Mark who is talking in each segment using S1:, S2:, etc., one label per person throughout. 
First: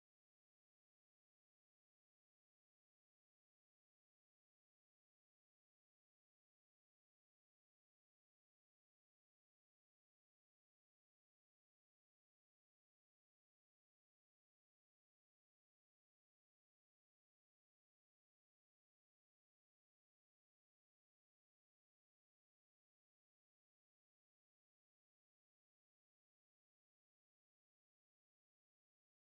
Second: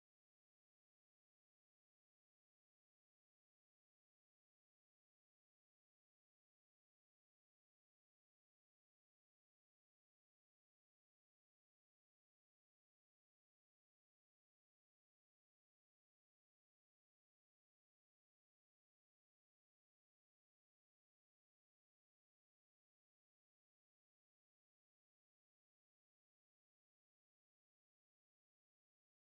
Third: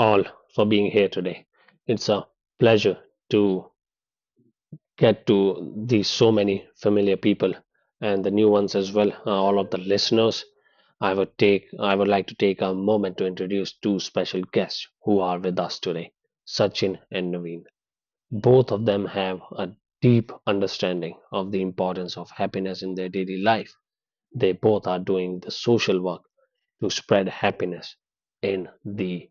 S1: all for being here today. It's a pleasure to get to these so many familiar people and the new ones as well, all of the listeners. I would like to take a moment to introduce two special guests who are with us today, Sachin and Naveen. Both of them have a deep understanding of the importance of happiness in their daily life. They both are doing the social work to spread happiness in the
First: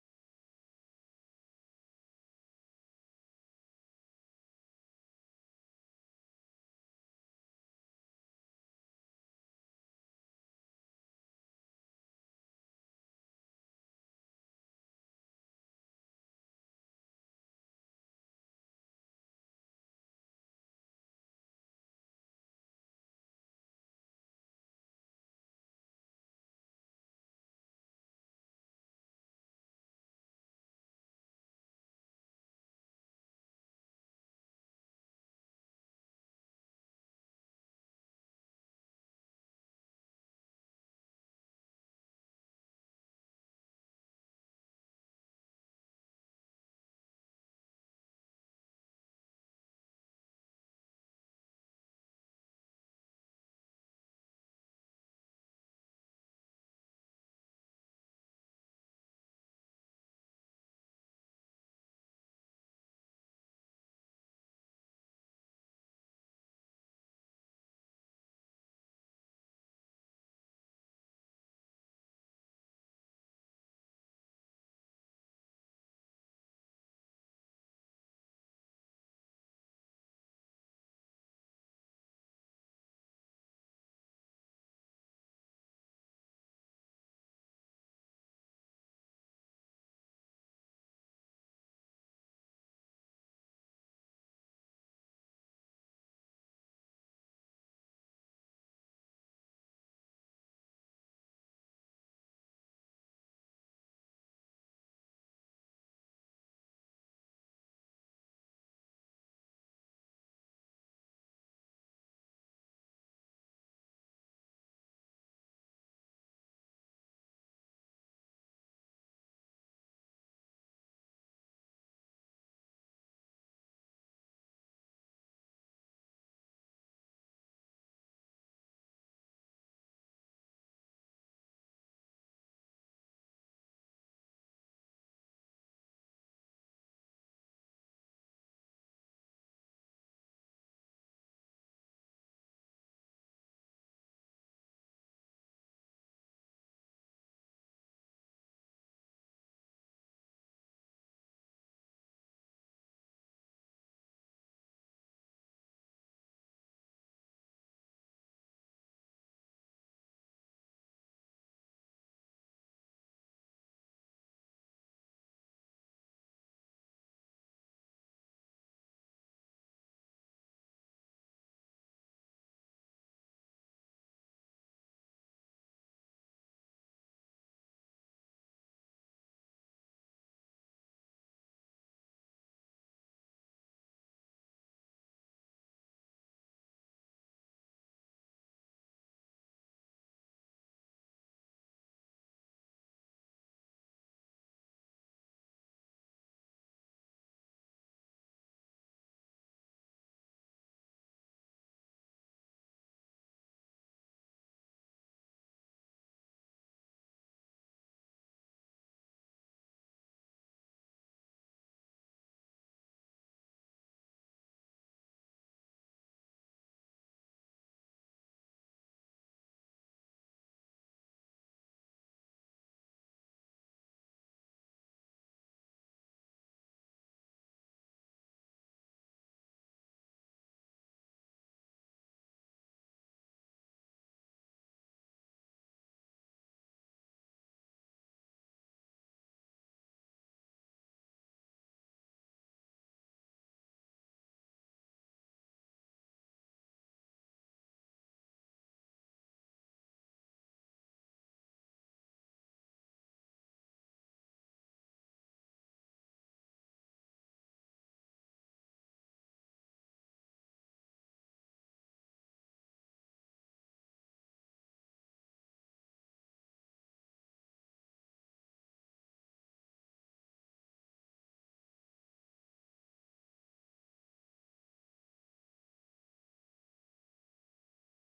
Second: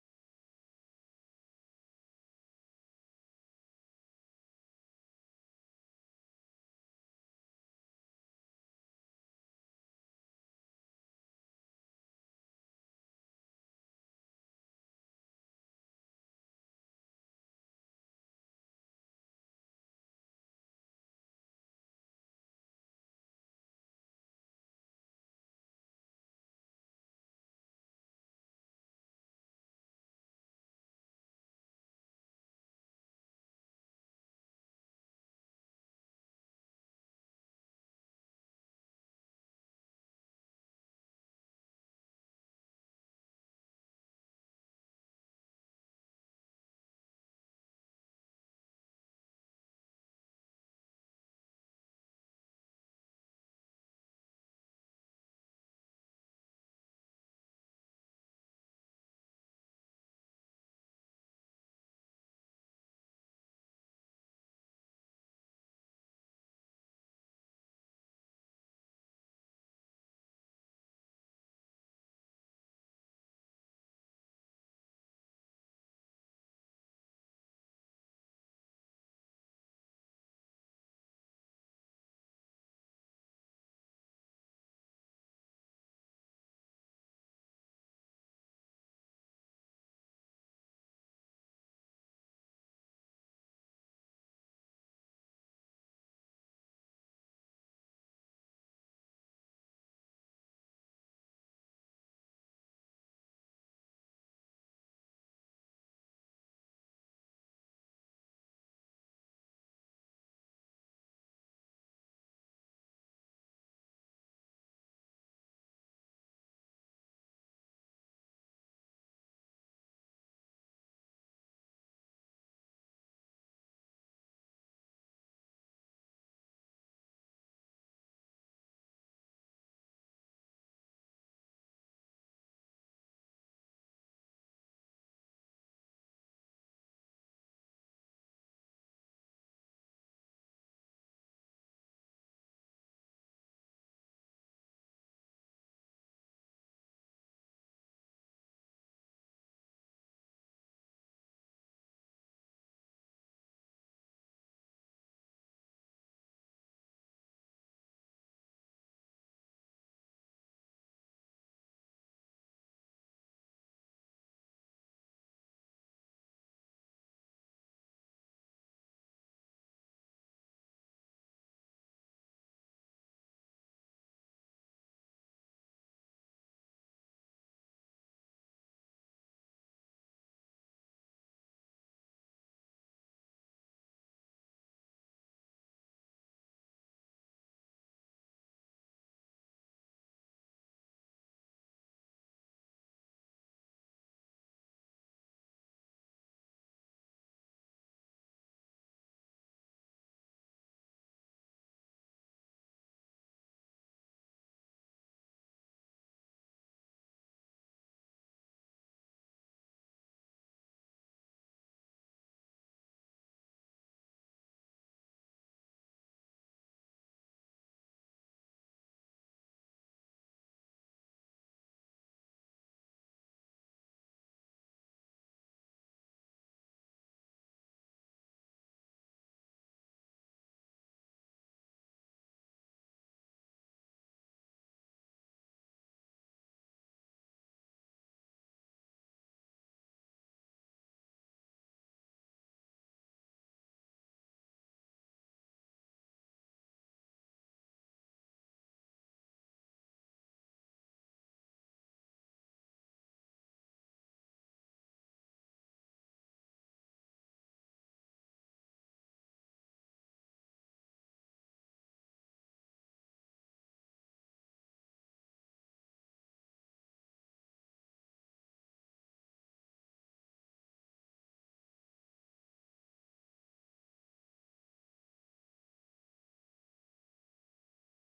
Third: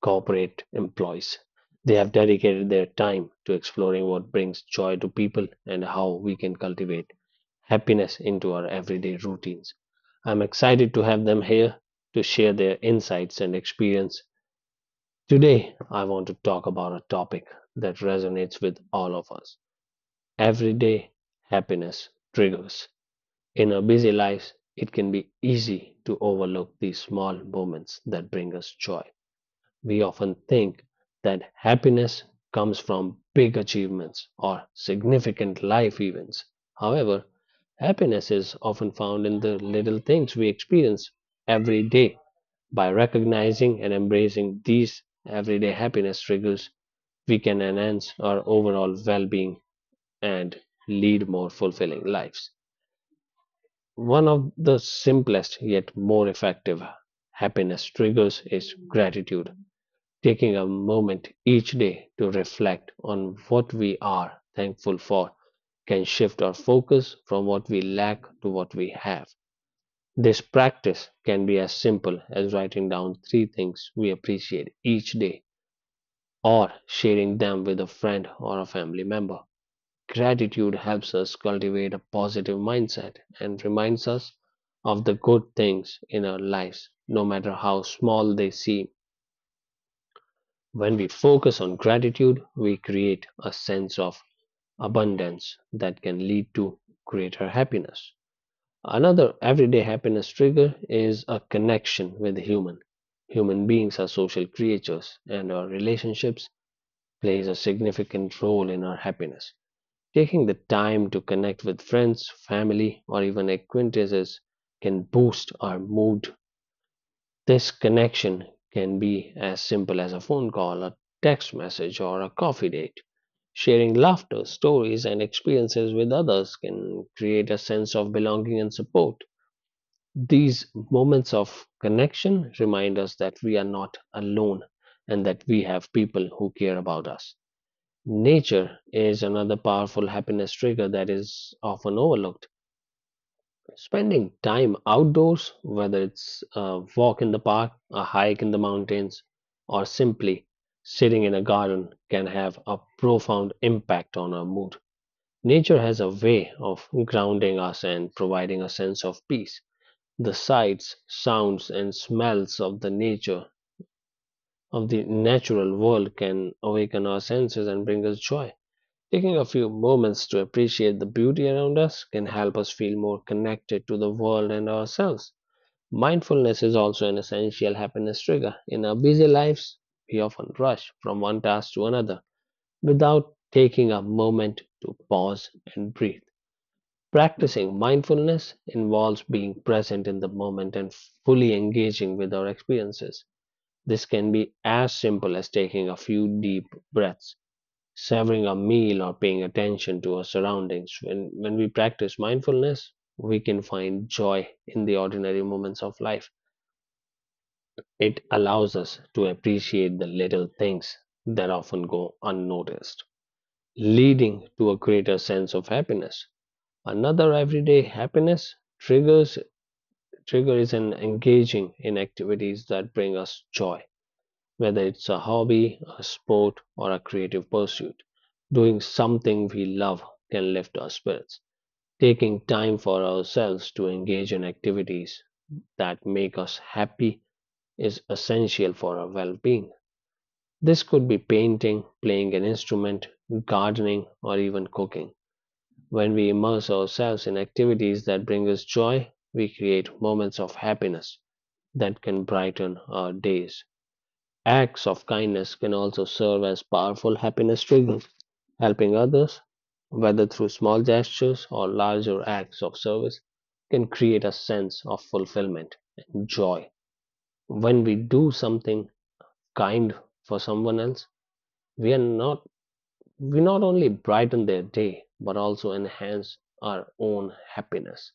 S1: corporate employees. They have dedicated their time to exploring what brings joy to people and how we can cultivate happiness into our everyday routines. I'm excited to have them here to share their insights and experience. Today, I want to talk about a topic that resonates with all of us everyday happiness triggers. In our busy lives, it can be easy to overlook these small moments that bring us joy. We often think that happiness comes from big achievements or significant life events. However, happiness is often found in the little things we experience every day. By recognizing and embracing these everyday happiness triggers, we can enhance our overall well being and lead more fulfilling lives. One of the simplest yet more effective happiness triggers is gratitude, taking a moment each day to reflect on what we are thankful for can shift our focus from what we lack to what we have. This practice can be as simple as writing down three things we appreciate each day or sharing them with a friend or a family member. Gratitude helps us cultivate a positive mindset and reminds us of the good things in our lives, no matter how small they seem. When we focus on gratitude, we create a sense of abundance that can lead to greater happiness. Another everyday happiness trigger is a connection with human. Human beings are social creatures and our relationships plays a significant role in our happiness. Taking the time to connect with friends, family, or even acquaintances can boost our mood. This connection can be as simple as a phone call, a text message, or a coffee date. Sharing laughter, stories, and experiences with others can create a sense of belonging and support. These moments of connection remind us that we are not alone and that we have people who care about us. Nature is another powerful happiness trigger that is often overlooked. Spending time outdoors, whether it's a walk in the park, a hike in the mountains, or simply sitting in a garden, can have a profound impact on our mood. Nature has a way of grounding us and providing a sense of peace. The sights, sounds, and smells of the nature of the natural world can awaken our senses and bring us joy. Taking a few moments to appreciate the beauty around us can help us feel more connected to the world and ourselves. Mindfulness is also an essential happiness trigger. In our busy lives, we often rush from one task to another without taking a moment to pause and breathe. Practicing mindfulness involves being present in the moment and fully engaging with our experiences. This can be as simple as taking a few deep breaths savoring a meal or paying attention to our surroundings. When we practice mindfulness, we can find joy in the ordinary moments of life. It allows us to appreciate the little things that often go unnoticed, leading to a greater sense of happiness. Another everyday happiness triggers trigger is an engaging in activities that bring us joy. Whether it's a hobby, a sport, or a creative pursuit, doing something we love can lift our spirits. Taking time for ourselves to engage in activities that make us happy is essential for our well being. This could be painting, playing an instrument, gardening, or even cooking. When we immerse ourselves in activities that bring us joy, we create moments of happiness that can brighten our days. Acts of kindness can also serve as powerful happiness triggers. Helping others, whether through small gestures or larger acts of service, can create a sense of fulfillment and joy. When we do something kind for someone else, we are not we not only brighten their day but also enhance our own happiness.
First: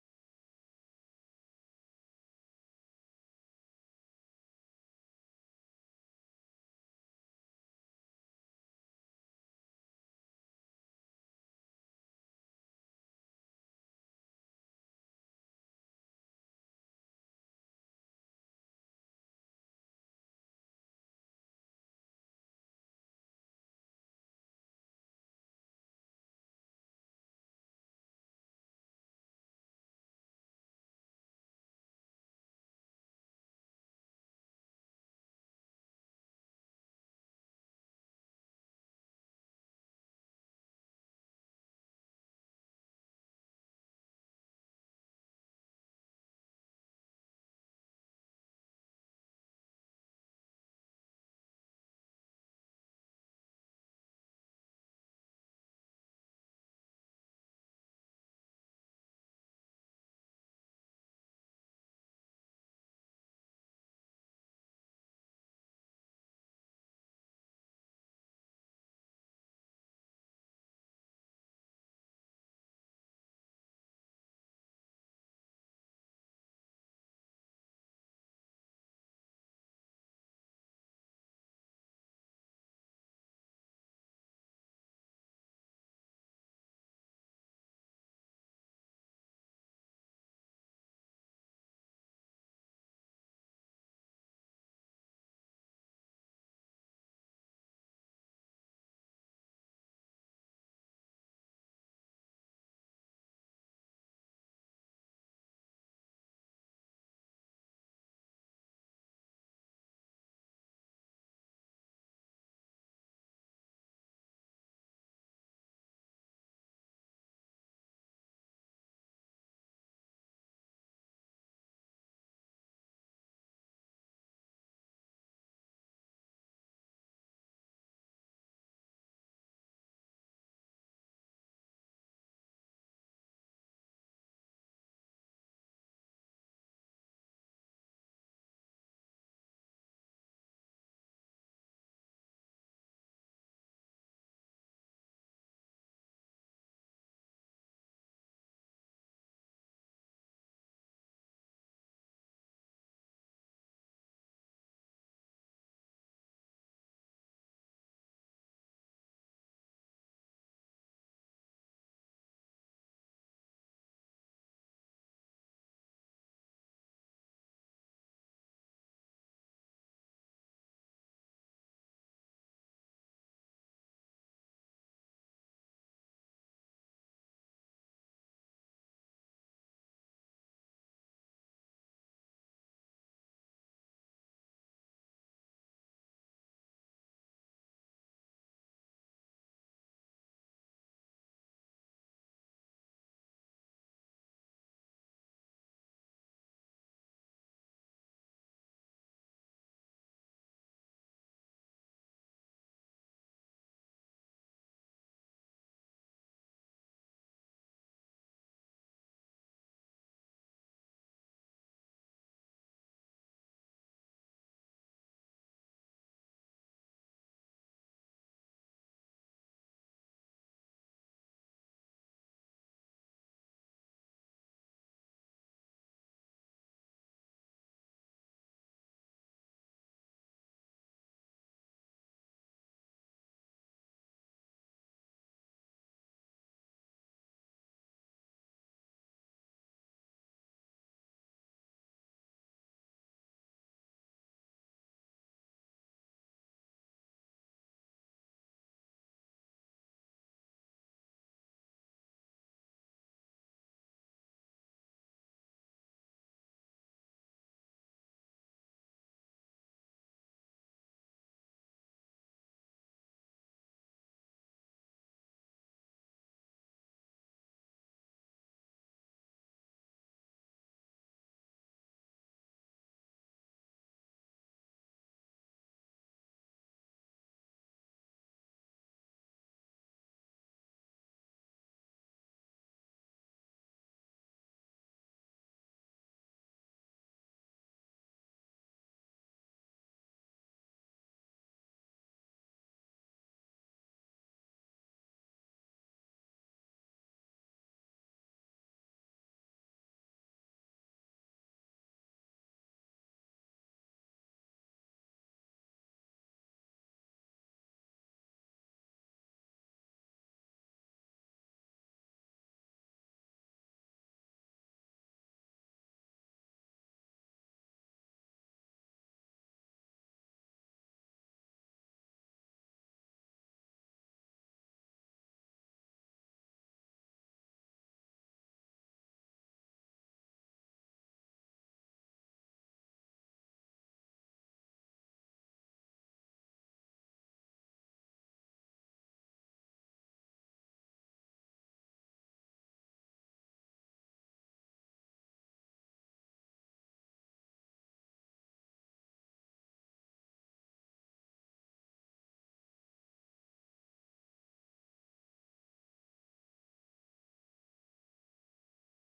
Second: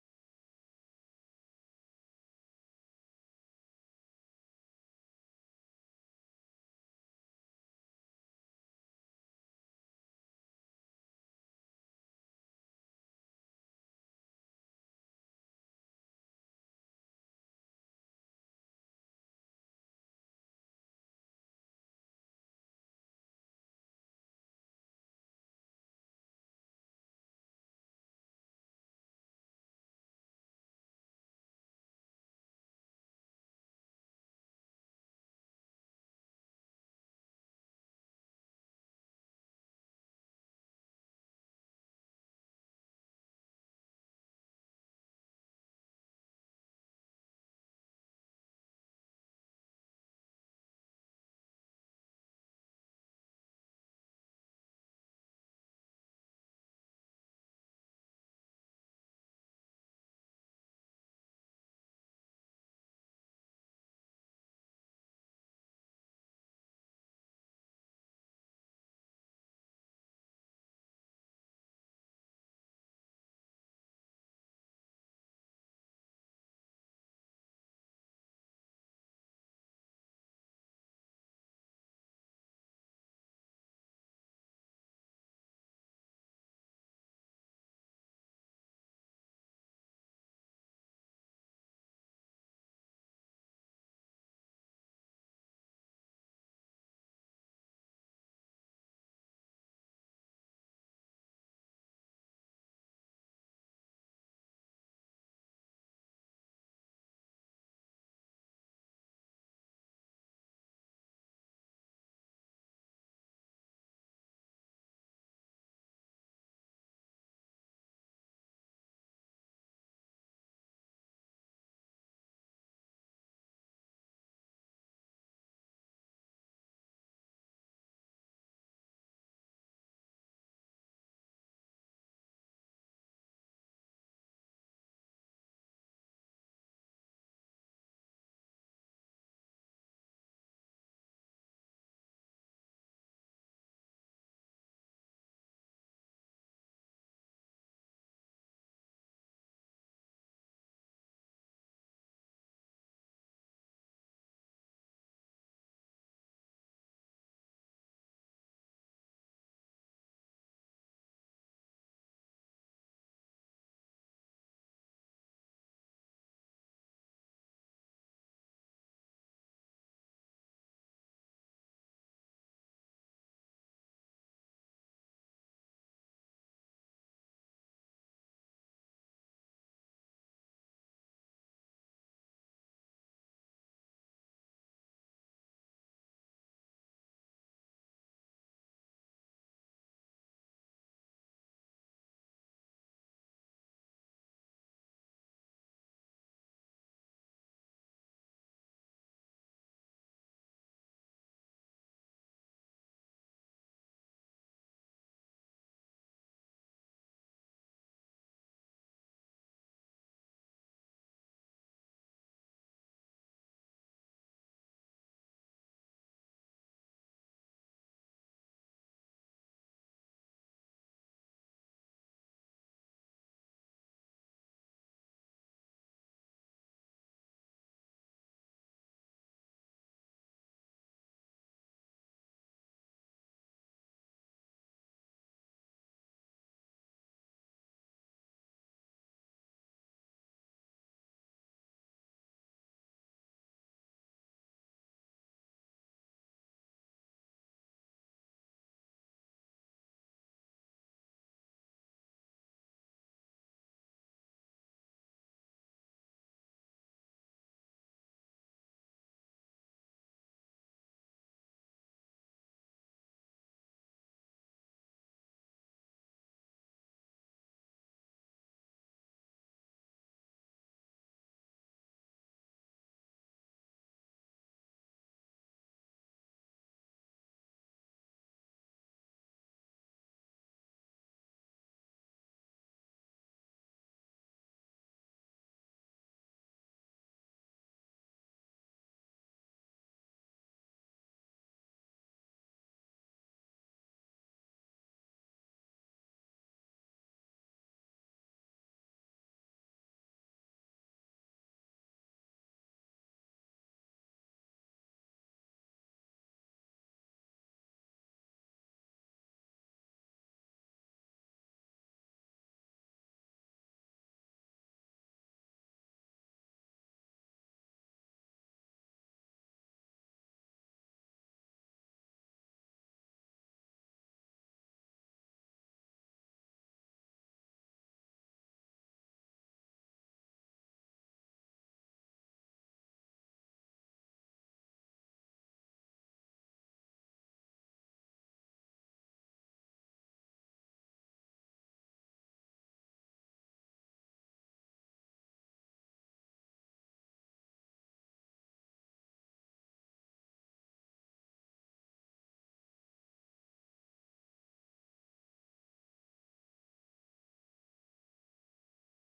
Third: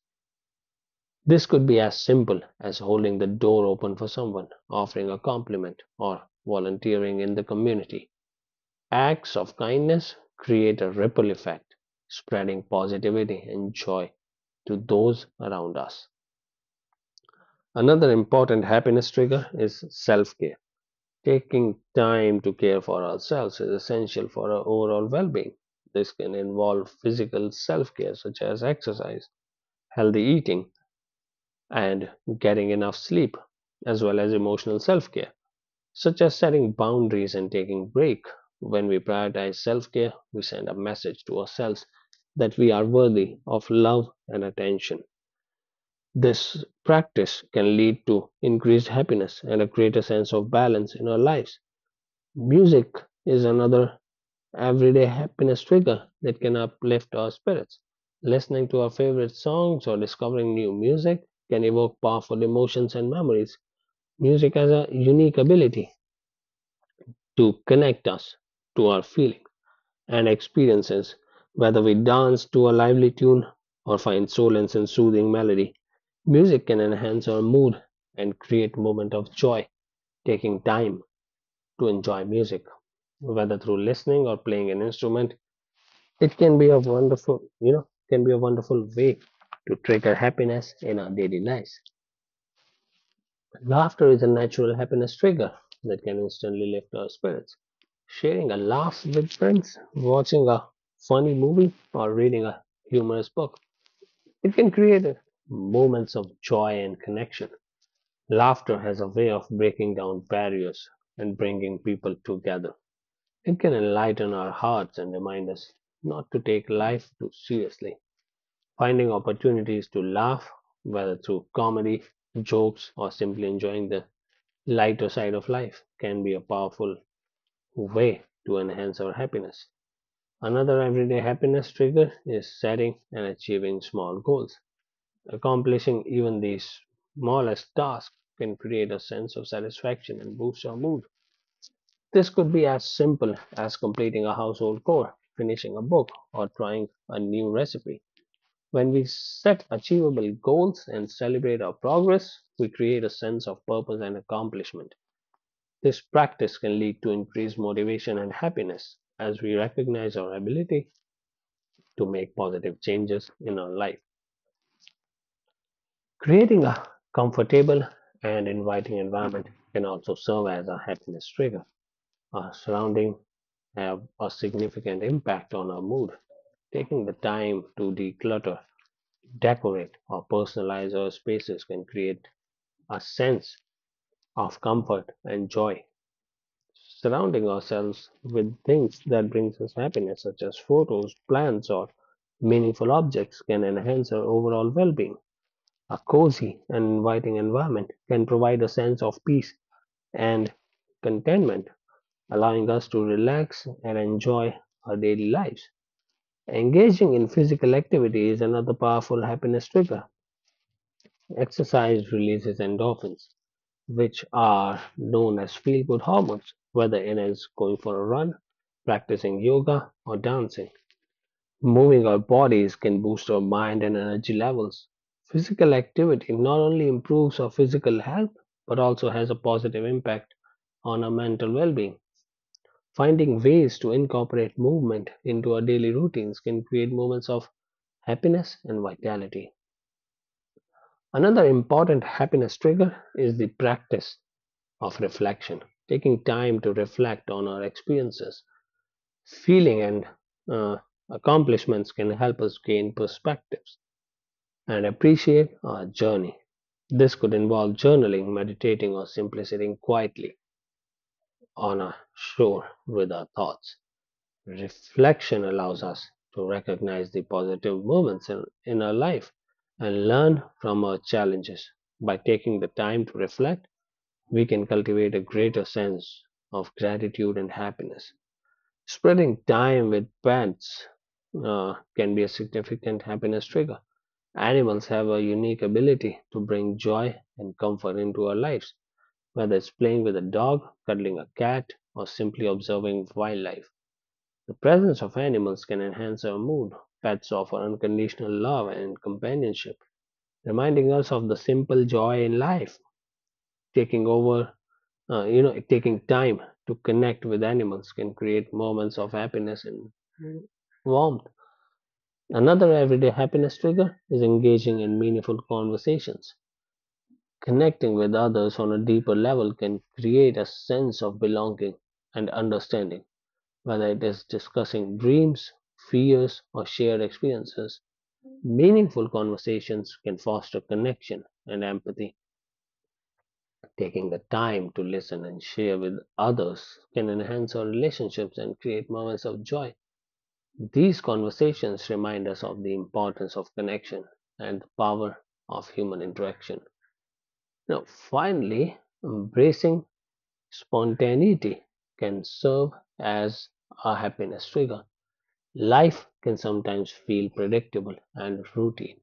S1: This could be as simple as holding the door open for someone, offering a compliment, or volunteering in the community. Acts of kindness create a ripple effect, spreading positivity and joy to those around us. Another important happiness trigger is self care. Taking time to care for ourselves is essential for our overall well being. This can involve physical self care, such as exercise, healthy eating, and getting enough sleep, as well as emotional self care, such as setting boundaries and taking break. When we prioritize self-care, we send a message to ourselves that we are worthy of love and attention. This practice can lead to increased happiness and a greater sense of balance in our lives. Music is another everyday happiness trigger that can uplift our spirits. Listening to our favorite songs or discovering new music can evoke powerful emotions and memories. Music has a unique ability to connect us to our feelings and experiences, whether we dance to a lively tune or find solace in soothing melody. Music can enhance our mood and create moments of joy. Taking time to enjoy music, whether through listening or playing an instrument, it can be a can be a wonderful way to trigger happiness in our daily lives. Laughter is a natural happiness trigger that can instantly lift our spirits. Sharing a laugh with friends, watching a funny movie, or reading a humorous book, it can create moments of joy and connection. Laughter has a way of breaking down barriers and bringing people together. It can enlighten our hearts and remind us not to take life too seriously. Finding opportunities to laugh, whether through comedy, jokes, or simply enjoying the lighter side of life can be a powerful way to enhance our happiness. Another everyday happiness trigger is setting and achieving small goals. Accomplishing even these smallest tasks can create a sense of satisfaction and boost our mood. This could be as simple as completing a household chore, finishing a book, or trying a new recipe. When we set achievable goals and celebrate our progress, we create a sense of purpose and accomplishment. This practice can lead to increased motivation and happiness as we recognize our ability to make positive changes in our life. Creating a comfortable and inviting environment can also serve as a happiness trigger. Our surroundings have a significant impact on our mood. Taking the time to declutter, decorate, or personalize our spaces can create a sense of comfort and joy. Surrounding ourselves with things that brings us happiness, such as photos, plants, or meaningful objects, can enhance our overall well-being. A cozy and inviting environment can provide a sense of peace and contentment, allowing us to relax and enjoy our daily lives. Engaging in physical activity is another powerful happiness trigger. Exercise releases endorphins, which are known as feel good hormones, whether it is going for a run, practicing yoga, or dancing. Moving our bodies can boost our mind and energy levels. Physical activity not only improves our physical health but also has a positive impact on our mental well being. Finding ways to incorporate movement into our daily routines can create moments of happiness and vitality. Another important happiness trigger is the practice of reflection, taking time to reflect on our experiences, feeling, and uh, accomplishments can help us gain perspectives and appreciate our journey. This could involve journaling, meditating, or simply sitting quietly on a shore with our thoughts. Reflection allows us to recognize the positive moments in our life and learn from our challenges. By taking the time to reflect, we can cultivate a greater sense of gratitude and happiness. Spreading time with pets can be a significant happiness trigger. Animals have a unique ability to bring joy and comfort into our lives, whether it's playing with a dog, cuddling a cat, or simply observing wildlife. The presence of animals can enhance our mood. Pets offer unconditional love and companionship, reminding us of the simple joy in life. Taking over you know, Taking time to connect with animals can create moments of happiness and warmth. Another everyday happiness trigger is engaging in meaningful conversations. Connecting with others on a deeper level can create a sense of belonging and understanding, whether it is discussing dreams, fears, or shared experiences. Meaningful conversations can foster connection and empathy. Taking the time to listen and share with others can enhance our relationships and create moments of joy. These conversations remind us of the importance of connection and the power of human interaction. Now, finally, embracing spontaneity can serve as a happiness trigger. Life can sometimes feel predictable and routine,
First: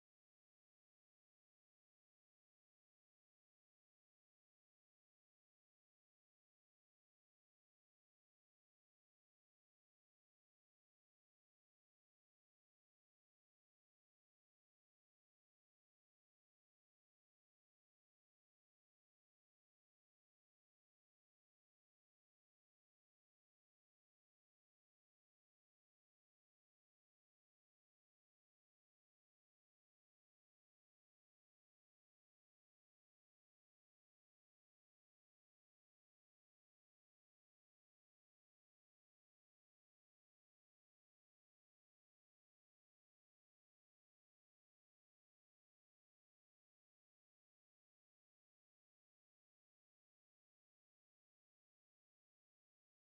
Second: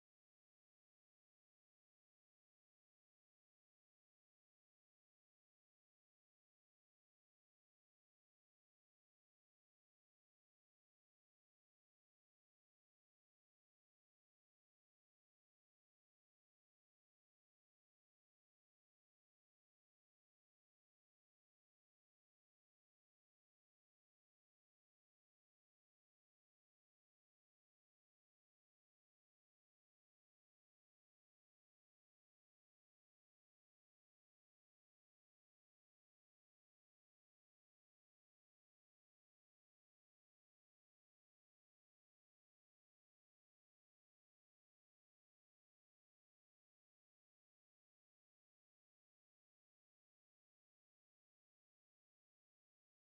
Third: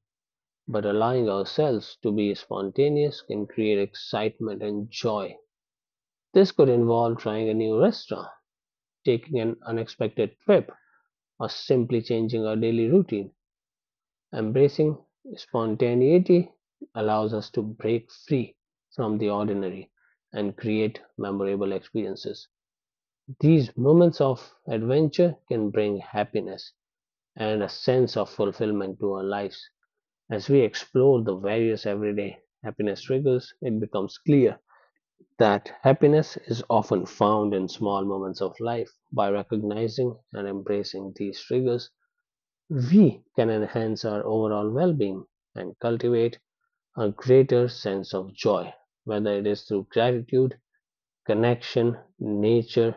S1: but allowing ourselves to be spontaneous can create excitement and joy. This could involve trying a new restaurant, taking an unexpected trip, or simply changing our daily routine. Embracing spontaneity allows us to break free from the ordinary and create memorable experiences. These moments of adventure can bring happiness and a sense of fulfillment to our lives. As we explore the various everyday happiness triggers, it becomes clear that happiness is often found in small moments of life. By recognizing and embracing these triggers, we can enhance our overall well being and cultivate a greater sense of joy, whether it is through gratitude, connection, nature,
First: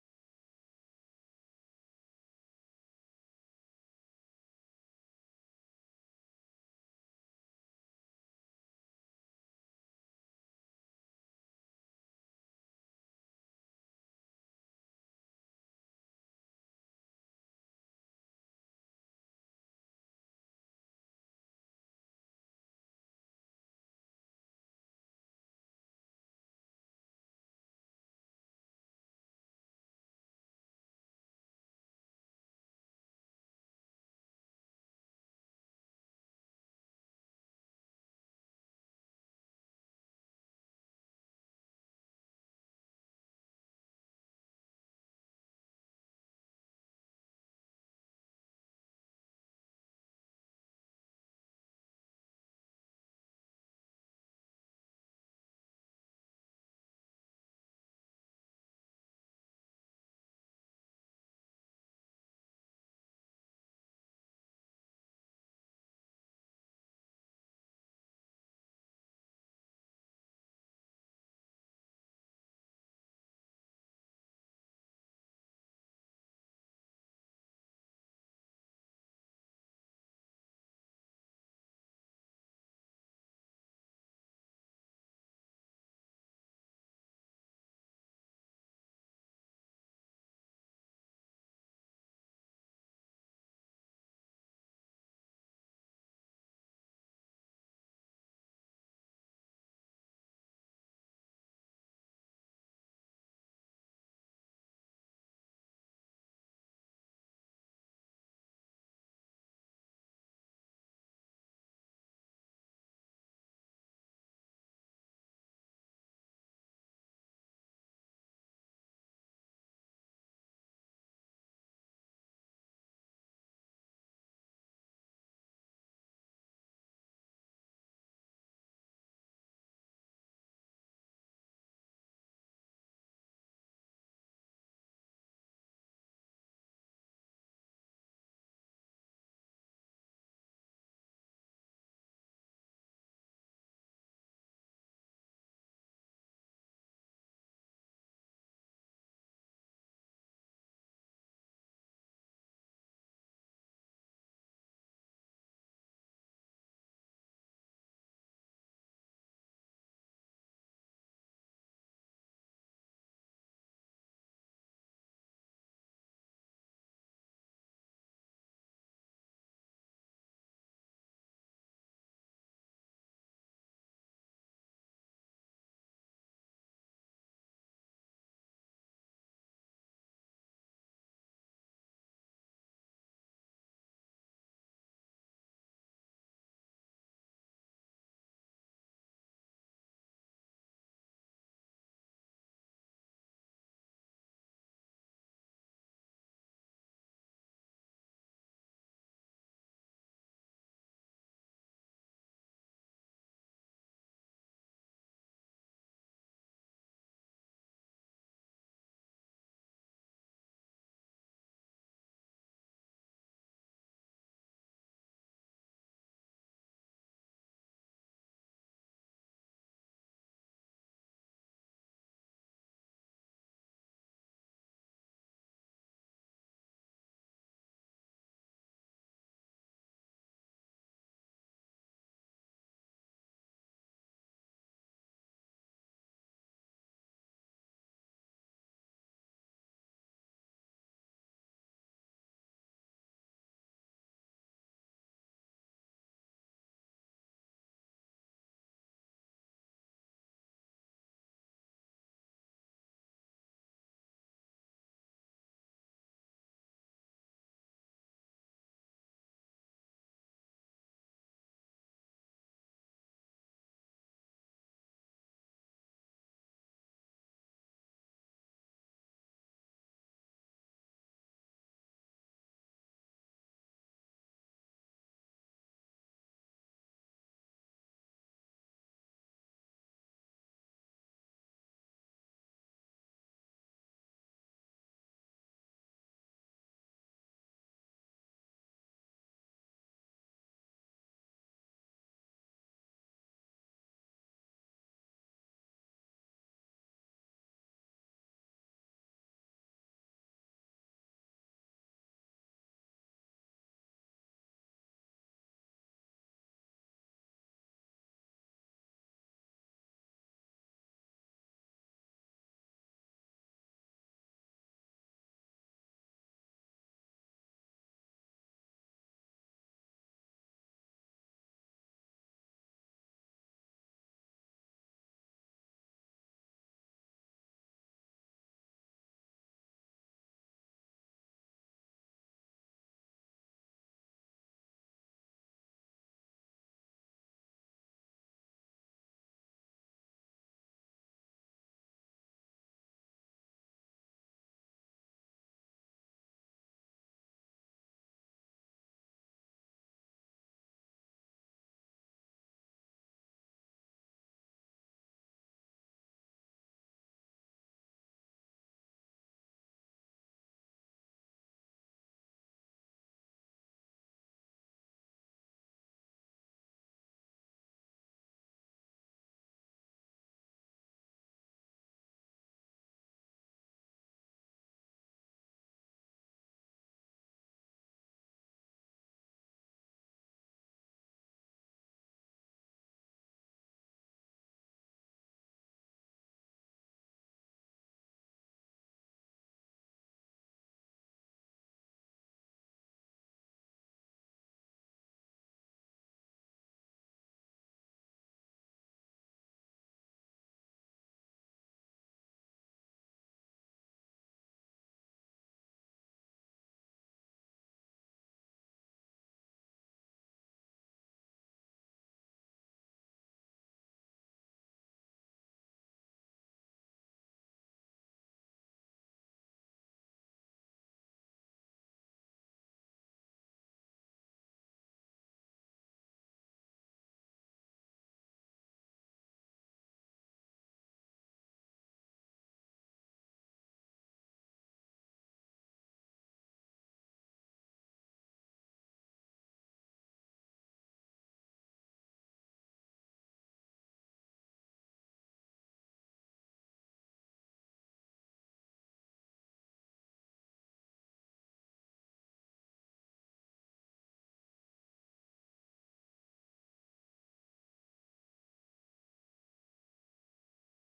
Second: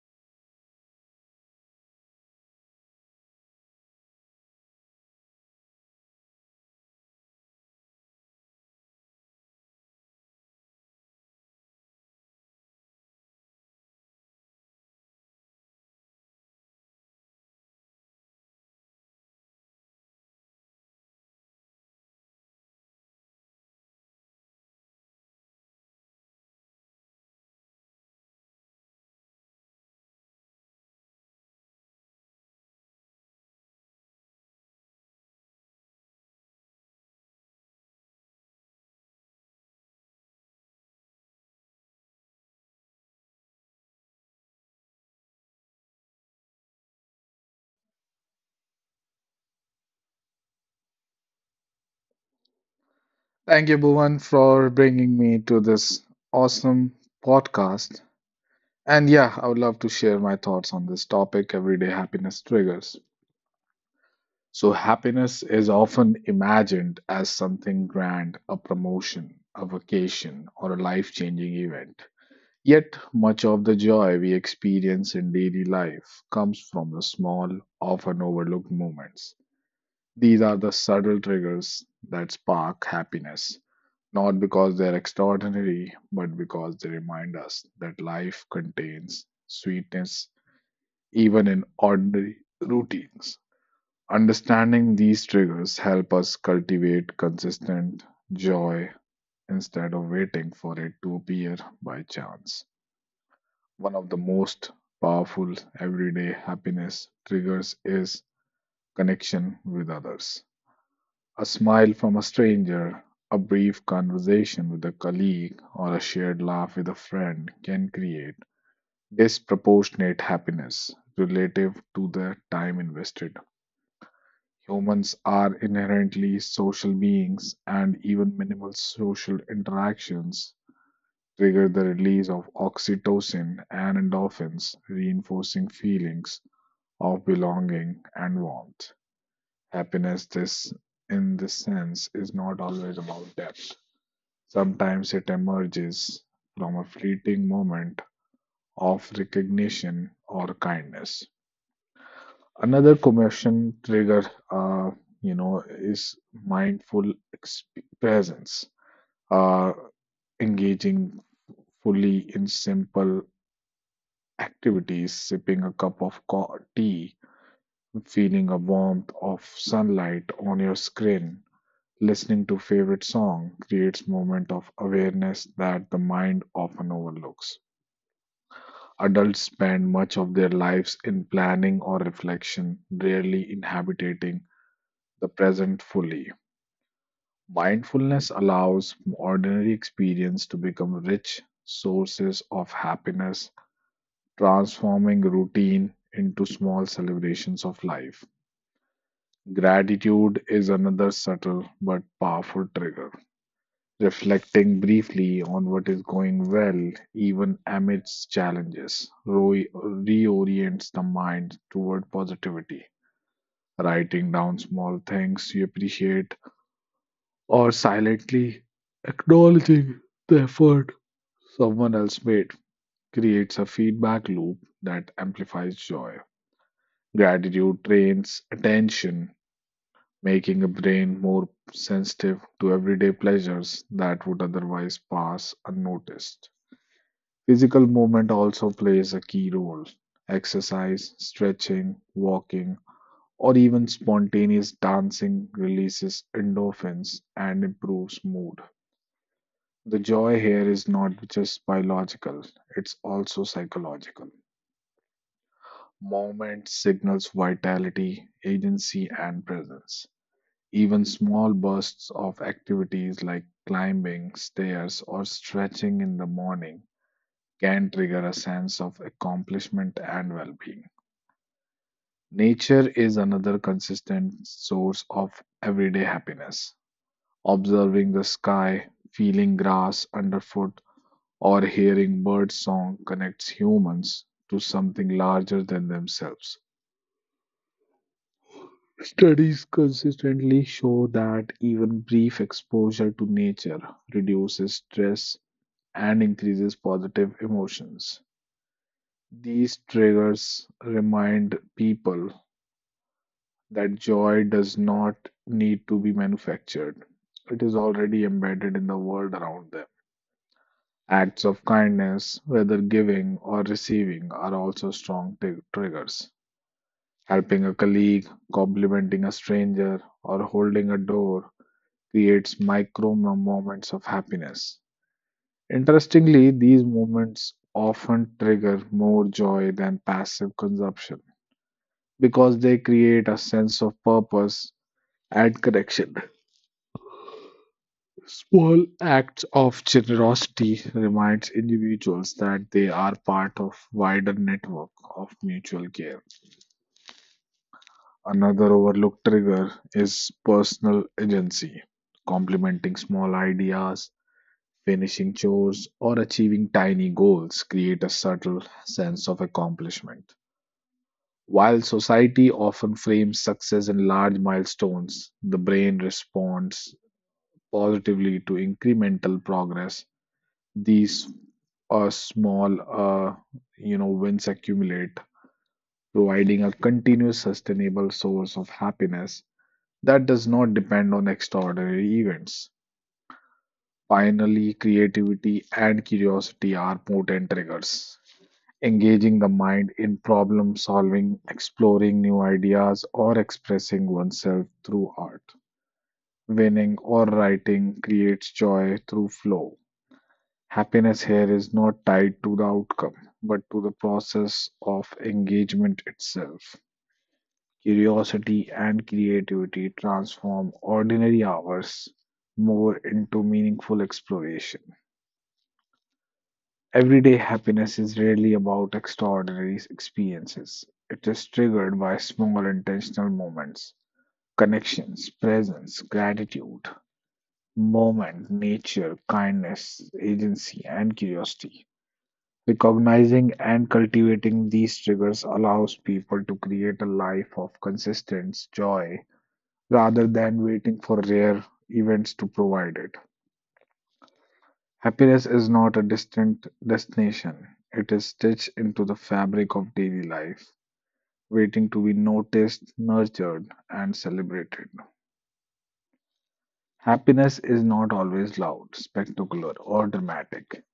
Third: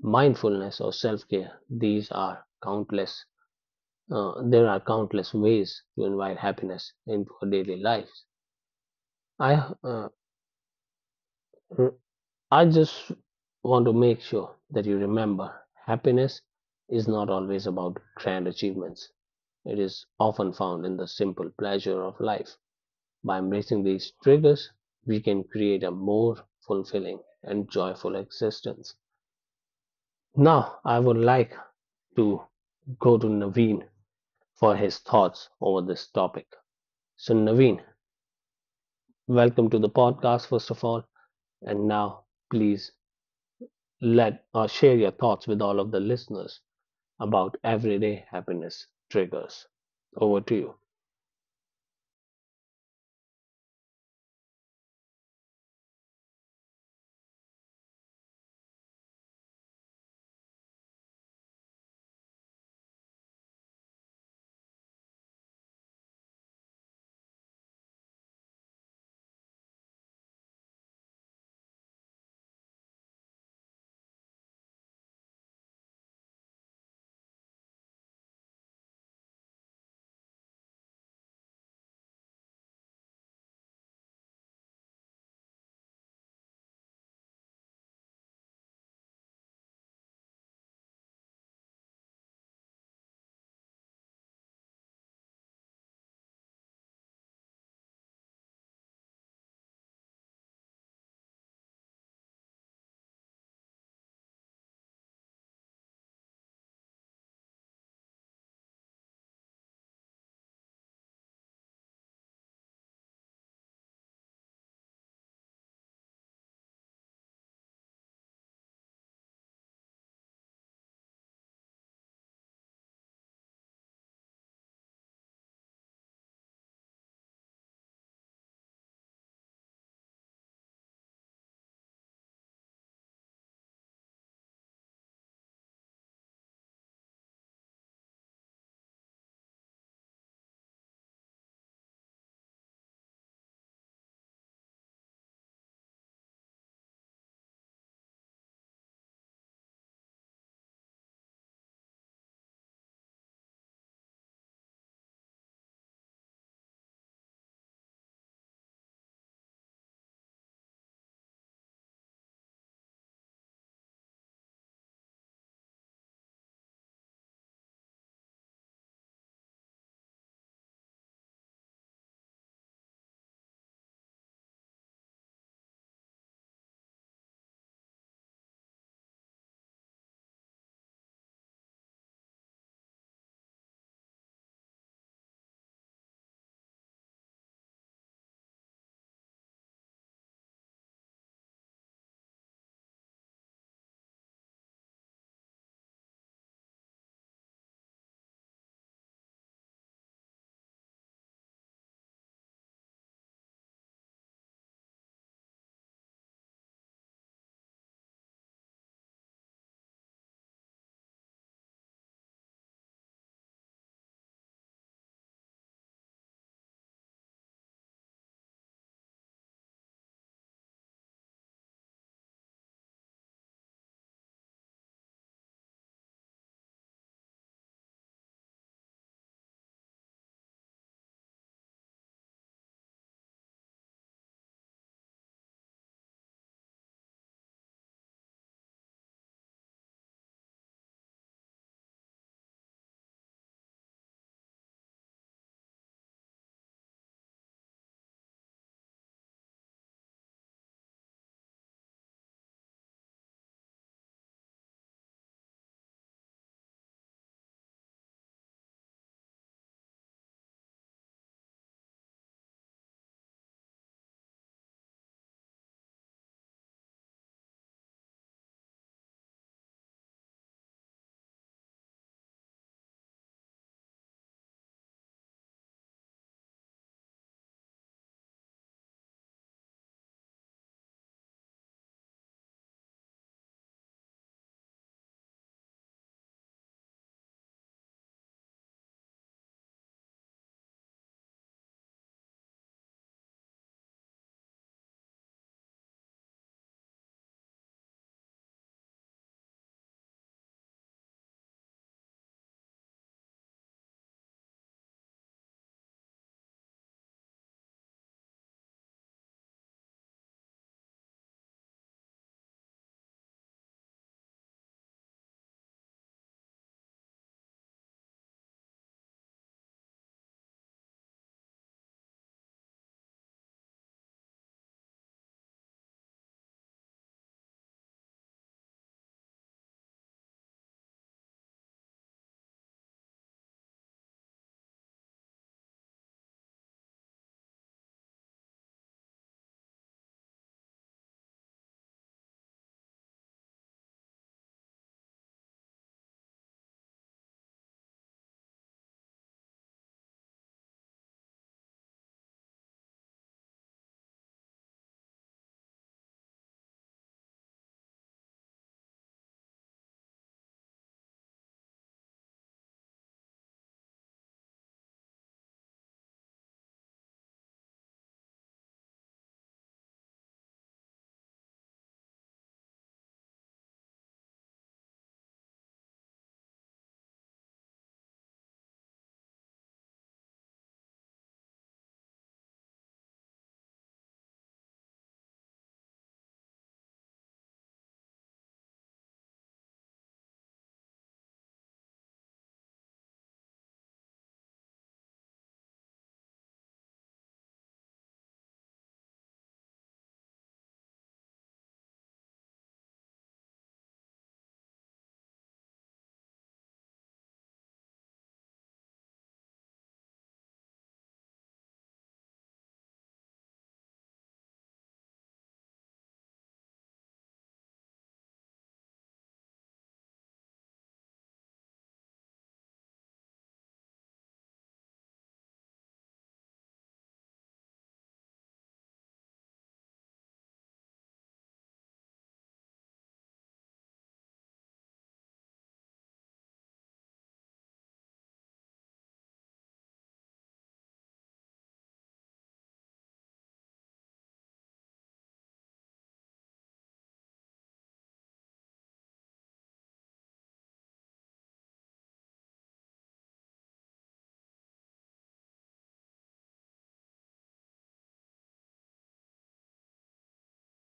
S1: mindfulness, or self care. These are countless. There are countless ways to invite happiness into our daily lives. I uh, I just want to make sure that you remember happiness is not always about grand achievements. It is often found in the simple pleasure of life. By embracing these triggers, we can create a more fulfilling and joyful existence. Now, I would like to go to Naveen for his thoughts over this topic. So, Naveen, welcome to the podcast, first of all. And now, please let share your thoughts with all of the listeners about everyday happiness triggers. Over to you.
S2: Thank you, Bhuvan, for bringing me to this awesome podcast. And yeah, I would love to share my thoughts on this topic everyday happiness triggers. So, happiness is often imagined as something grand, a promotion, a vacation, or a life changing event. Yet, much of the joy we experience in daily life comes from the small, often overlooked moments. These are the subtle triggers that spark happiness, not because they're extraordinary, but because they remind us that life contains sweetness even in ordinary routines. Understanding these triggers help us cultivate consistent joy instead of waiting for it to appear by chance. One of the most powerful everyday happiness triggers is connection with others. A smile from a stranger, a brief conversation with a colleague, or a shared laugh with a friend can create disproportionate happiness relative to the time invested. Humans are inherently social beings, and even minimal social interactions trigger the release of oxytocin and endorphins, reinforcing feelings of belonging and warmth. Happiness, this in this sense, is not always about depth. Sometimes it emerges from a fleeting moment of recognition or kindness. Another commotion trigger, uh, is mindful presence. Uh, Engaging fully in simple activities, sipping a cup of tea, feeling a warmth of sunlight on your skin, listening to favorite song creates moment of awareness that the mind often overlooks. Adults spend much of their lives in planning or reflection, rarely inhabiting the present fully. Mindfulness allows ordinary experience to become rich sources of happiness, transforming routine into small celebrations of life. Gratitude is another subtle but powerful trigger. Reflecting briefly on what is going well, even amidst challenges, Roy reorients the mind toward positivity. Writing down small things you appreciate or silently acknowledging the effort someone else made creates a feedback loop that amplifies joy. Gratitude trains attention, making the brain more sensitive to everyday pleasures that would otherwise pass unnoticed. Physical movement also plays a key role. Exercise, stretching, walking, or even spontaneous dancing releases endorphins and improves mood. The joy here is not just biological, it's also psychological. Movement signals vitality, agency, and presence. Even small bursts of activities like climbing stairs or stretching in the morning can trigger a sense of accomplishment and well being. Nature is another consistent source of everyday happiness. Observing the sky, feeling grass underfoot, or hearing bird song connects humans to something larger than themselves. Studies consistently show that even brief exposure to nature reduces stress and increases positive emotions. These triggers remind people that joy does not need to be manufactured. It is already embedded in the world around them. Acts of kindness, whether giving or receiving, are also strong triggers. Helping a colleague, complimenting a stranger, or holding a door creates micro moments of happiness. Interestingly, these moments often trigger more joy than passive consumption because they create a sense of purpose and connection. Small acts of generosity reminds individuals that they are part of wider network of mutual care. Another overlooked trigger is personal agency. Complementing small ideas, finishing chores, or achieving tiny goals create a subtle sense of accomplishment. While society often frames success in large milestones, the brain responds positively to incremental progress. These small wins accumulate, providing a continuous sustainable source of happiness that does not depend on extraordinary events. Finally, creativity and curiosity are potent triggers. Engaging the mind in problem solving, exploring new ideas, or expressing oneself through art. Winning or writing creates joy through flow. Happiness here is not tied to the outcome, but to the process of engagement itself. Curiosity and creativity transform ordinary hours more into meaningful exploration. Everyday happiness is rarely about extraordinary experiences. It is triggered by small intentional moments, connections, presence, gratitude, moment, nature, kindness, agency, and curiosity. Recognizing and cultivating these triggers allows people to create a life of consistent joy rather than waiting for rare events to provide it. Happiness is not a distant destination, it is stitched into the fabric of daily life, waiting to be noticed, nurtured, and celebrated. Happiness is not always loud, spectacular, or dramatic.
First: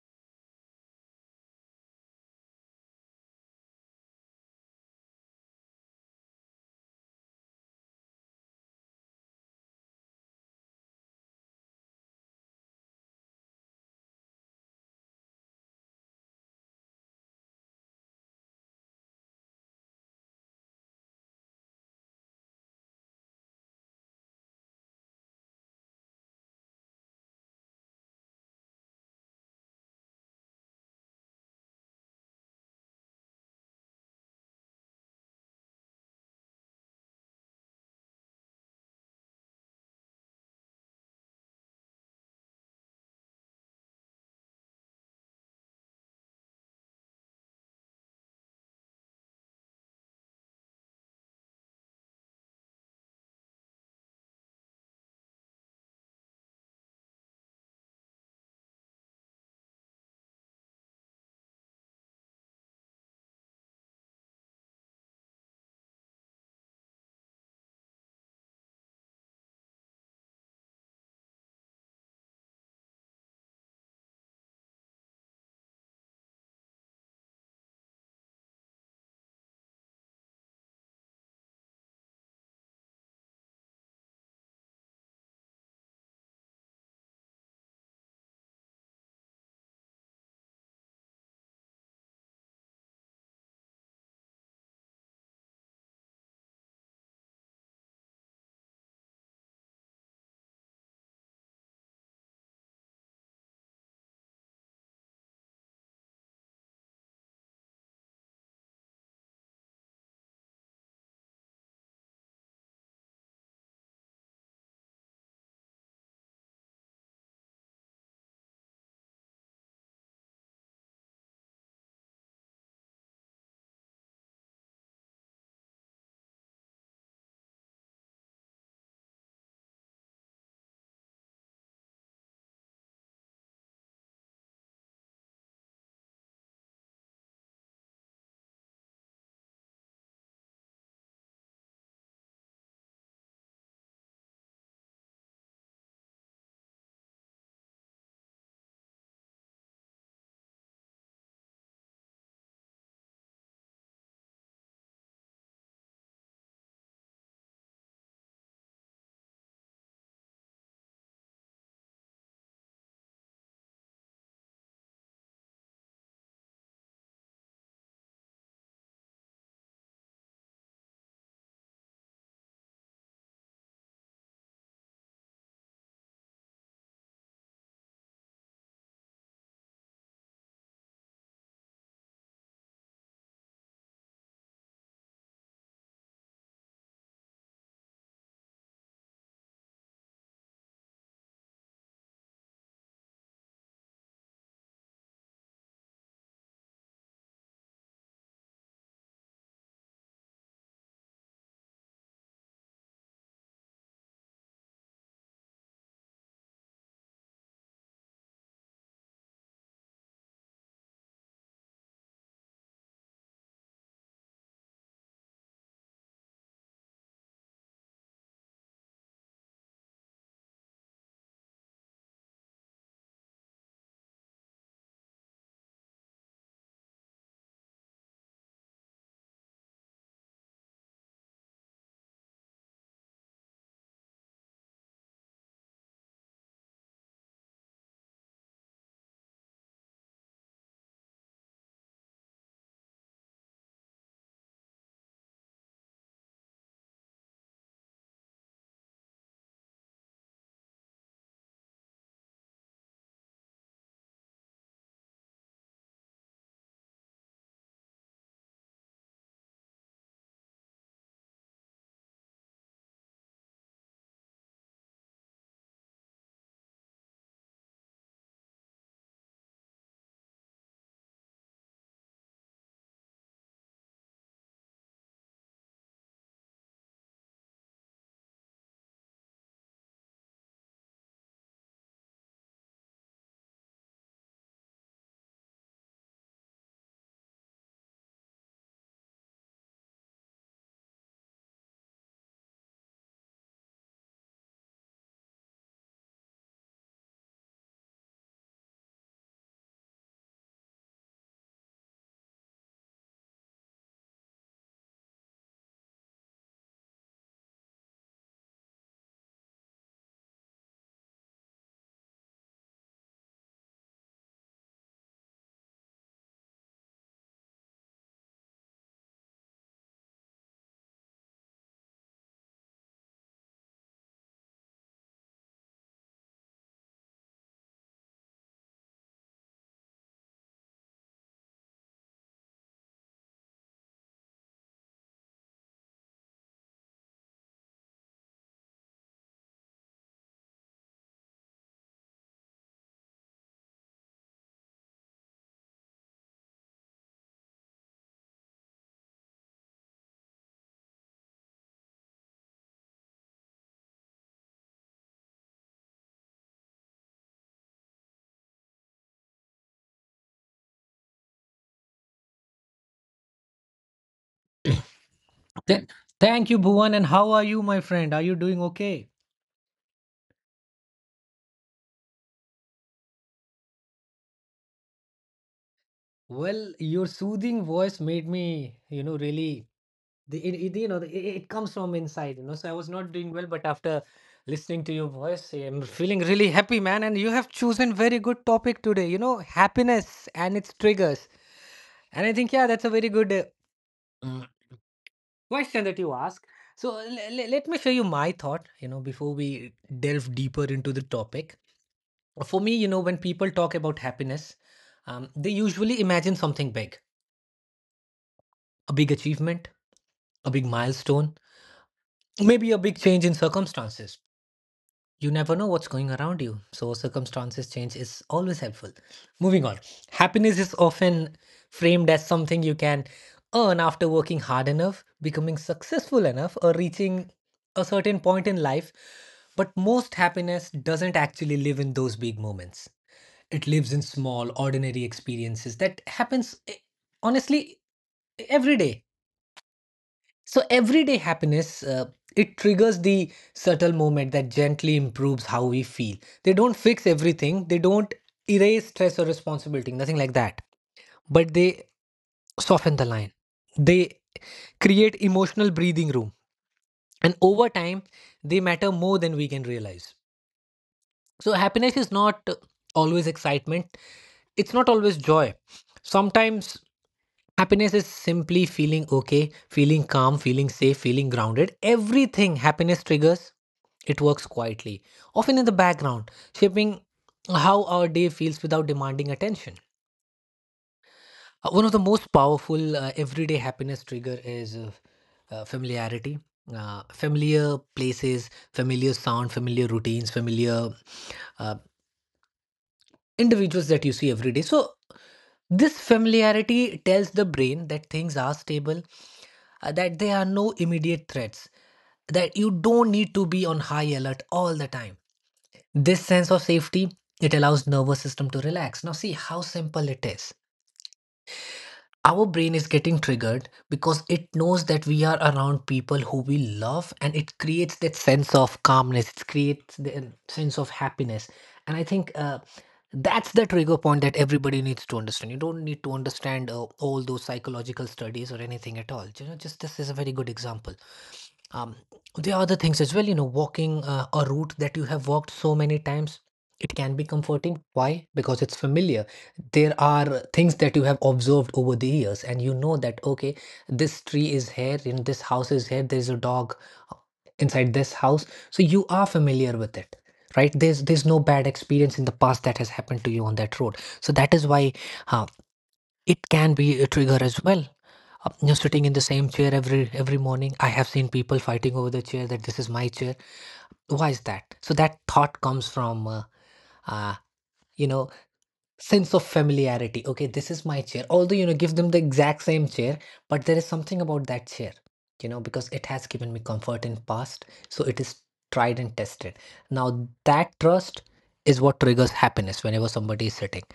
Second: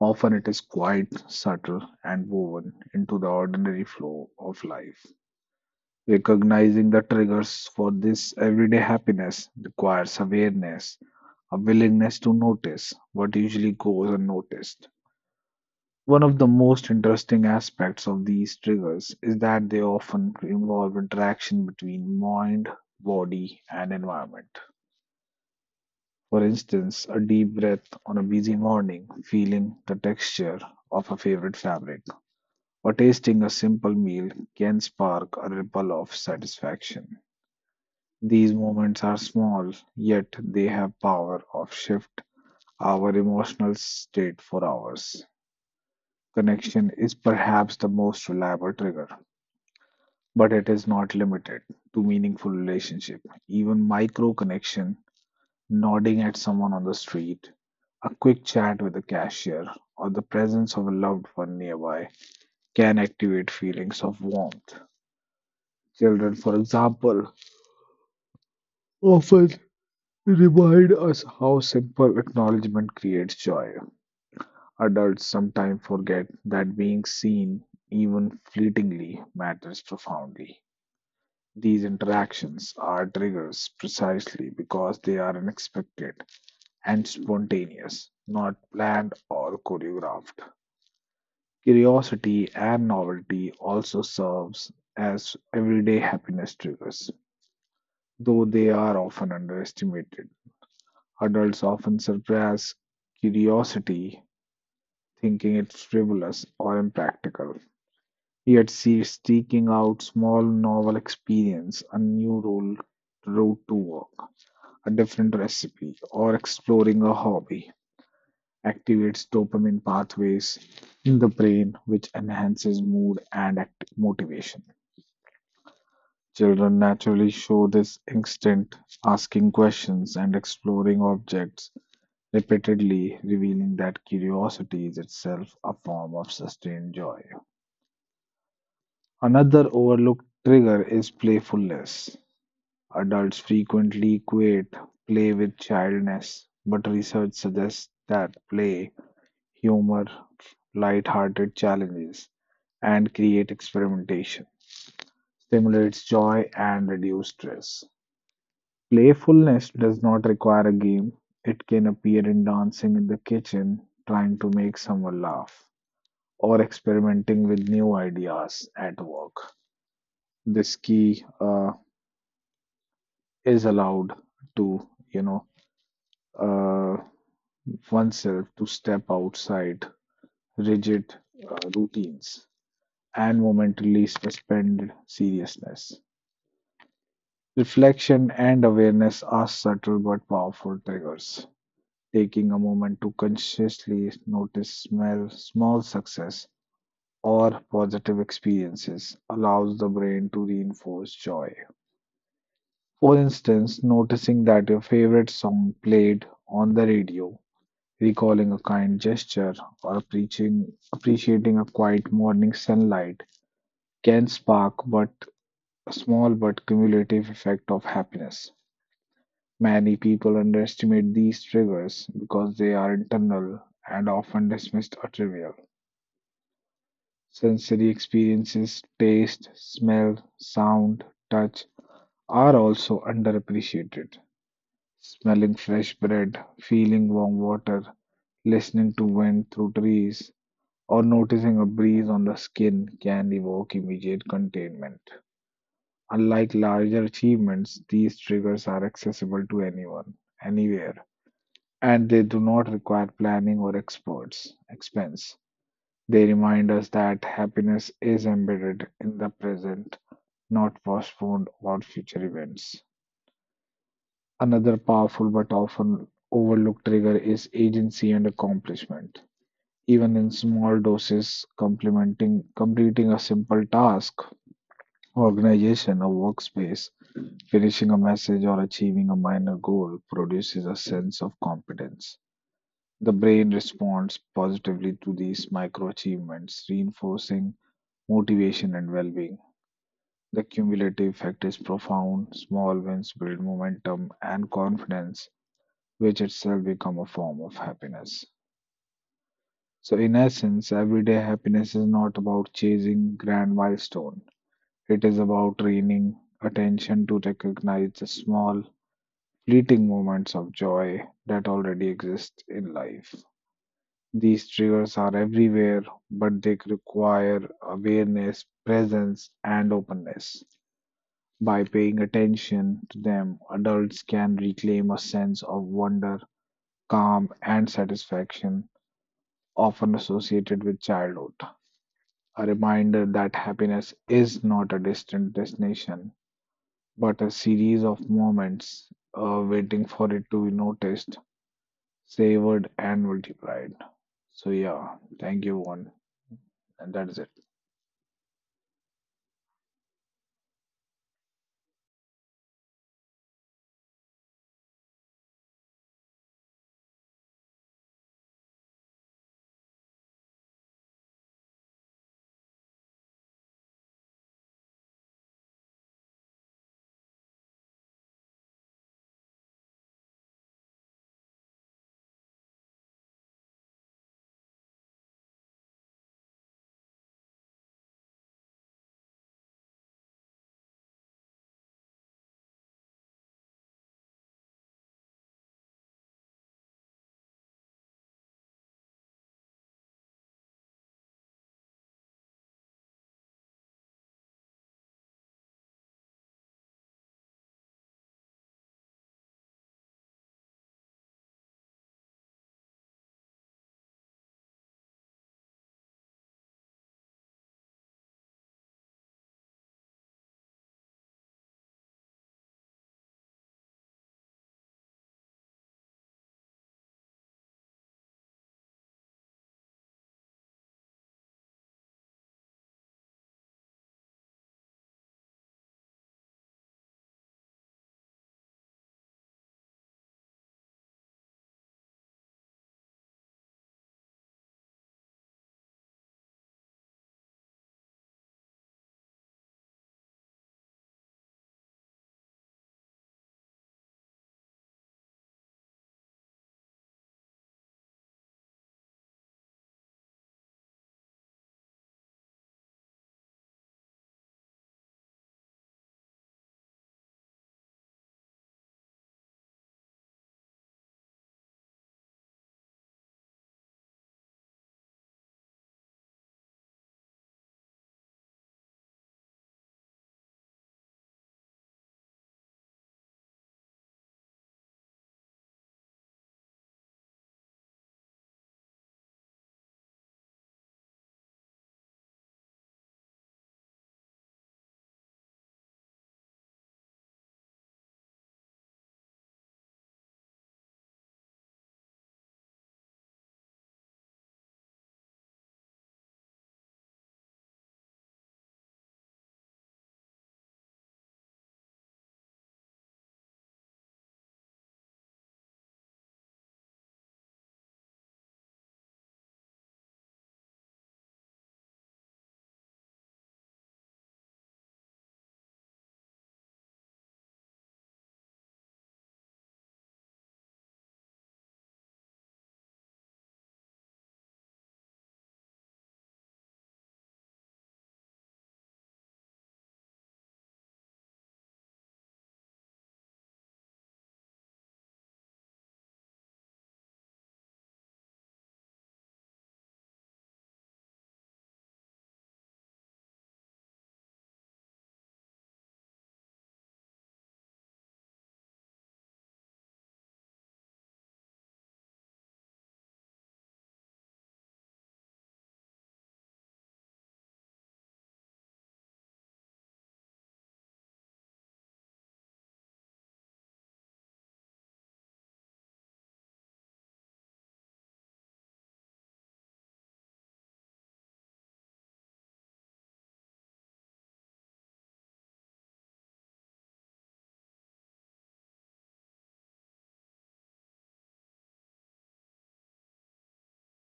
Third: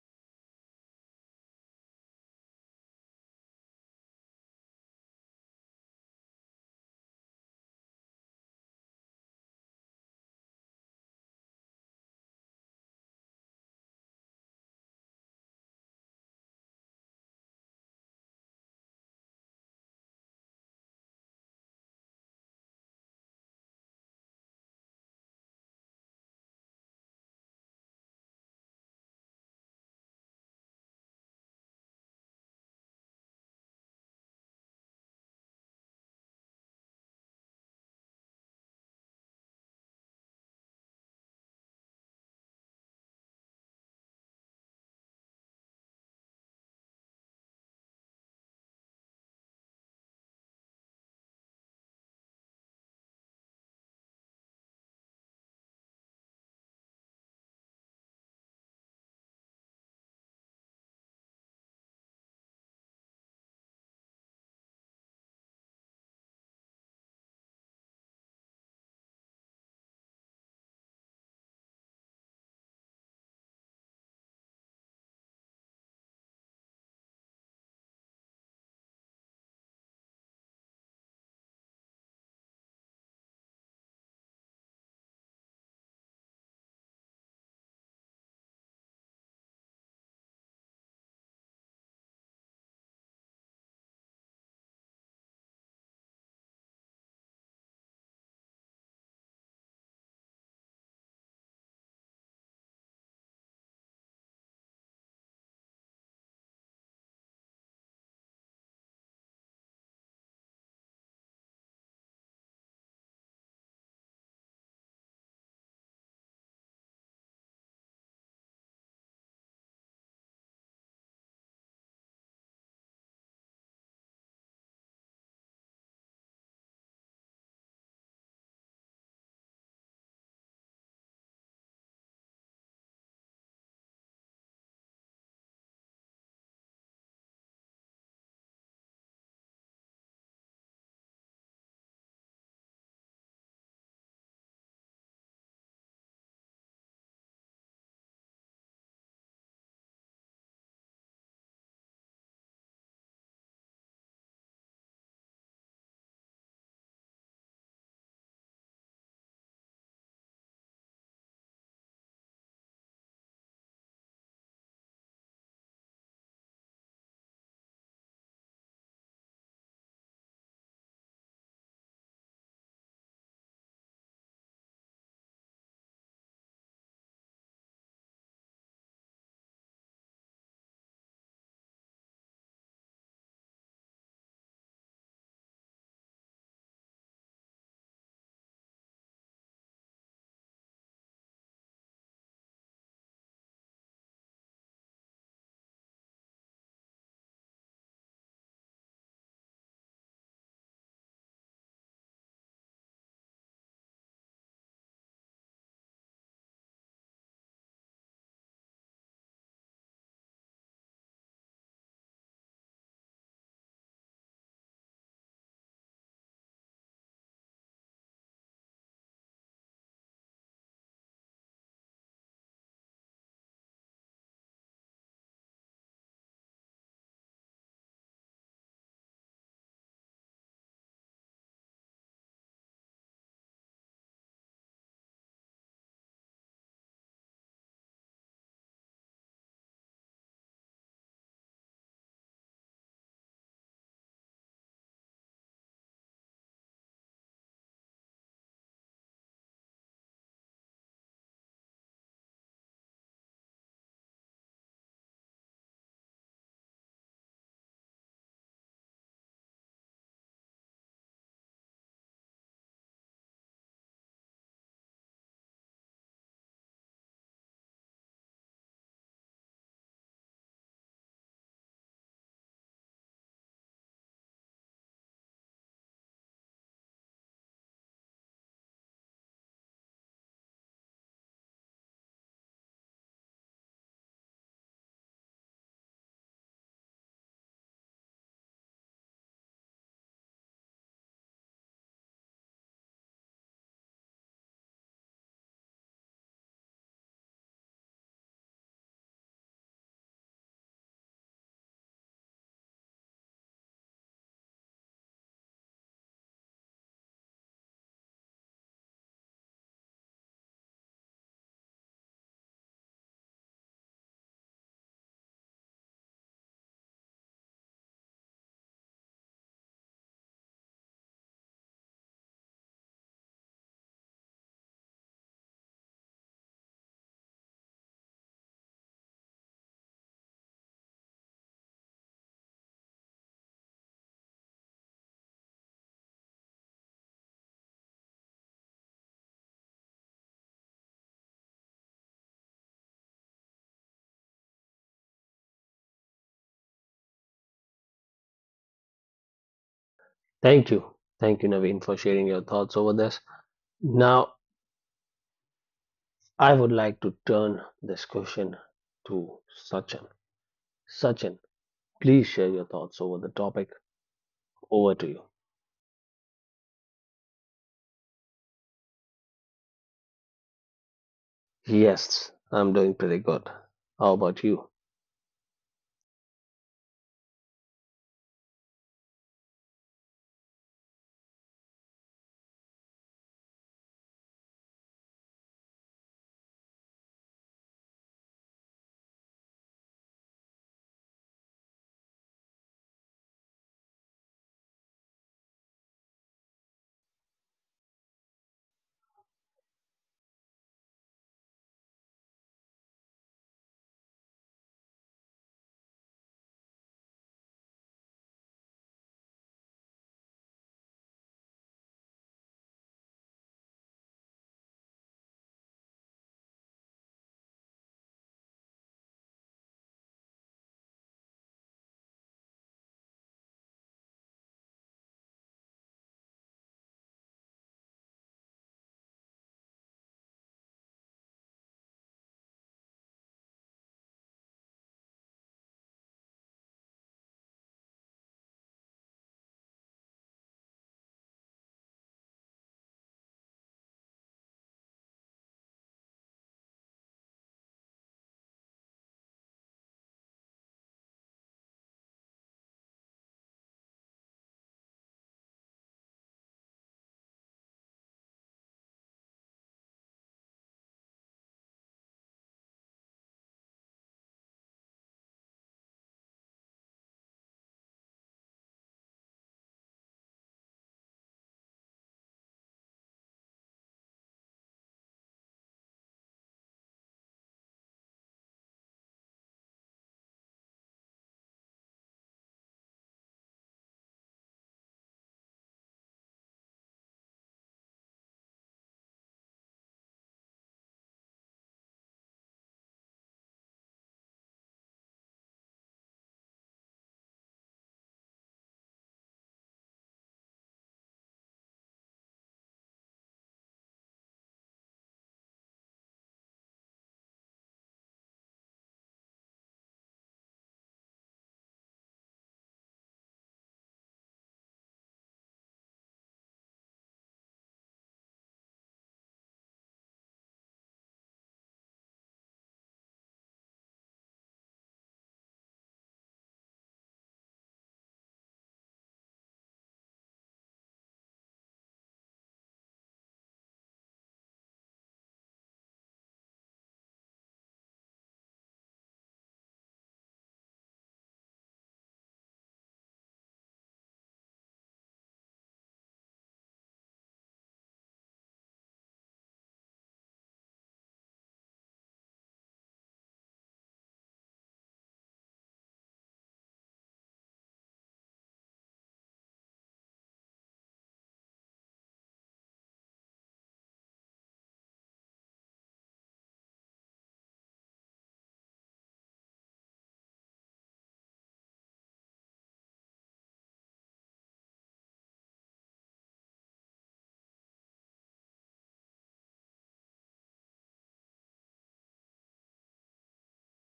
S2: Often it is quiet, subtle, and woven into the ordinary flow of life. Recognizing the triggers for this everyday happiness requires awareness, a willingness to notice what usually goes unnoticed. One of the most interesting aspects of these triggers is that they often involve interaction between mind, body, and environment. For instance, a deep breath on a busy morning, feeling the texture of a favorite fabric, or tasting a simple meal can spark a ripple of satisfaction. These moments are small, yet they have power of shift our emotional state for hours. Connection is perhaps the most reliable trigger, but it is not limited to meaningful relationship. Even micro connection, nodding at someone on the street, a quick chat with a cashier, or the presence of a loved one nearby can activate feelings of warmth. Children, for example, often remind us how simple acknowledgement creates joy. Adults sometimes forget that being seen, even fleetingly, matters profoundly. These interactions are triggers precisely because they are unexpected and spontaneous, not planned or choreographed. Curiosity and novelty also serves as everyday happiness triggers, though they are often underestimated. Adults often surpass curiosity thinking it's frivolous or impractical. Yet she's seeking out small novel experience, a new role, route to work, a different recipe, or exploring a hobby activates dopamine pathways in the brain, which enhances mood and motivation. Children naturally show this instinct, asking questions and exploring objects repeatedly, revealing that curiosity is itself a form of sustained joy. Another overlooked trigger is playfulness. Adults frequently equate play with childness, but research suggests that play, humor, light-hearted challenges, and create experimentation stimulates joy and reduce stress. Playfulness does not require a game. It can appear in dancing in the kitchen, trying to make someone laugh, or experimenting with new ideas at work. This key is allowed to, uh, oneself to step outside rigid routines and momentarily suspend seriousness. Reflection and awareness are subtle but powerful triggers. Taking a moment to consciously notice smell, small success or positive experiences allows the brain to reinforce joy. For instance, noticing that your favorite song played on the radio, recalling a kind gesture or preaching, appreciating a quiet morning sunlight can spark but a small but cumulative effect of happiness. Many people underestimate these triggers because they are internal and often dismissed as trivial. Sensory experiences, taste, smell, sound, touch are also underappreciated. Smelling fresh bread, feeling warm water, listening to wind through trees, or noticing a breeze on the skin can evoke immediate containment. Unlike larger achievements, these triggers are accessible to anyone, anywhere, and they do not require planning or experts expense. They remind us that happiness is embedded in the present, not postponed or future events. Another powerful but often overlooked trigger is agency and accomplishment. Even in small doses, complementing completing a simple task, organization, a workspace, finishing a message or achieving a minor goal produces a sense of competence. The brain responds positively to these micro achievements, reinforcing motivation and well being. The cumulative effect is profound. Small wins build momentum and confidence, which itself become a form of happiness. So, in essence, everyday happiness is not about chasing grand milestone. It is about training attention to recognize the small, fleeting moments of joy that already exist in life. These triggers are everywhere, but they require awareness, presence, and openness. By paying attention to them, adults can reclaim a sense of wonder, calm, and satisfaction often associated with childhood. A reminder that happiness is not a distant destination, but a series of moments waiting for it to be noticed, savored, and multiplied. So, yeah, thank you, Bhuvan. And that is it.
S1: Thank you. Thank you, Naveen, for sharing your thoughts over this. Now, I would like to turn this question to Sachin. Sachin, please share your thoughts over the topic. Over to you.
S3: Th- Thank you, Bhuvan. And how are you, my friend? Are you doing okay?
S1: Yes, I'm doing pretty good. How about you?
S3: Well, your soothing voice made me, really, the, it, you know, the, it comes from inside, So I was not doing well, but after listening to your voice, I'm feeling really happy, man. And you have chosen very good topic today, you know, happiness and its triggers. And I think, yeah, that's a very good mm, question that you ask. So let me show you my thought, you know, before we delve deeper into the topic. For me, you know, when people talk about happiness, they usually imagine something big, a big achievement, a big milestone, maybe a big change in circumstances. You never know what's going around you. So, circumstances change is always helpful. Moving on, happiness is often framed as something you can earn after working hard enough, becoming successful enough, or reaching a certain point in life. But most happiness doesn't actually live in those big moments. It lives in small, ordinary experiences that happens honestly every day. So everyday happiness, it triggers the subtle moment that gently improves how we feel. They don't fix everything. They don't erase stress or responsibility. Nothing like that. But they soften the line. They create emotional breathing room, and over time, they matter more than we can realize. So happiness is not always excitement. It's not always joy. Sometimes happiness is simply feeling okay, feeling calm, feeling safe, feeling grounded. Everything happiness triggers, it works quietly, often in the background, shaping how our day feels without demanding attention. One of the most powerful everyday happiness trigger is familiarity. Familiar places, familiar sound, familiar routines, familiar uh, individuals that you see every day. So, this familiarity tells the brain that things are stable, that there are no immediate threats, that you don't need to be on high alert all the time. This sense of safety, it allows nervous system to relax. Now see how simple it is. Our brain is getting triggered because it knows that we are around people who we love and it creates that sense of calmness, it creates the sense of happiness. And I think that's the trigger point that everybody needs to understand. You don't need to understand all those psychological studies or anything at all. You know, just this is a very good example. Um, there are other things as well, you know, walking a route that you have walked so many times. It can be comforting. Why? Because it's familiar. There are things that you have observed over the years, and you know that, okay, this tree is here, you know, this house is here, there's a dog uh, inside this house. So you are familiar with it, right? There's no bad experience in the past that has happened to you on that road. So that is why uh, it can be a trigger as well. You're sitting in the same chair every morning. I have seen people fighting over the chair, that this is my chair. Why is that? So that thought comes from uh you know sense of familiarity. Okay, this is my chair, although, you know, give them the exact same chair, but there is something about that chair, you know, because it has given me comfort in past. So it is tried and tested. Now that trust is what triggers happiness whenever somebody is sitting,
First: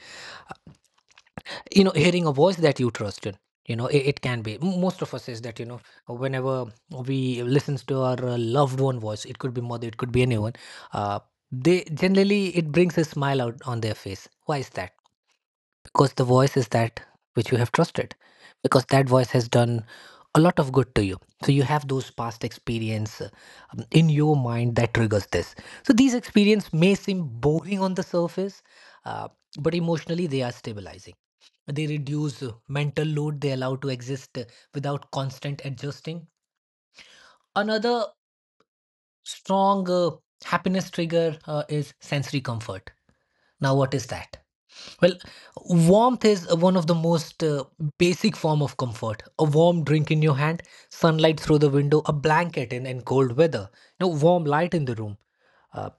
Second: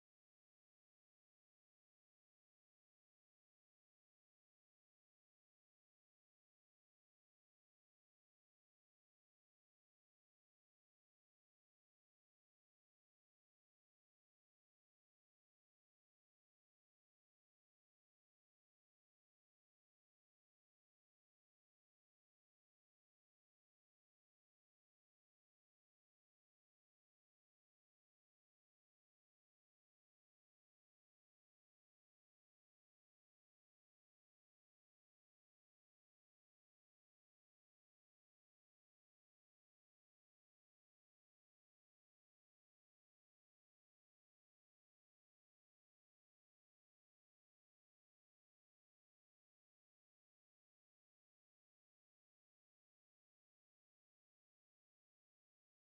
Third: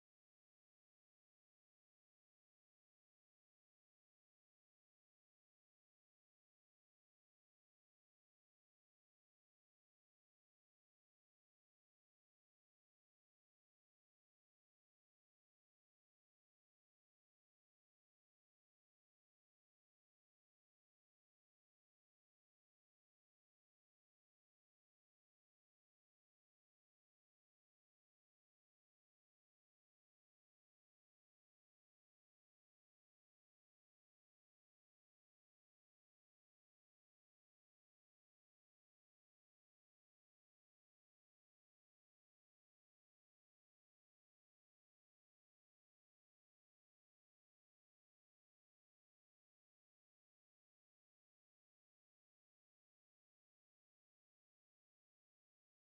S3: you know, hearing a voice that you trusted. You know, it can be most of us is that, you know, whenever we listens to our loved one voice, it could be mother, it could be anyone. Uh, they generally, it brings a smile out on their face. Why is that? Because the voice is that which you have trusted, because that voice has done a lot of good to you. So you have those past experience in your mind that triggers this. So these experience may seem boring on the surface, uh, but emotionally they are stabilizing. They reduce mental load, they allow to exist without constant adjusting. Another strong happiness trigger is sensory comfort. Now what is that? Well, warmth is one of the most basic form of comfort. A warm drink in your hand, sunlight through the window, a blanket in cold weather, you know, warm light in the room. Uh,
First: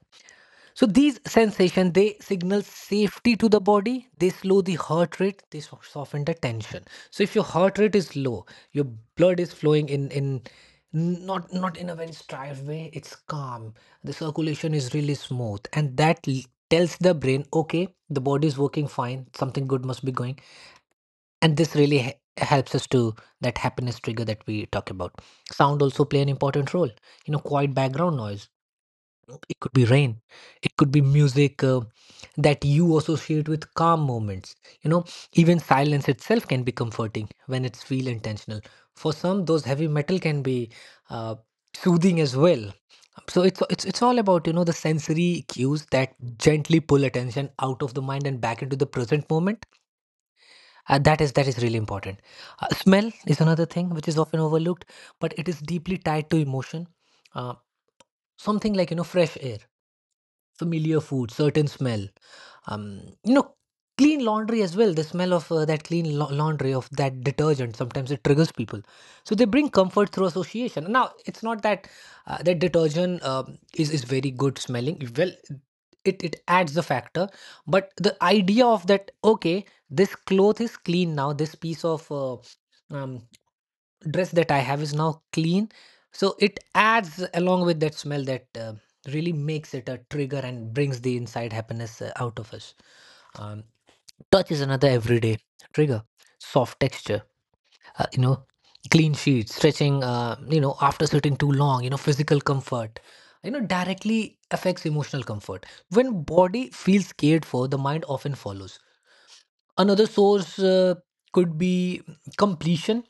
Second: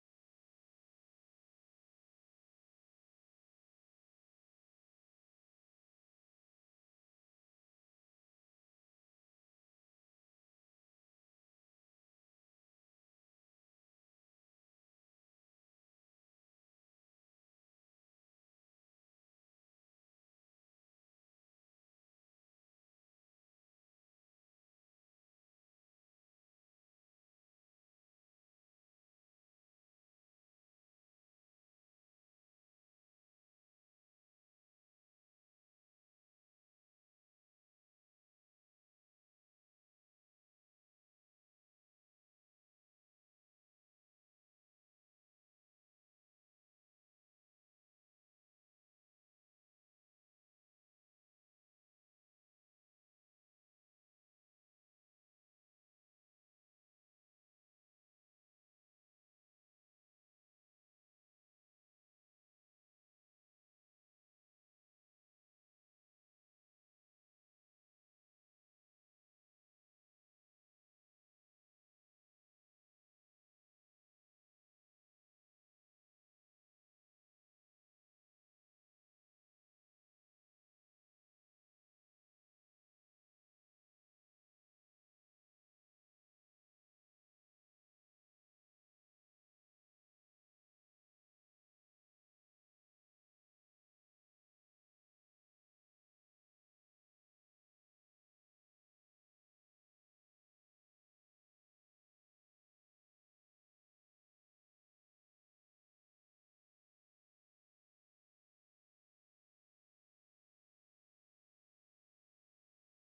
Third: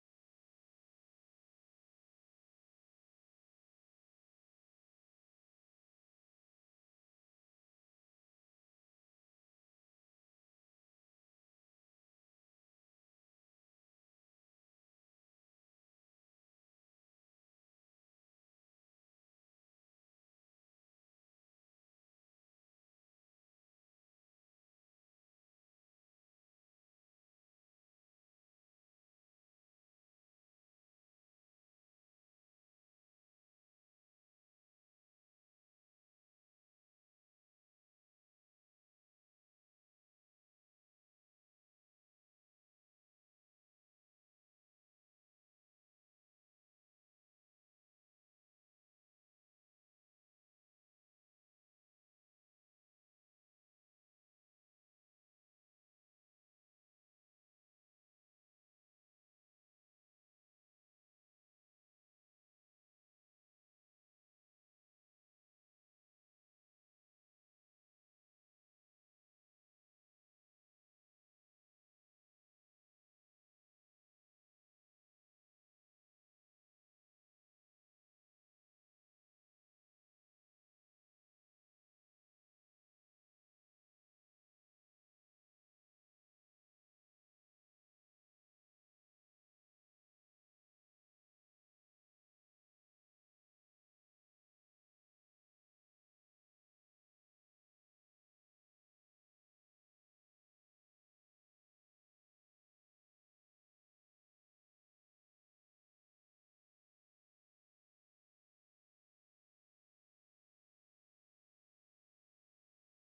S3: So these sensations, they signal safety to the body. They slow the heart rate. They soften the tension. So if your heart rate is low, your blood is flowing in, not in a very strived way. It's calm. The circulation is really smooth, and tells the brain, okay, the body is working fine. Something good must be going, and this really helps us to that happiness trigger that we talk about. Sound also play an important role. You know, quiet background noise, it could be rain, it could be music, that you associate with calm moments, you know, even silence itself can be comforting when it's feel intentional. For some, those heavy metal can be uh, soothing as well. So it's all about, you know, the sensory cues that gently pull attention out of the mind and back into the present moment. Uh, that is really important. Uh, smell is another thing which is often overlooked, but it is deeply tied to emotion. Uh, Something like, you know, fresh air, familiar food, certain smell. You know, clean laundry as well. The smell of that clean laundry, of that detergent, sometimes it triggers people. So they bring comfort through association. Now, it's not that that detergent is very good smelling. Well, it adds the factor, but the idea of that, okay, this cloth is clean now, this piece of um, dress that I have is now clean. So it adds along with that smell that really makes it a trigger and brings the inside happiness out of us. Um, touch is another everyday trigger. Soft texture, you know, clean sheets, stretching, you know, after sitting too long, you know, physical comfort, you know, directly affects emotional comfort. When body feels cared for, the mind often follows. Another source could be completion.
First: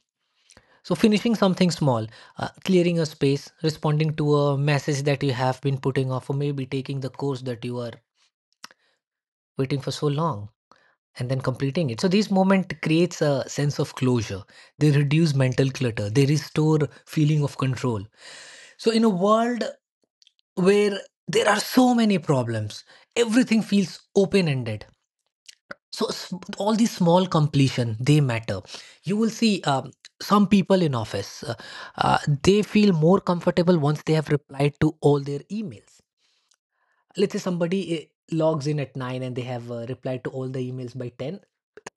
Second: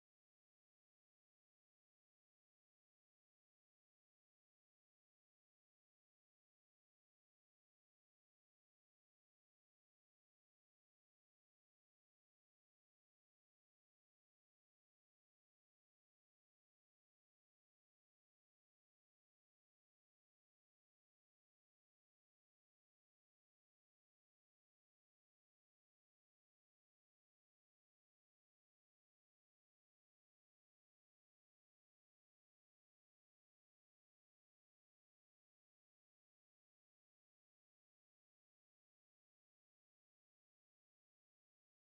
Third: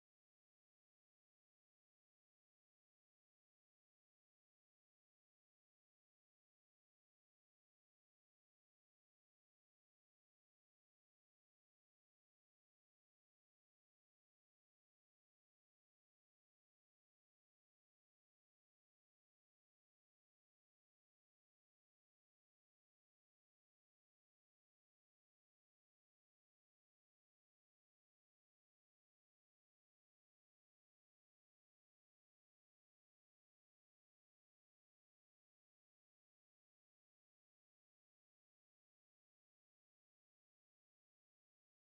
S3: So, finishing something small, clearing a space, responding to a message that you have been putting off, or maybe taking the course that you are waiting for so long and then completing it. So, these moments creates a sense of closure. They reduce mental clutter. They restore feeling of control. So, in a world where there are so many problems, everything feels open-ended. So all these small completion, they matter. You will see, some people in office uh, they feel more comfortable once they have replied to all their emails. Let's say somebody logs in at 9 and they have replied to all the emails by 10,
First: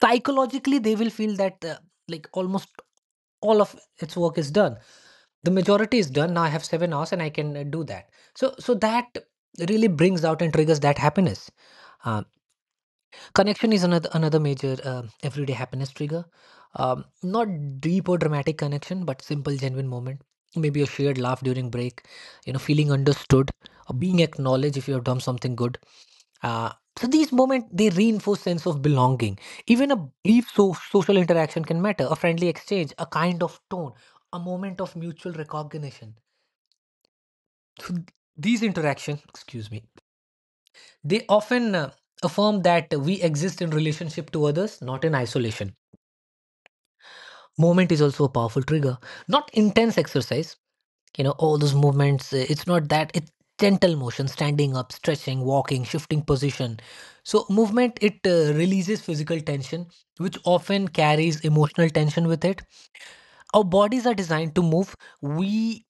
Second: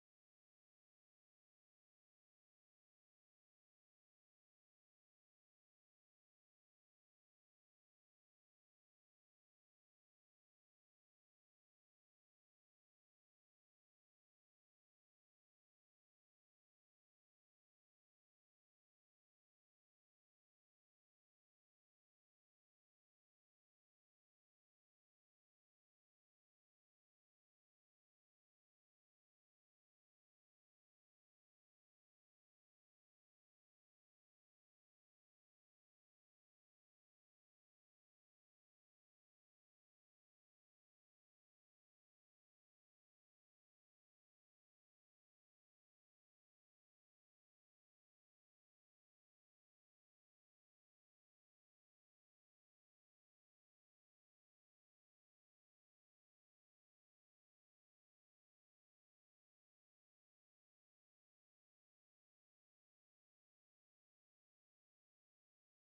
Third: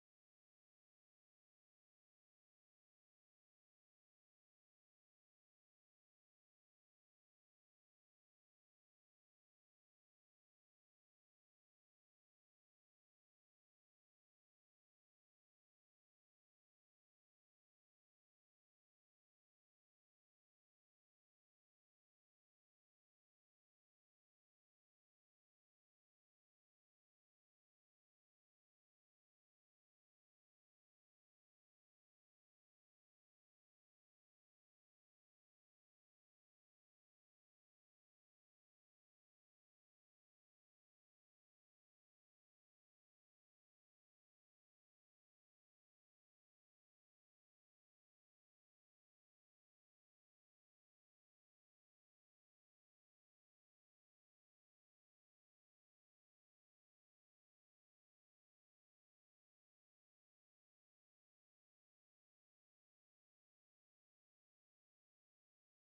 S3: psychologically they will feel that like almost all of its work is done. The majority is done, now I have 7 hours and I can do that. So that really brings out and triggers that happiness. Uh, connection is another major everyday happiness trigger. Um, not deep or dramatic connection, but simple genuine moment, maybe a shared laugh during break, you know, feeling understood, or being acknowledged if you have done something good. Uh, so these moments, they reinforce sense of belonging. Even a brief social interaction can matter, a friendly exchange, a kind of tone, a moment of mutual recognition. So these interaction, excuse me, they often affirm that we exist in relationship to others, not in isolation. Movement is also a powerful trigger, not intense exercise, you know, all those movements, it's not that. It's gentle motion, standing up, stretching, walking, shifting position. So movement, it releases physical tension, which often carries emotional tension with it. Our bodies are designed to move. We,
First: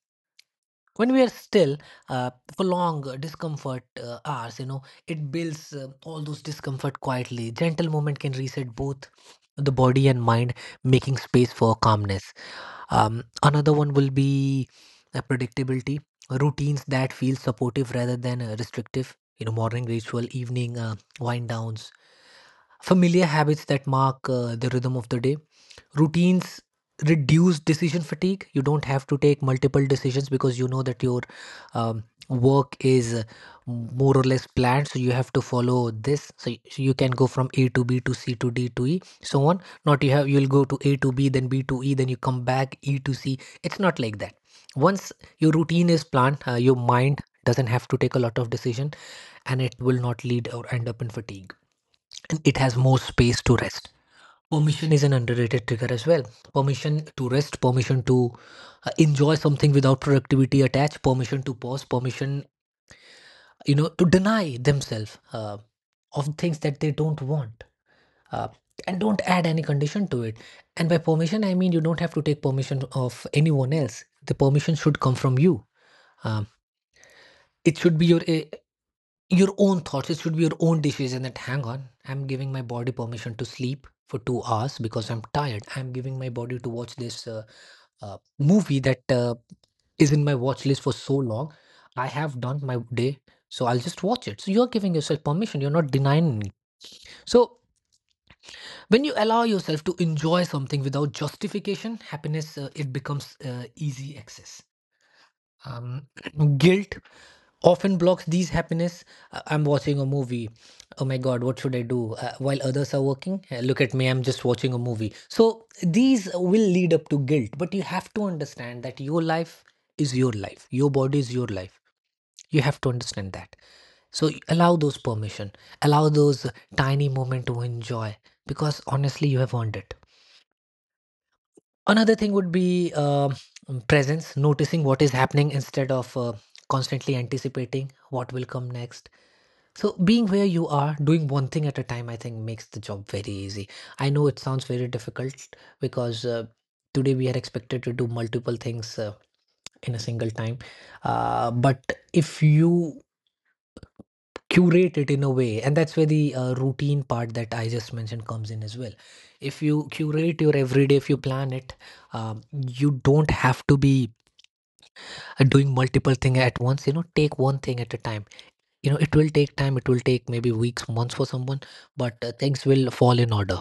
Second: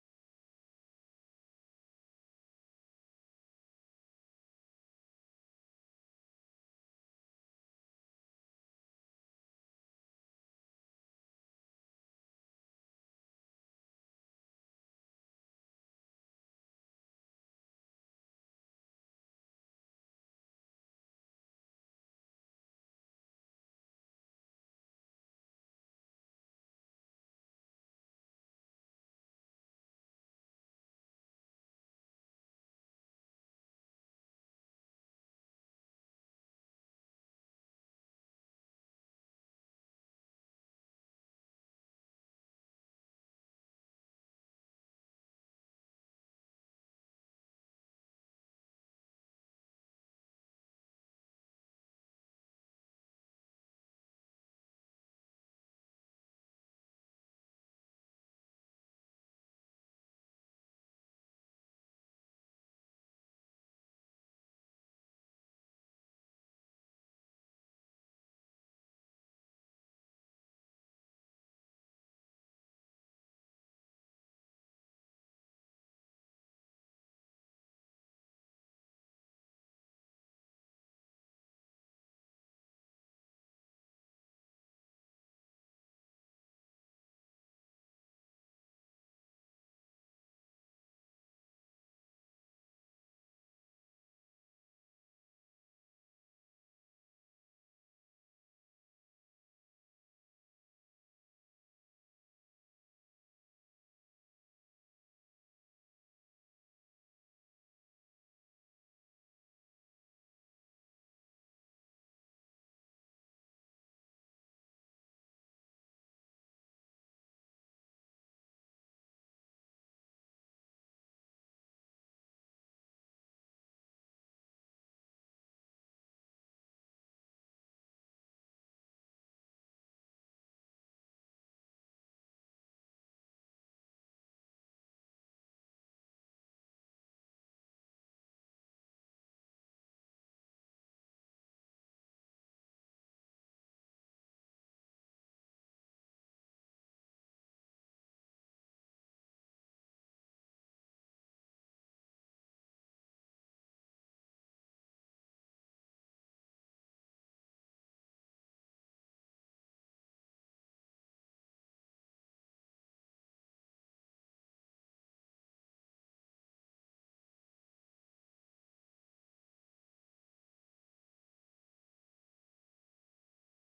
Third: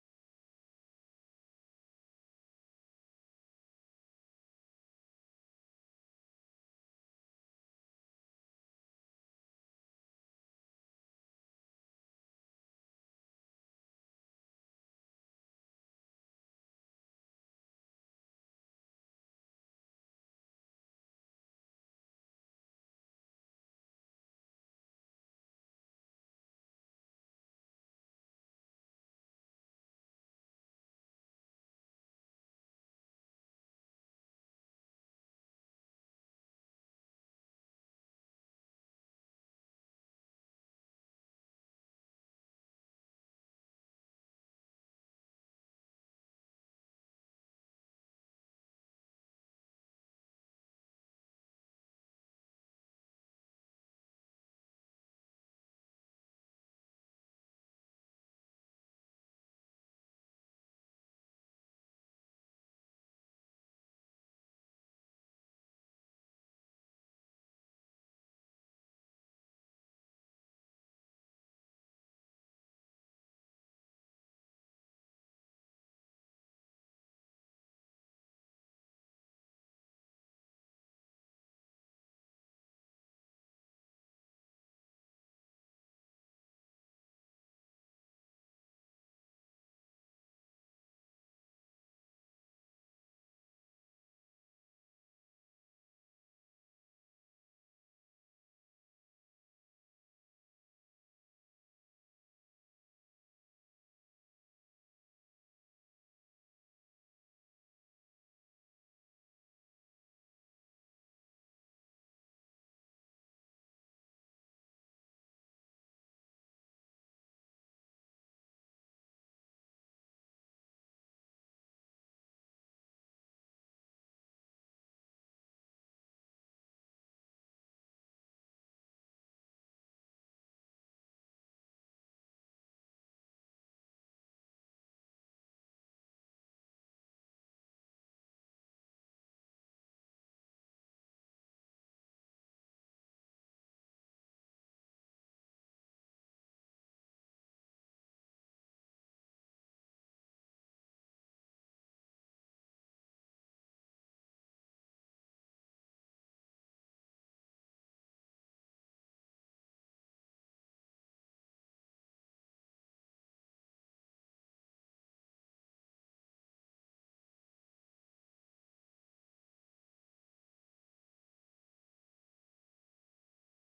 S3: when we are still, uh, for long discomfort hours, you know, it builds all those discomfort quietly. Gentle movement can reset both the body and mind, making space for calmness. Um, another one will be predictability, routines that feel supportive rather than restrictive. You know, morning ritual, evening wind downs, familiar habits that mark the rhythm of the day. Routines reduce decision fatigue. You don't have to take multiple decisions because you know that your um, work is more or less planned, so you have to follow this. So you can go from a to b to c to d to e, so on. Not you have You'll go to a to b, then b to e, then you come back e to c. It's not like that. Once your routine is planned, your mind doesn't have to take a lot of decision, and it will not lead or end up in fatigue, and it has more space to rest. Permission is an underrated trigger as well. Permission to rest, permission to enjoy something without productivity attached, permission to pause, permission, to deny themselves of things that they don't want. Uh, and don't add any condition to it. And by permission, I mean you don't have to take permission of anyone else. The permission should come from you. Um, it should be your own thoughts. It should be your own decision. That hang on, I'm giving my body permission to sleep for 2 hours because I'm tired. I'm giving my body to watch this. Movie that is in my watch list for so long. I have done my day, so I'll just watch it. So you're giving yourself permission, you're not denying it. So when you allow yourself to enjoy something without justification, happiness, it becomes easy access. um, Guilt often blocks these happiness. I'm watching a movie, oh my god, what should I do, while others are working. Look at me, I'm just watching a movie. So these will lead up to guilt, but you have to understand that your life is your life, your body is your life. You have to understand that. Allow those permission, allow those tiny moment to enjoy, because honestly you have earned it. Another thing would be presence, noticing what is happening instead of constantly anticipating what will come next. So, being where you are, doing one thing at a time, I think makes the job very easy. I know it sounds very difficult, because today we are expected to do multiple things in a single time. But if you curate it in a way, and that's where the routine part that I just mentioned comes in as well. If you curate your everyday, if you plan it, um, you don't have to be doing multiple things at once. You know, take one thing at a time. You know, it will take time, it will take maybe weeks, months for someone, but things will fall in order,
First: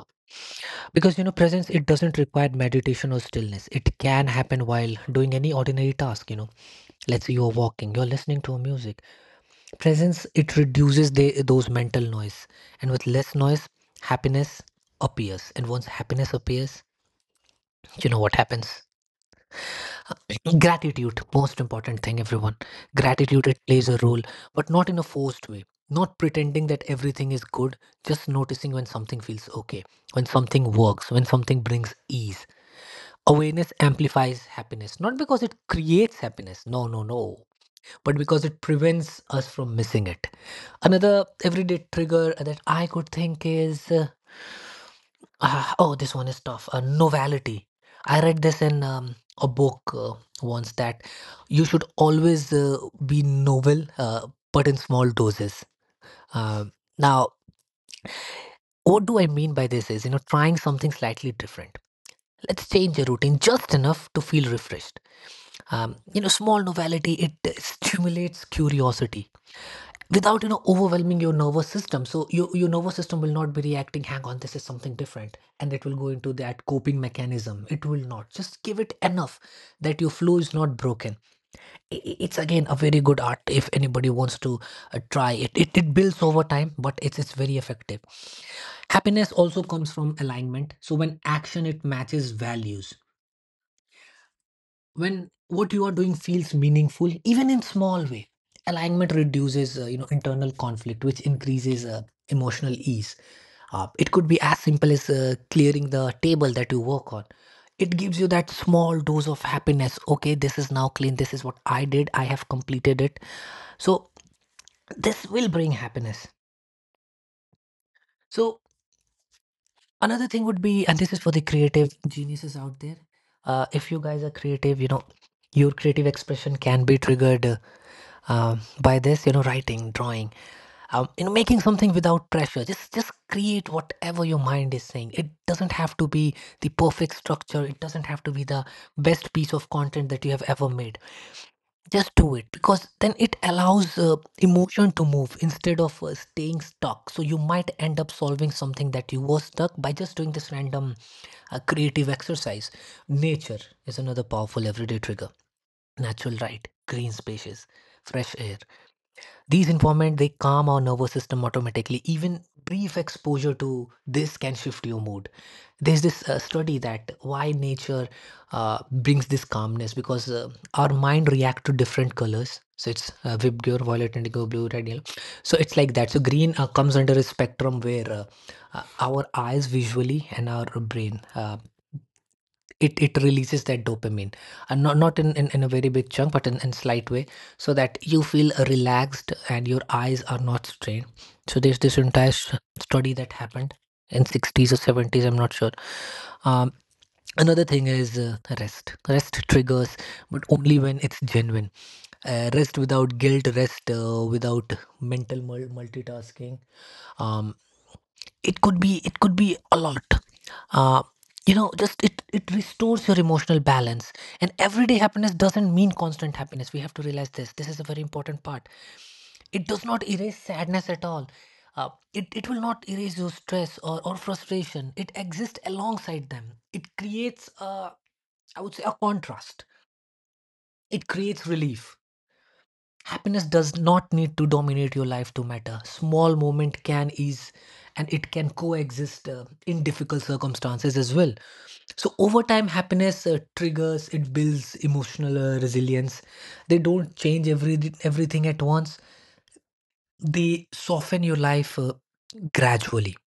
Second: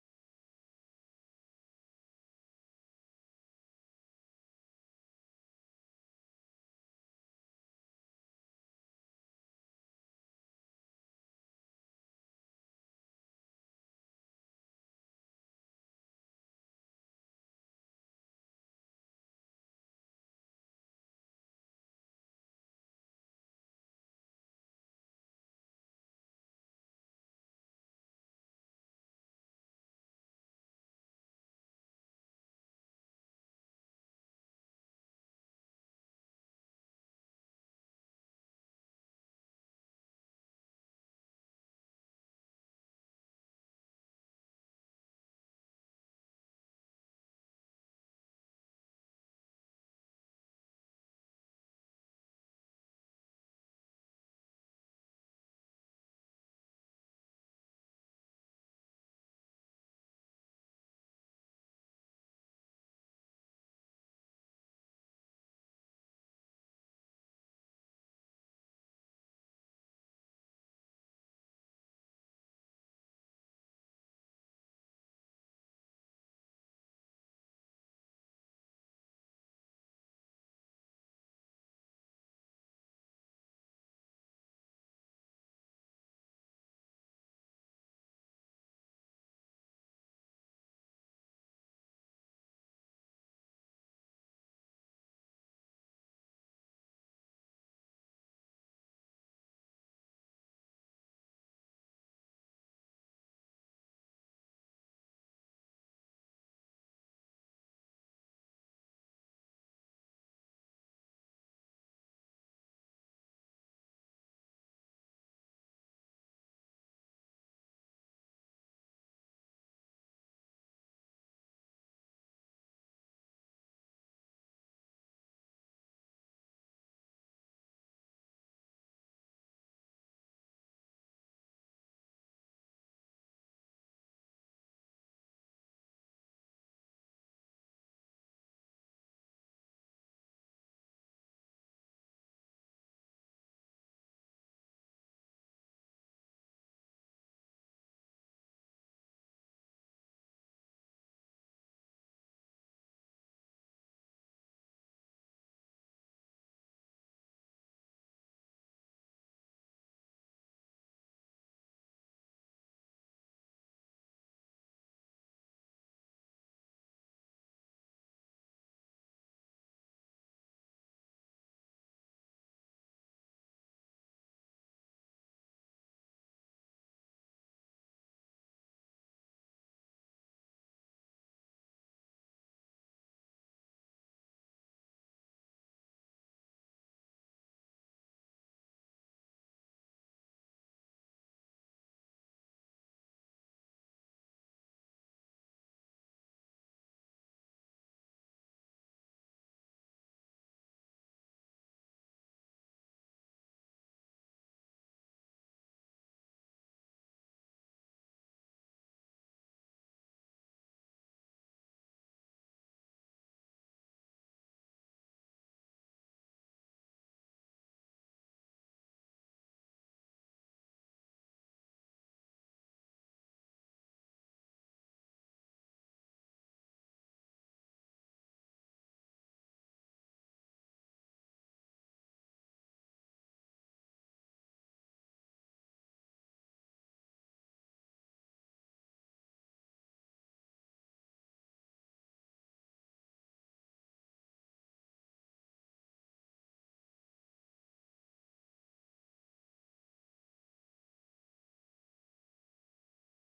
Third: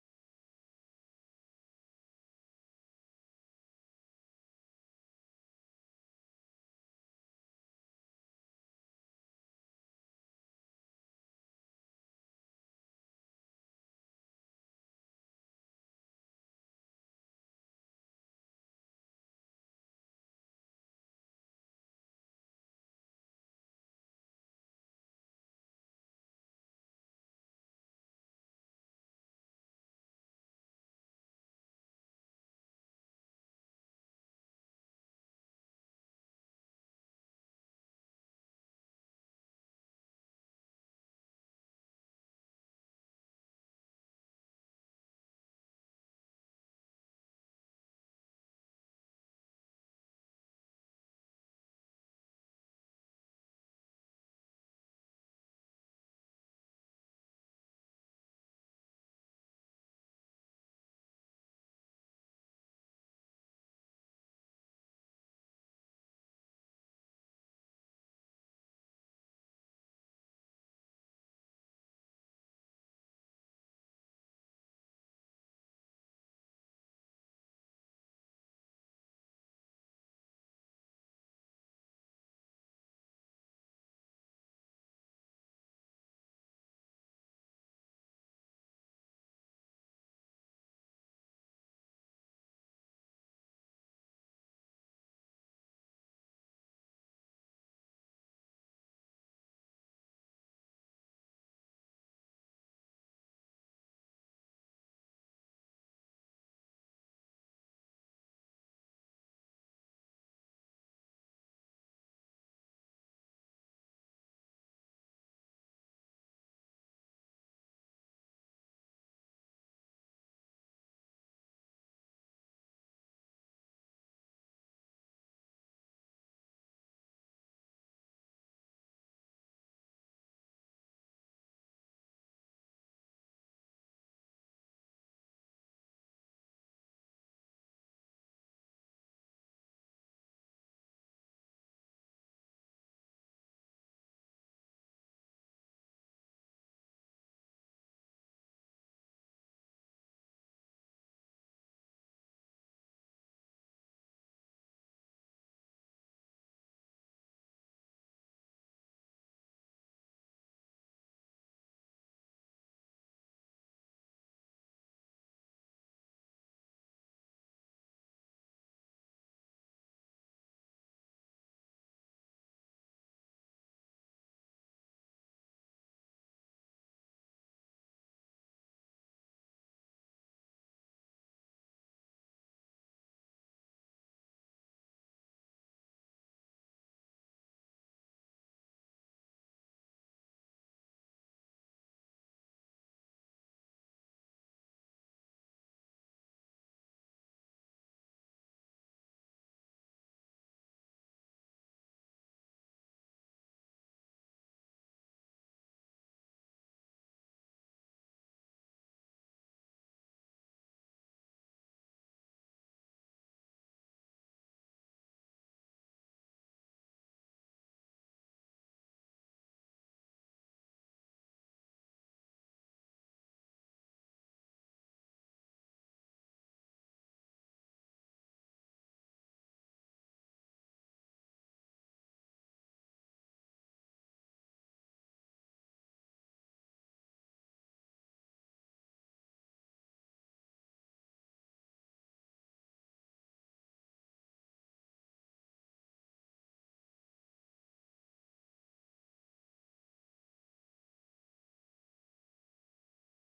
S3: because you know, presence, it doesn't require meditation or stillness, it can happen while doing any ordinary task. You know, let's say you're walking, you're listening to music. Presence, it reduces those mental noise. And with less noise, happiness appears. And once happiness appears, you know what happens? Gratitude, most important thing, everyone. Gratitude, it plays a role, but not in a forced way. Not pretending that everything is good, just noticing when something feels okay, when something works, when something brings ease. Awareness amplifies happiness, not because it creates happiness. No, no, no. But because it prevents us from missing it. Another everyday trigger that I could think is oh, this one is tough. Novelty. I read this in a book once that you should always be novel, but in small doses. Um Now, what do I mean by this is, you know, trying something slightly different. Let's change your routine just enough to feel refreshed. You know, small novelty, it stimulates curiosity without, you know, overwhelming your nervous system. So your nervous system will not be reacting, hang on, this is something different, and it will go into that coping mechanism. It will not, just give it enough that your flow is not broken. It's again a very good art if anybody wants to try it. It builds over time, but it's very effective. Happiness also comes from alignment, so when action, it matches values, when what you are doing feels meaningful even in small way, alignment reduces, you know, internal conflict, which increases emotional ease. It could be as simple as clearing the table that you work on. It gives you that small dose of happiness. Okay, this is now clean, this is what I did, I have completed it. So this will bring happiness. So another thing would be, and this is for the creative geniuses out there, if you guys are creative, you know, your creative expression can be triggered by this, you know, writing, drawing, you know, making something without pressure. Just create whatever your mind is saying. It doesn't have to be the perfect structure. It doesn't have to be the best piece of content that you have ever made. Just do it, because then it allows emotion to move instead of staying stuck. So you might end up solving something that you were stuck by just doing this random creative exercise. Nature is another powerful everyday trigger. Natural light, green spaces, fresh air, these informants, they calm our nervous system automatically. Even brief exposure to this can shift your mood. There's this study that why nature brings this calmness, because our mind react to different colors. So it's Vibgyor, violet, indigo, blue, red, yellow. So it's like that. So green comes under a spectrum where our eyes visually and our brain, it it releases that dopamine, and not in a very big chunk, but in slight way, so that you feel relaxed and your eyes are not strained. So there's this entire study that happened in 60s or 70s, I'm not sure. um Another thing is rest triggers, but only when it's genuine. Rest without guilt, rest without mental multitasking. um, it could be a lot. uh, you know, just it it restores your emotional balance. And everyday happiness doesn't mean constant happiness, we have to realize this, this is a very important part. It does not erase sadness at all. uh, it will not erase your stress or frustration, it exists alongside them, it creates a, I would say a contrast, it creates relief. Happiness does not need to dominate your life to matter. Small moment can ease, and it can coexist in difficult circumstances as well. So over time, happiness triggers, it builds emotional resilience. They don't change everything at once. They soften your life gradually.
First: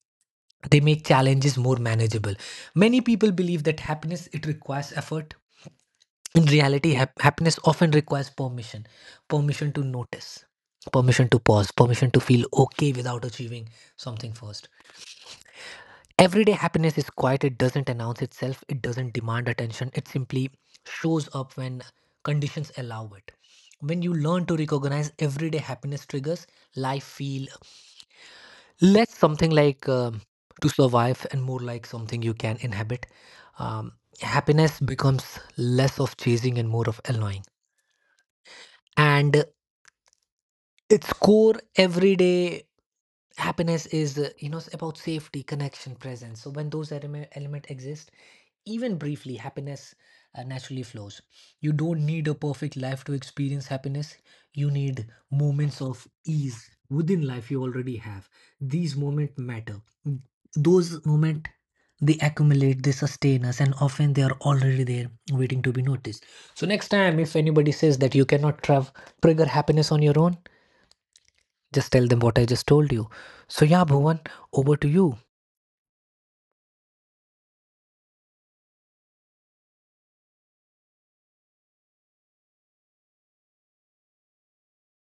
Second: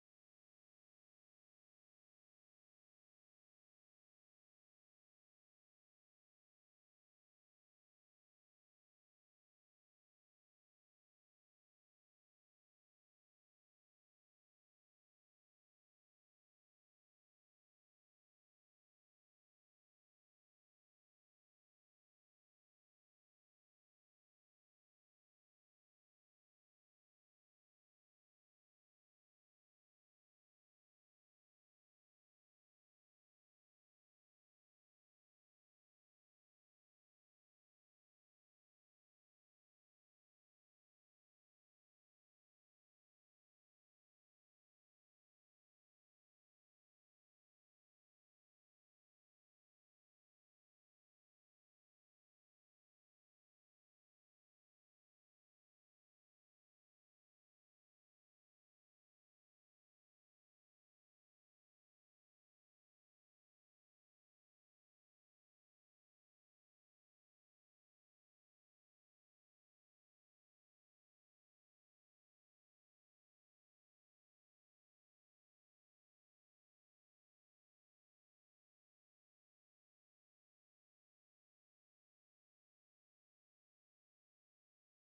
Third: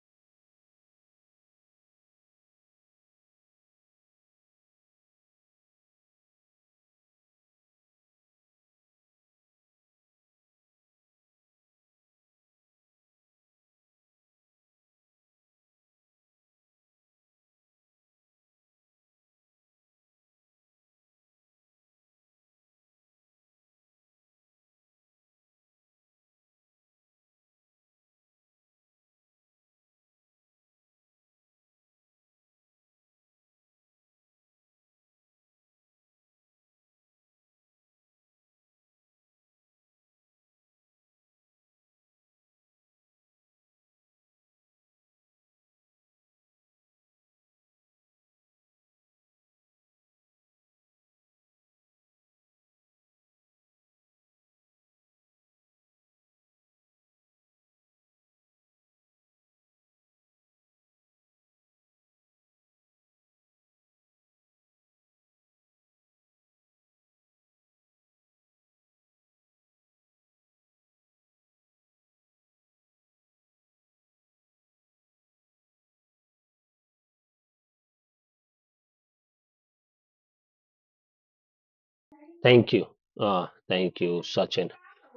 S3: They make challenges more manageable. Many people believe that happiness, it requires effort. In reality, happiness often requires permission, permission to notice, permission to pause, permission to feel okay without achieving something first. Everyday happiness is quiet, it doesn't announce itself, it doesn't demand attention, it simply shows up when conditions allow it. When you learn to recognize everyday happiness triggers, life feel less something like to survive and more like something you can inhabit. Um, happiness becomes less of chasing and more of allowing. And its core, everyday happiness is, you know, about safety, connection, presence. So when those elements exist, even briefly, happiness naturally flows. You don't need a perfect life to experience happiness, you need moments of ease within life you already have. These moments matter. Mm, those moments, they accumulate, they sustain us, and often they are already there waiting to be noticed. So next time, if anybody says that you cannot trigger happiness on your own, just tell them what I just told you. So, yeah, Bhuvan, over to you.
S1: Thank you. Thank you, Sachin,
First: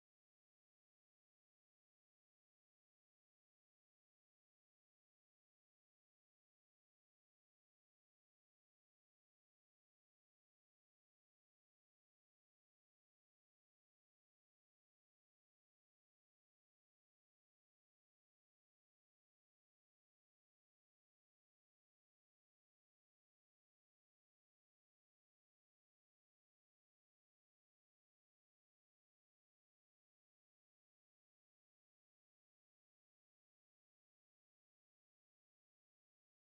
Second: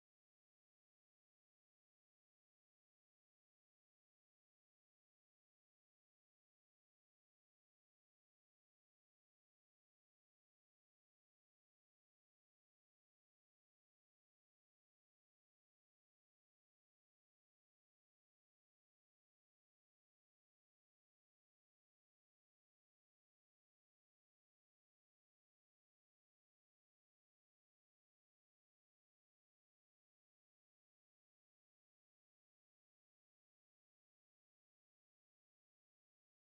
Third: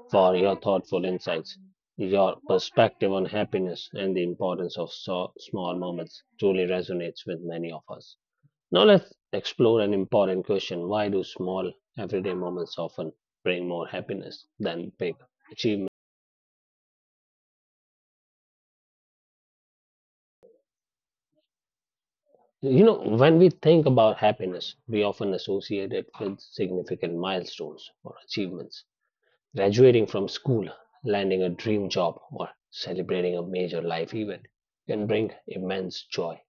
S1: for your thoughtful insights. Your perspective on happiness and the importance of small moments truly resonates with many of us. Now let's explore an important question. Why do small everyday moments often bring more happiness than big achievements? You know, when we think about happiness, we often associate it with significant milestones or achievements. Graduating from school, landing a dream job, or celebrating a major life event can bring immense joy.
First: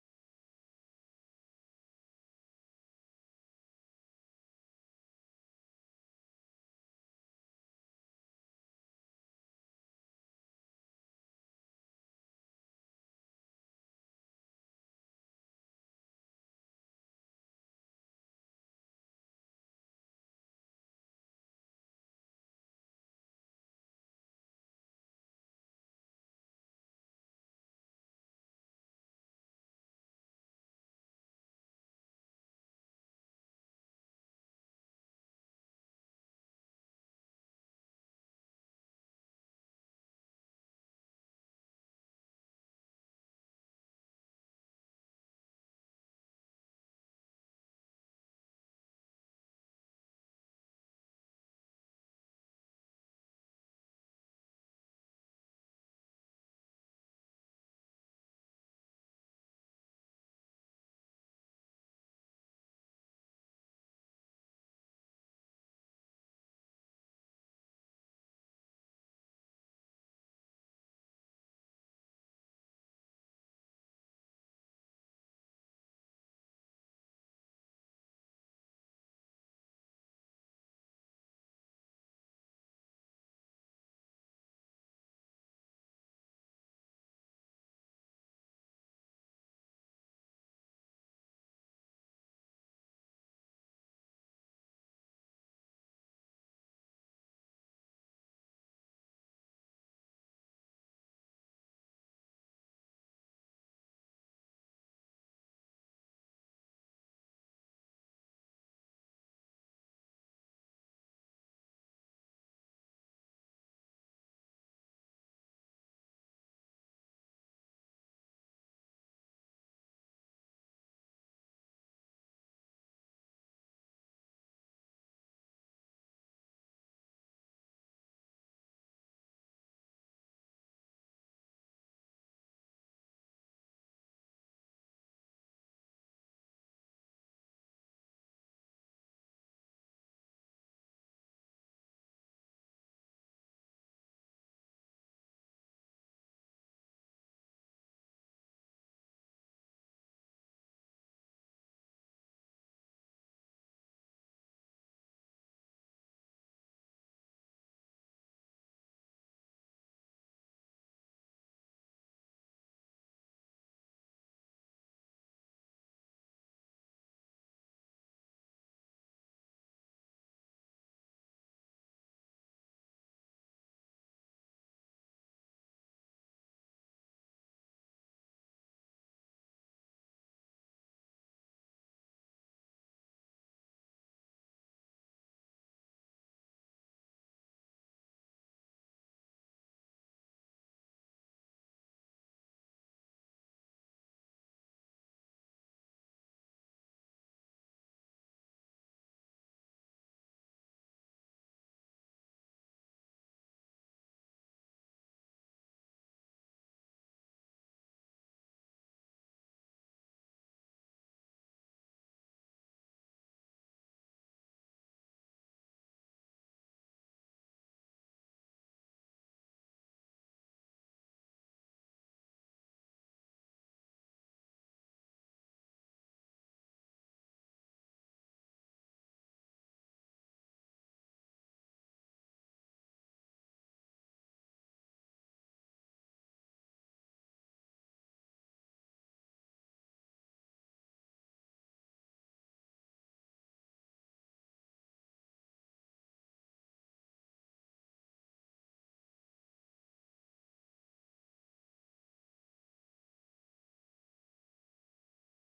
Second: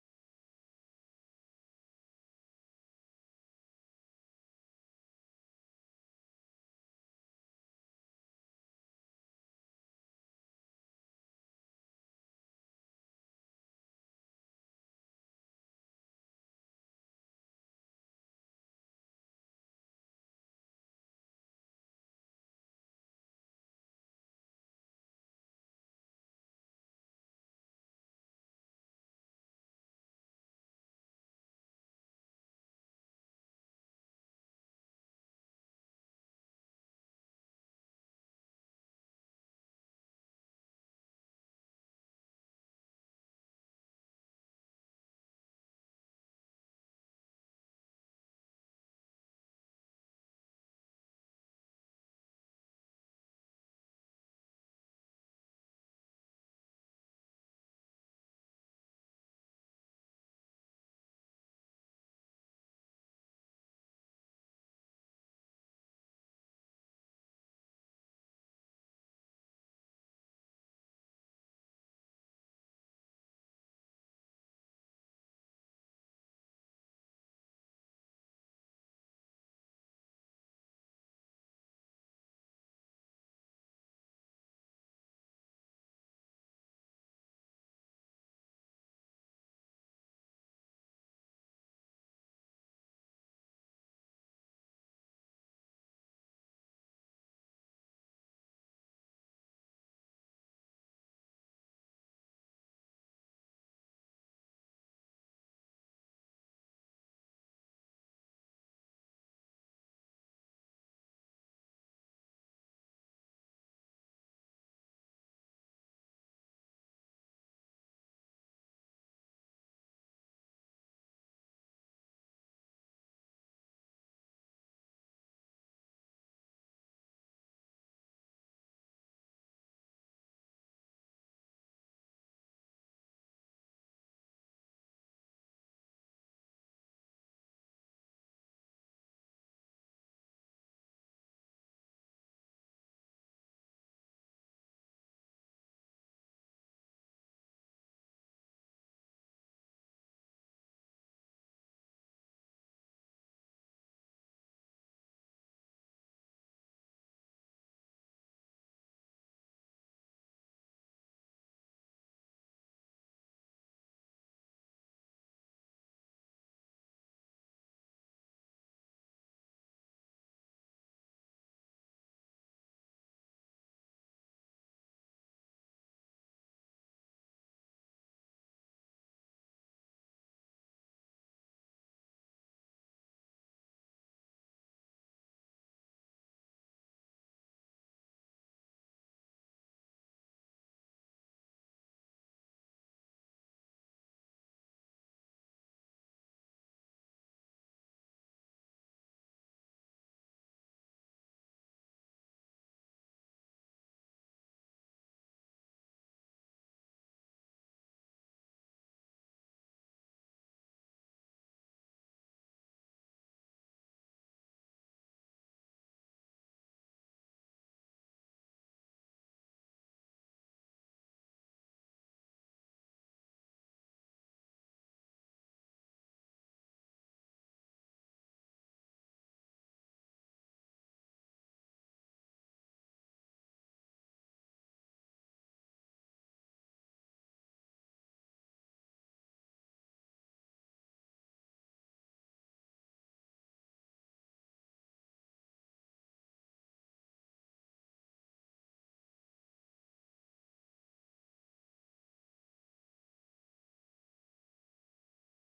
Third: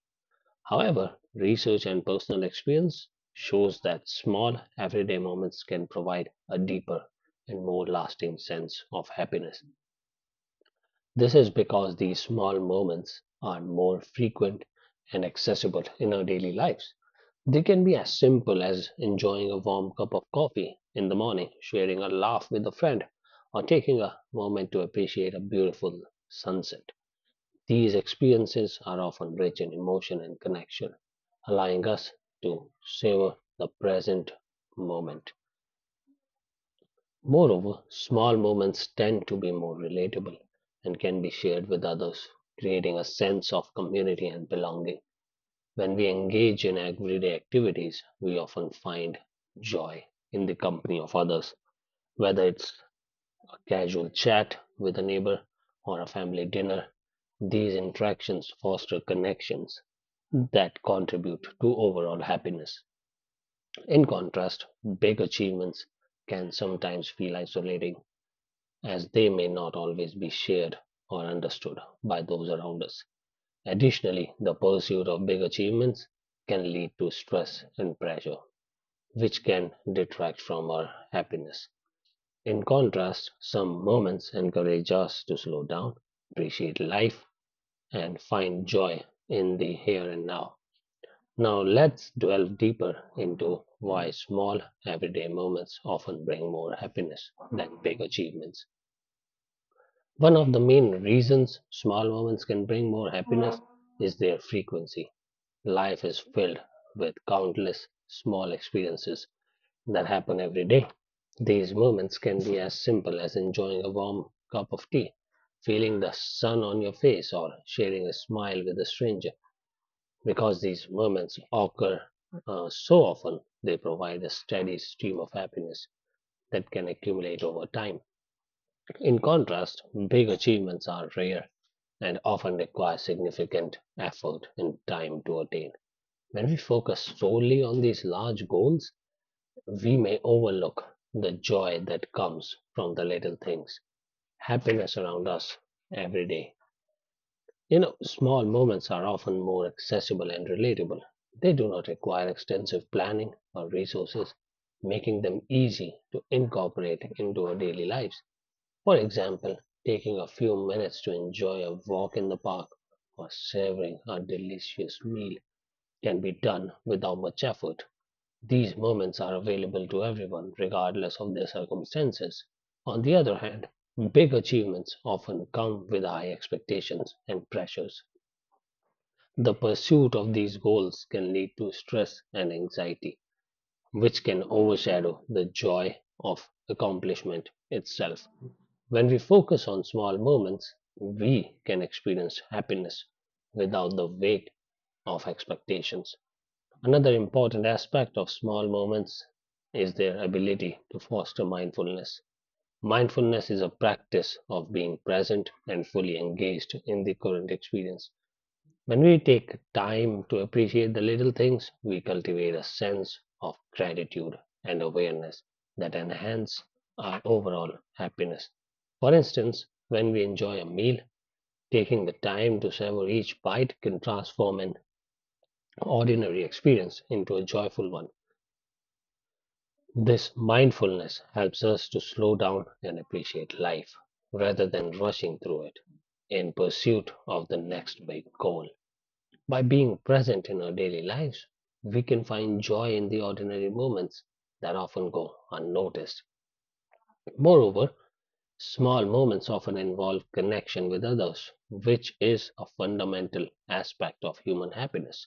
S1: However, research and personal experience shows that small, everyday moments can provide a deeper and more lasting sense of happiness. This is because these small moments are more frequent and accessible in our daily lives. They can be as simple as enjoying a warm cup of coffee in the morning, sharing a laugh with a friend, or taking a moment to appreciate a beautiful sunset. These experiences are often rich in emotion and connection, allowing us to savor the present moment. Moreover, small moments tend to be more relatable and can be shared with others, creating a sense of community and belonging. When we engage in everyday activities, we often find joy in the company of others, whether it's casual chat with a neighbor, or a family dinner. These interactions foster connections that contribute to overall happiness. In contrast, big achievements can sometimes feel isolating as they may not always be shared or understood by those around us. Additionally, the pursuit of big achievements can lead to stress and pressure, which can detract from our happiness. In contrast, some moments encourage us to slow down, appreciate life, and find joy in the here and now. Now, let's delve deeper into why small, everyday moments often bring more happiness than big achievements. One of the main reasons small moments can bring more happiness is their frequency. Life is filled with countless small experiences that happen every day. These moments can be as simple as enjoying a warm cup of tea, feeling the sun on your face, or sharing a smile with a stranger. Because these moments occur so often, they provide a steady stream of happiness that can accumulate over time. In contrast, big achievements are rare and often require significant effort and time to attain. When we focus solely on these large goals, we may overlook the joy that comes from the little things, happiness around us every day. You know, small moments are often more accessible and relatable. They do not require extensive planning or resources, making them easy to incorporate into our daily lives. For example, taking a few minutes to enjoy a walk in the park or savoring a delicious meal can be done without much effort. These moments are available to everyone, regardless of their circumstances. On the other hand, big achievements often come with high expectations and pressures. The pursuit of these goals can lead to stress and anxiety, which can overshadow the joy of accomplishment itself. When we focus on small moments, we can experience happiness without the weight of expectations. Another important aspect of small moments is their ability to foster mindfulness. Mindfulness is a practice of being present and fully engaged in the current experience. When we take time to appreciate the little things, we cultivate a sense of gratitude and awareness that enhance our overall happiness. For instance, when we enjoy a meal, taking the time to savor each bite can transform an ordinary experience into a joyful one. This mindfulness helps us to slow down and appreciate life rather than rushing through it in pursuit of the next big goal. By being present in our daily lives, we can find joy in the ordinary moments that often go unnoticed. Moreover, small moments often involve connection with others, which is a fundamental aspect of human happiness.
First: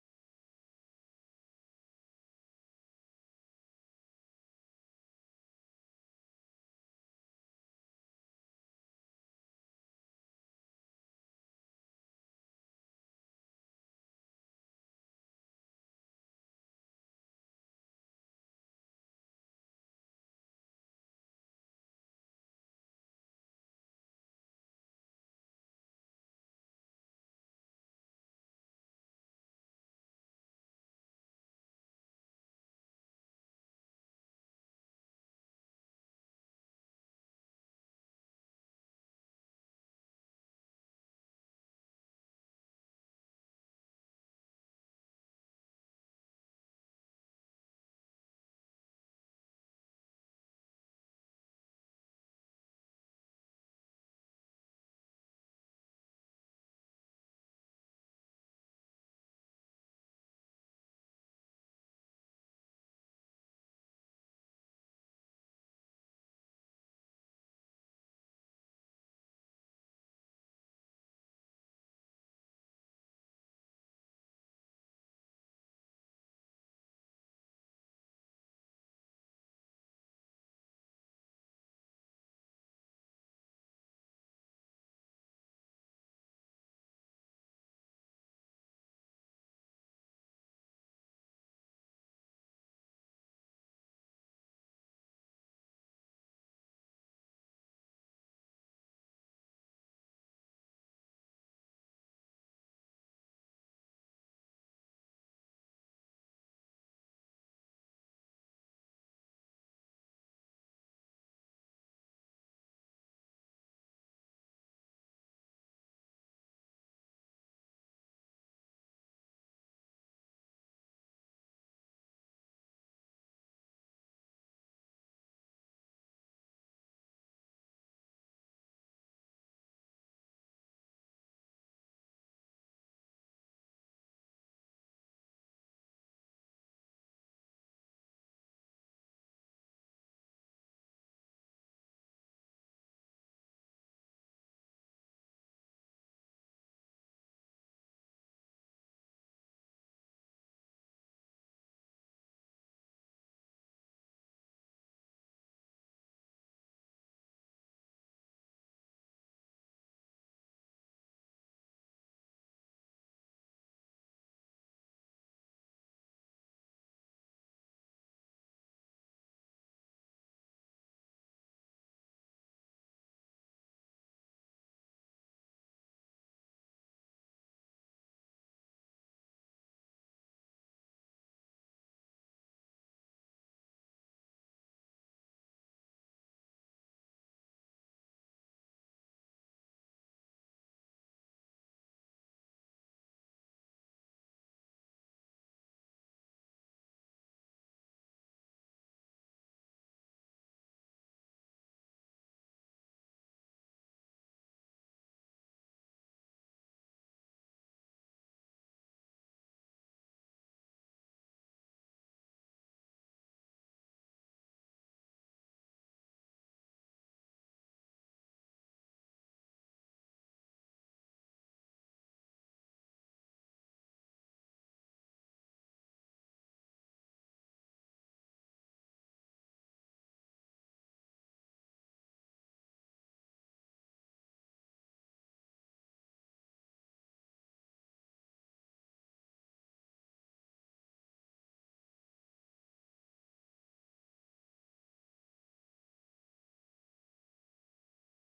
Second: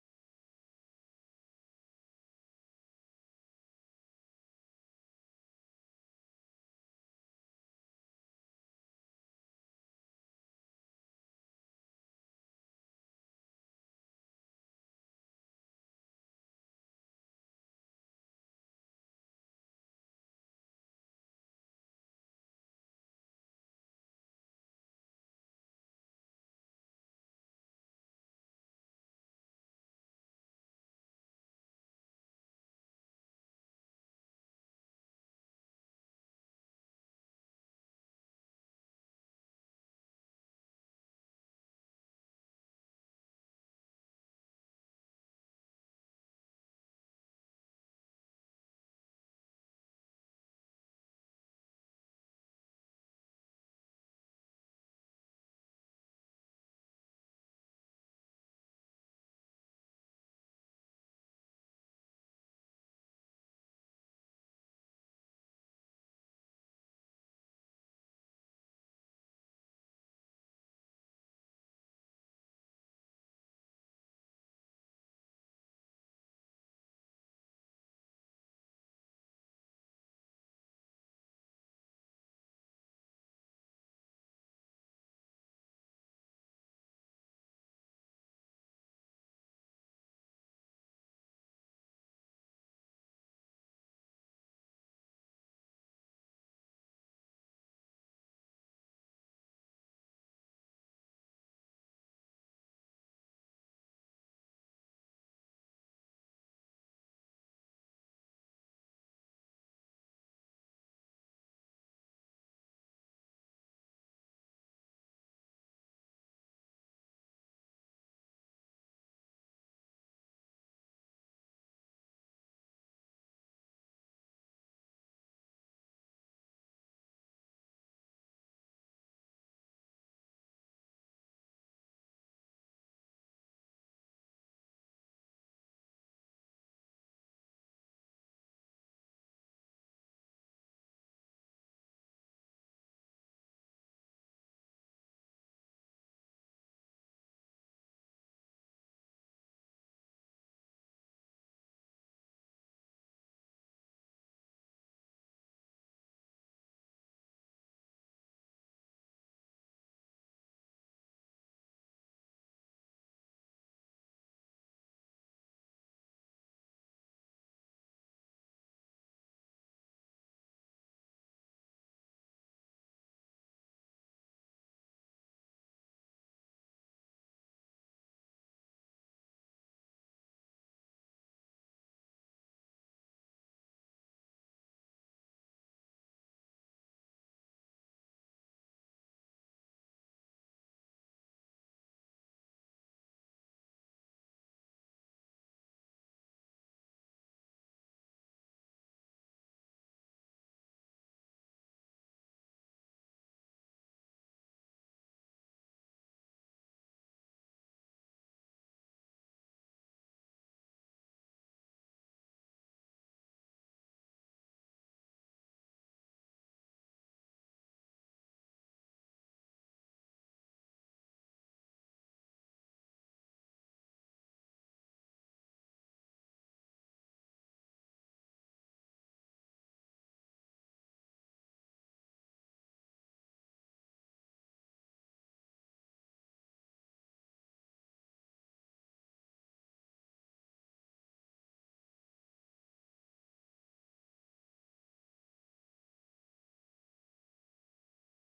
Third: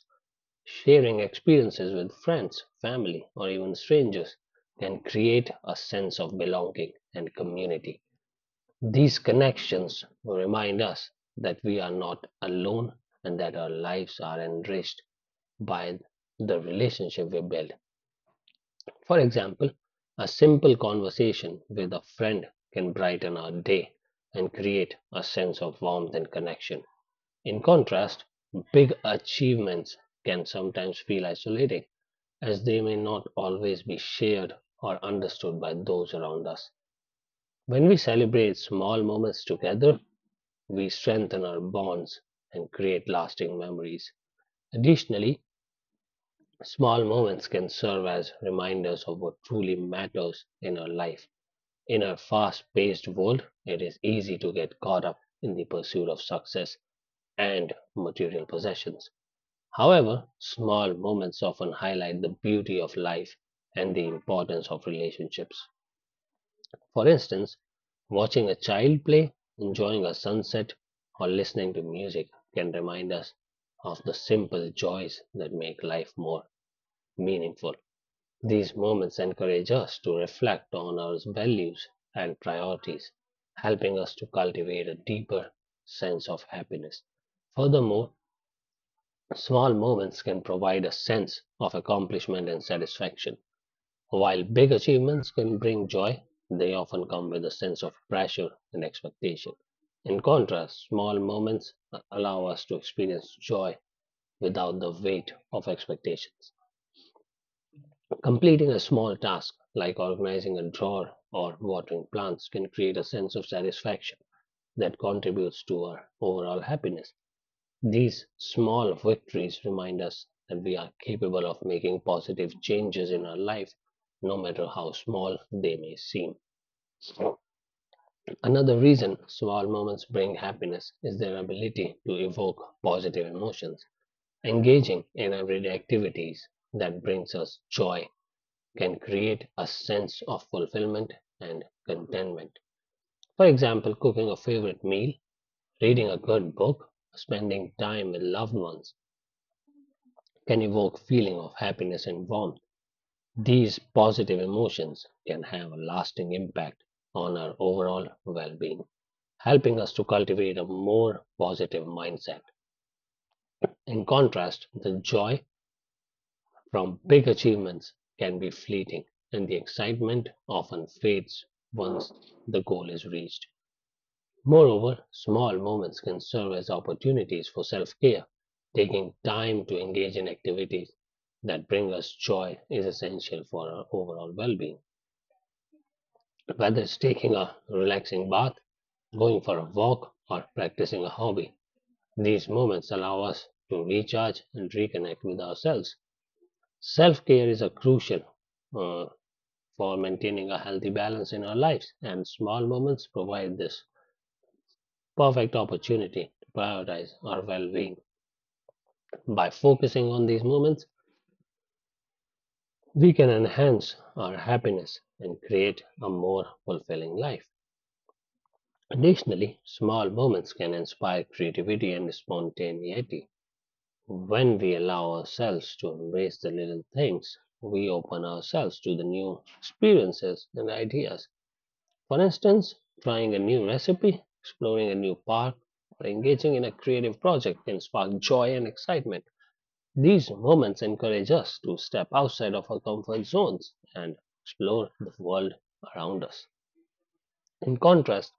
S1: Sharing experiences with friends, family, or even strangers can create a sense of belonging and community. These connections remind us that we are not alone and that our lives are enriched by the relationship we build. For example, a simple conversation with a friend can brighten our day and create a sense of warmth and connection. In contrast, big achievements can sometimes feel isolating, as they may not always be shared or understood by those around us. When we celebrate small moments together, we strengthen our bonds and create lasting memories. Additionally, small moments can serve as reminders of what truly matters in our life. In our fast paced world, it is easy to get caught up in the pursuit of success and material possessions. However, small moments often highlight the beauty of life and the importance of relationships. For instance, watching a child play, enjoying a sunset, or listening to music can remind us of the simple joys that make life more meaningful. These moments encourage us to reflect on our values and priorities, helping us to cultivate a deeper sense of happiness. Furthermore, small moments can provide a sense of accomplishment and satisfaction, while big achievements can bring joy. They often come with a sense of pressure and expectation. In contrast, small moments allow us to experience joy without the weight of expectations. Completing a small task, like organizing a drawer or watering plants, can create a sense of satisfaction that contributes to our overall happiness. These small victories remind us that we are capable of making positive changes in our life, no matter how small they may seem. Another reason small moments bring happiness is their ability to evoke positive emotions. Engaging in everyday activities that brings us joy can create a sense of fulfillment and contentment. For example, cooking a favorite meal, reading a good book, spending time with loved ones can evoke feeling of happiness and warmth. These positive emotions can have a lasting impact on our overall well-being, helping us to cultivate a more positive mindset. In contrast, the joy from big achievements can be fleeting and the excitement often fades once the goal is reached. Moreover, small moments can serve as opportunities for self care. Taking time to engage in activities that bring us joy is essential for our overall well being. Whether it's taking a relaxing bath, going for a walk, or practicing a hobby, these moments allow us to recharge and reconnect with ourselves. Self care is a crucial uh, for maintaining a healthy balance in our lives, and small moments provide this perfect opportunity to prioritize our well being. By focusing on these moments, we can enhance our happiness and create a more fulfilling life. Additionally, small moments can inspire creativity and spontaneity. When we allow ourselves to embrace the little things, we open ourselves to the new experiences and ideas. For instance, trying a new recipe, exploring a new park, or engaging in a creative project can spark joy and excitement. These moments encourage us to step outside of our comfort zones and explore the world around us. In contrast,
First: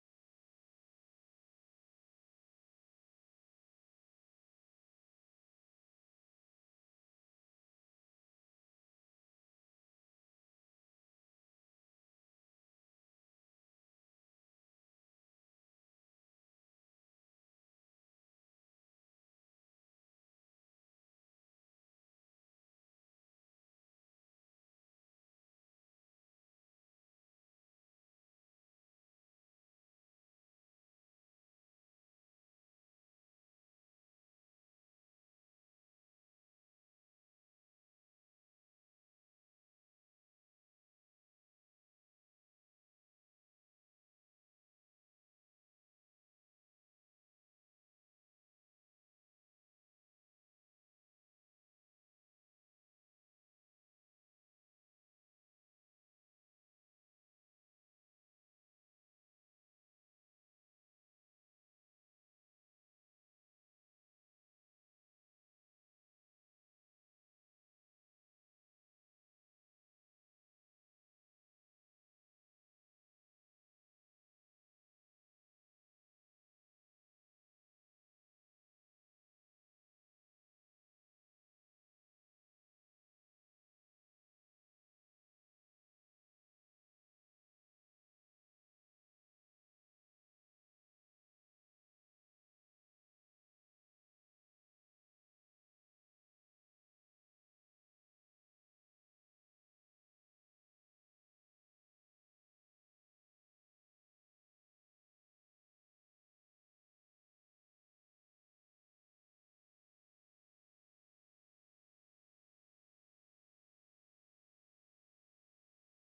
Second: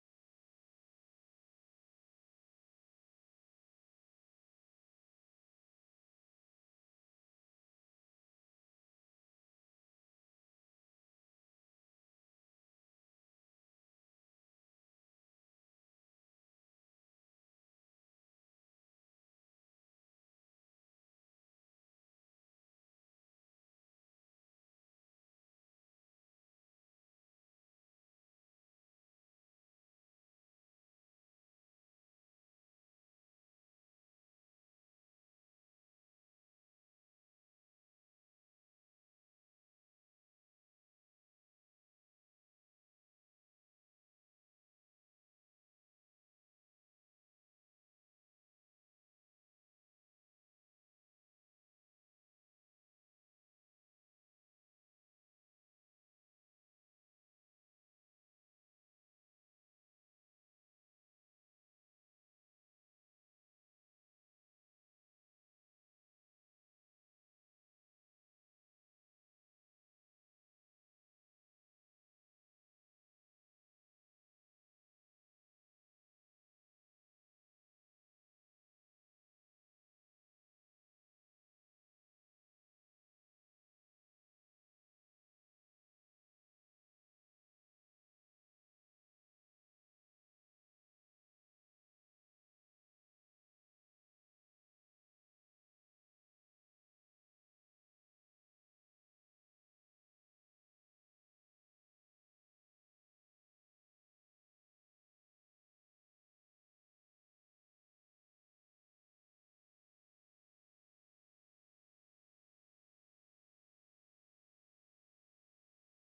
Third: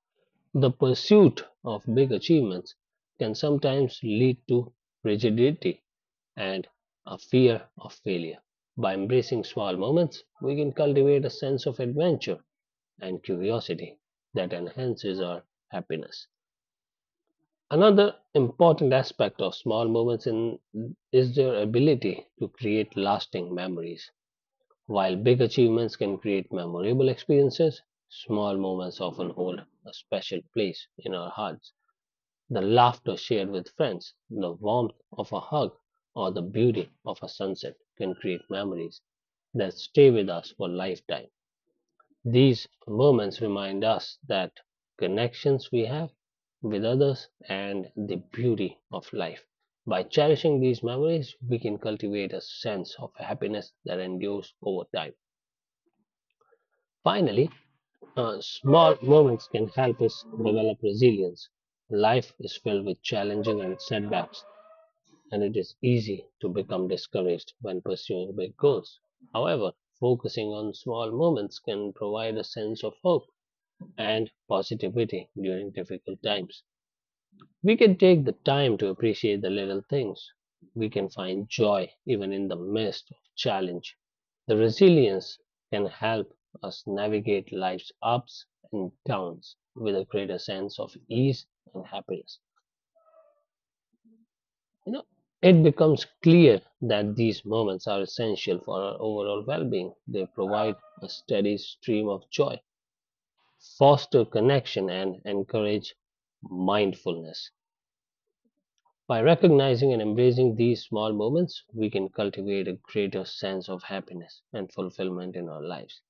S1: the pursuit of big achievements can sometimes lead to rigidity and a fear of failure. By embracing small moments, we can cultivate a sense of adventure and curiosity that enhances our happiness. Another important aspect of small is their ability to create lasting memories. While big achievements can create memorable experiences, small moments often hold a special place in our hearts. The laughter shared with friends, the warmth of a hug, or the beauty of a sunset can create memories that stay with us for lifetime. These moments remind us that connections we have with others and the beauty of life. By cherishing these memories, we can cultivate a sense of happiness that endures over time. Finally, small moments can help us develop resilience. Life is filled with challenges and setbacks, and it is easy to become discouraged when pursuing big goals. However, focusing on small moments can provide a sense of hope and positivity during difficult times. We can take the time to appreciate the little things. We can find joy even in the midst of challenge. The resilience can help us navigate life's ups and downs with a greater sense of ease and happiness. You know, it becomes clear that these moments are essential for our overall well being. They provide a steady stream of joy, foster connection, and encourage mindfulness. By recognizing and embracing these small moments, we can cultivate a greater sense of happiness and fulfillment in our lives.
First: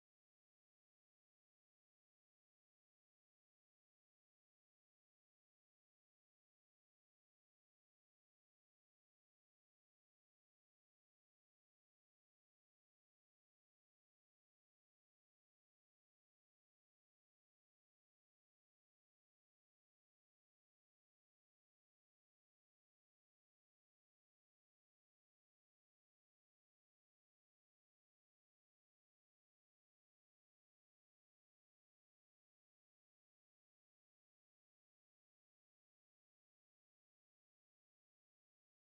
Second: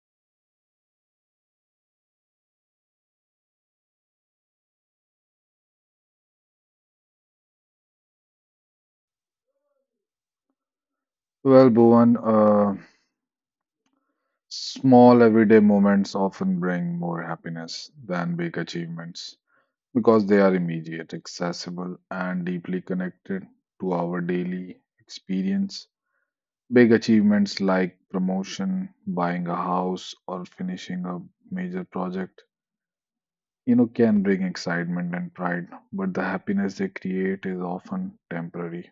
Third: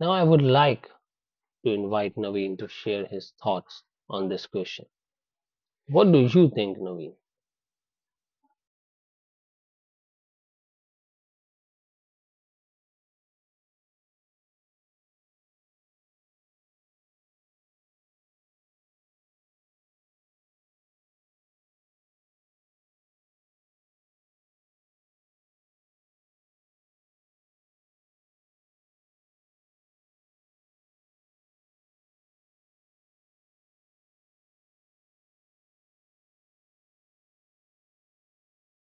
S1: Now, I would like to invite Naveen to share his thoughts on this question. What do you think, Naveen?
S2: Well, Bhuvan, small everyday moments often bring more happiness than big achievements because they are immediate, accessible, and deeply connected to our daily experience. Big achievements like promotion, buying a house, or finishing a major project, can bring excitement and pride, but the happiness they create is often temporary.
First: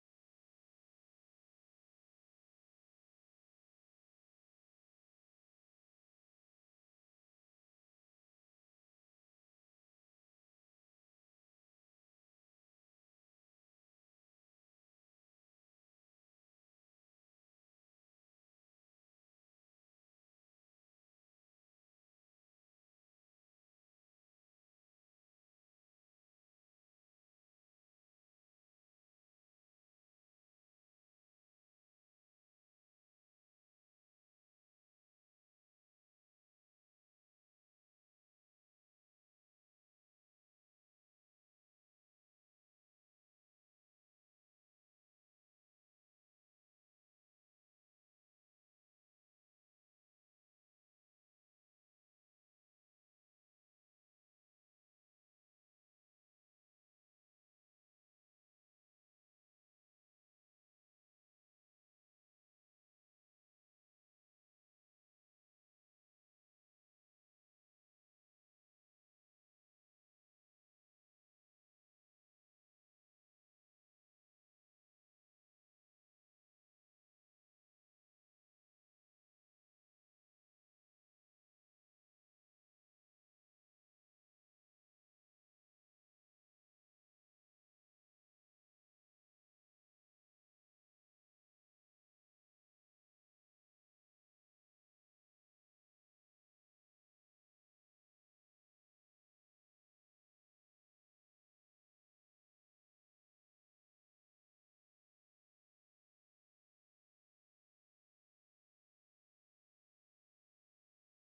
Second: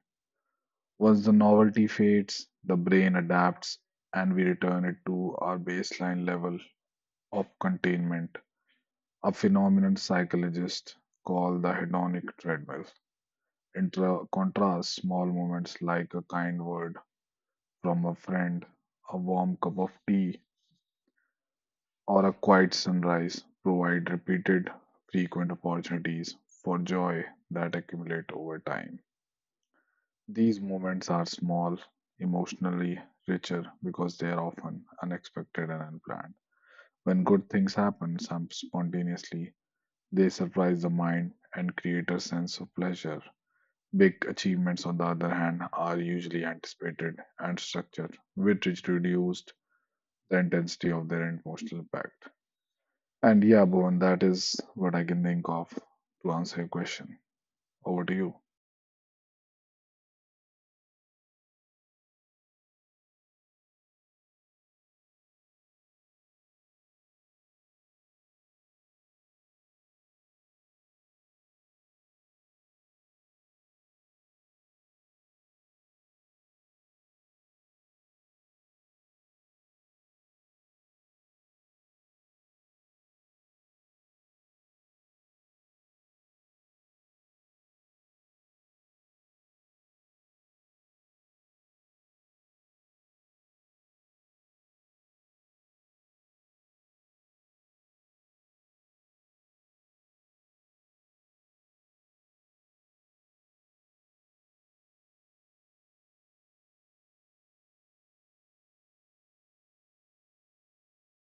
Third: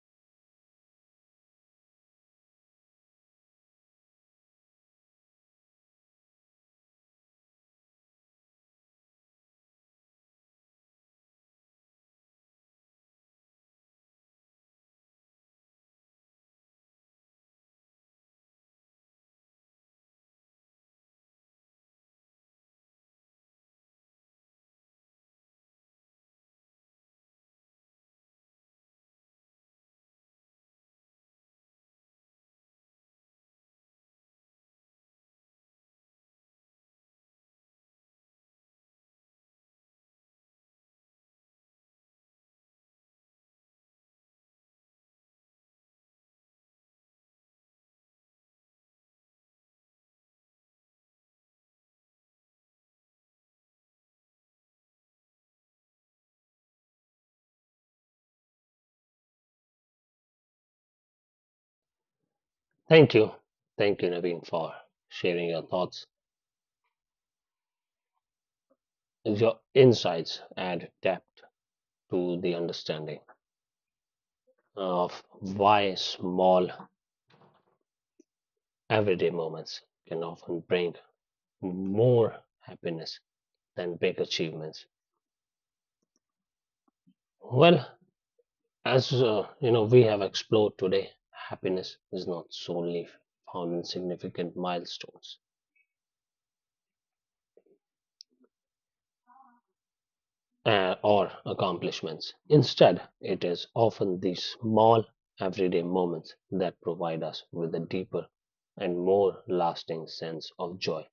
S2: Once the novelty fades, the brain adapts and we return it to our baseline level of containment, a phenomenon psychologists call the hedonic treadmill. In contrast, small moments like a kind word from a friend, a warm cup of tea, or a quiet sunrise provide repeated, frequent opportunities for joy that accumulate over time. These moments are small, emotionally richer because they are often unexpected and unplanned. When good things happen some spontaneously, they surprise the mind and create a sense of pleasure. Big achievements, on the other hand, are usually anticipated and structured, which reduced the intensity of their emotional impact. And yeah, Bhuvan, that is what I can think of to answer your question. Over to you.
S1: Thank you. Thank you, Naveen, for sharing your thoughts. Your insights add depth to the understanding of why small everyday moments can often bring more happiness than big achievements. Well, as we have explored today, happiness is not solely found in significant milestones or accomplishments. Instead, it is often these small, everyday moments that provide us with a deeper and more lasting sense of joy.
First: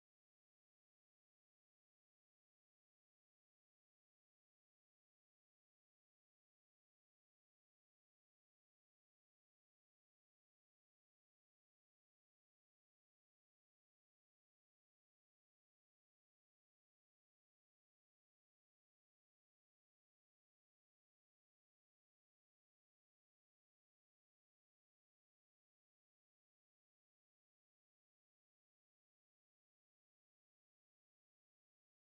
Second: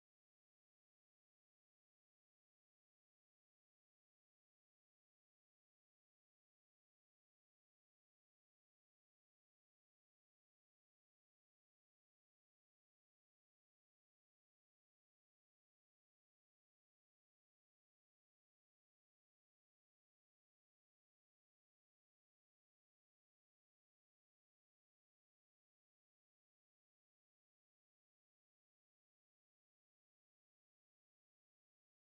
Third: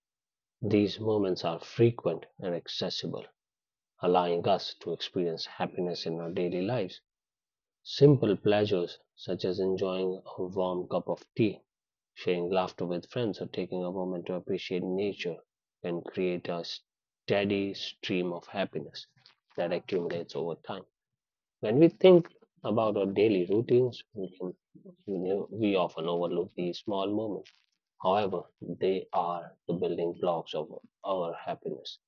S1: These moments are frequent and accessible, allowing us to experience happiness in our daily lives. Simple pleasures such as enjoying a warm cup of tea, sharing laughter with friends, or taking a moment to appreciate nature can create a steady stream of happiness that accumulates over time. When we think about our daily routines, we, can, we, know- we often overlook these small moments. However, they are the building blocks of our happiness.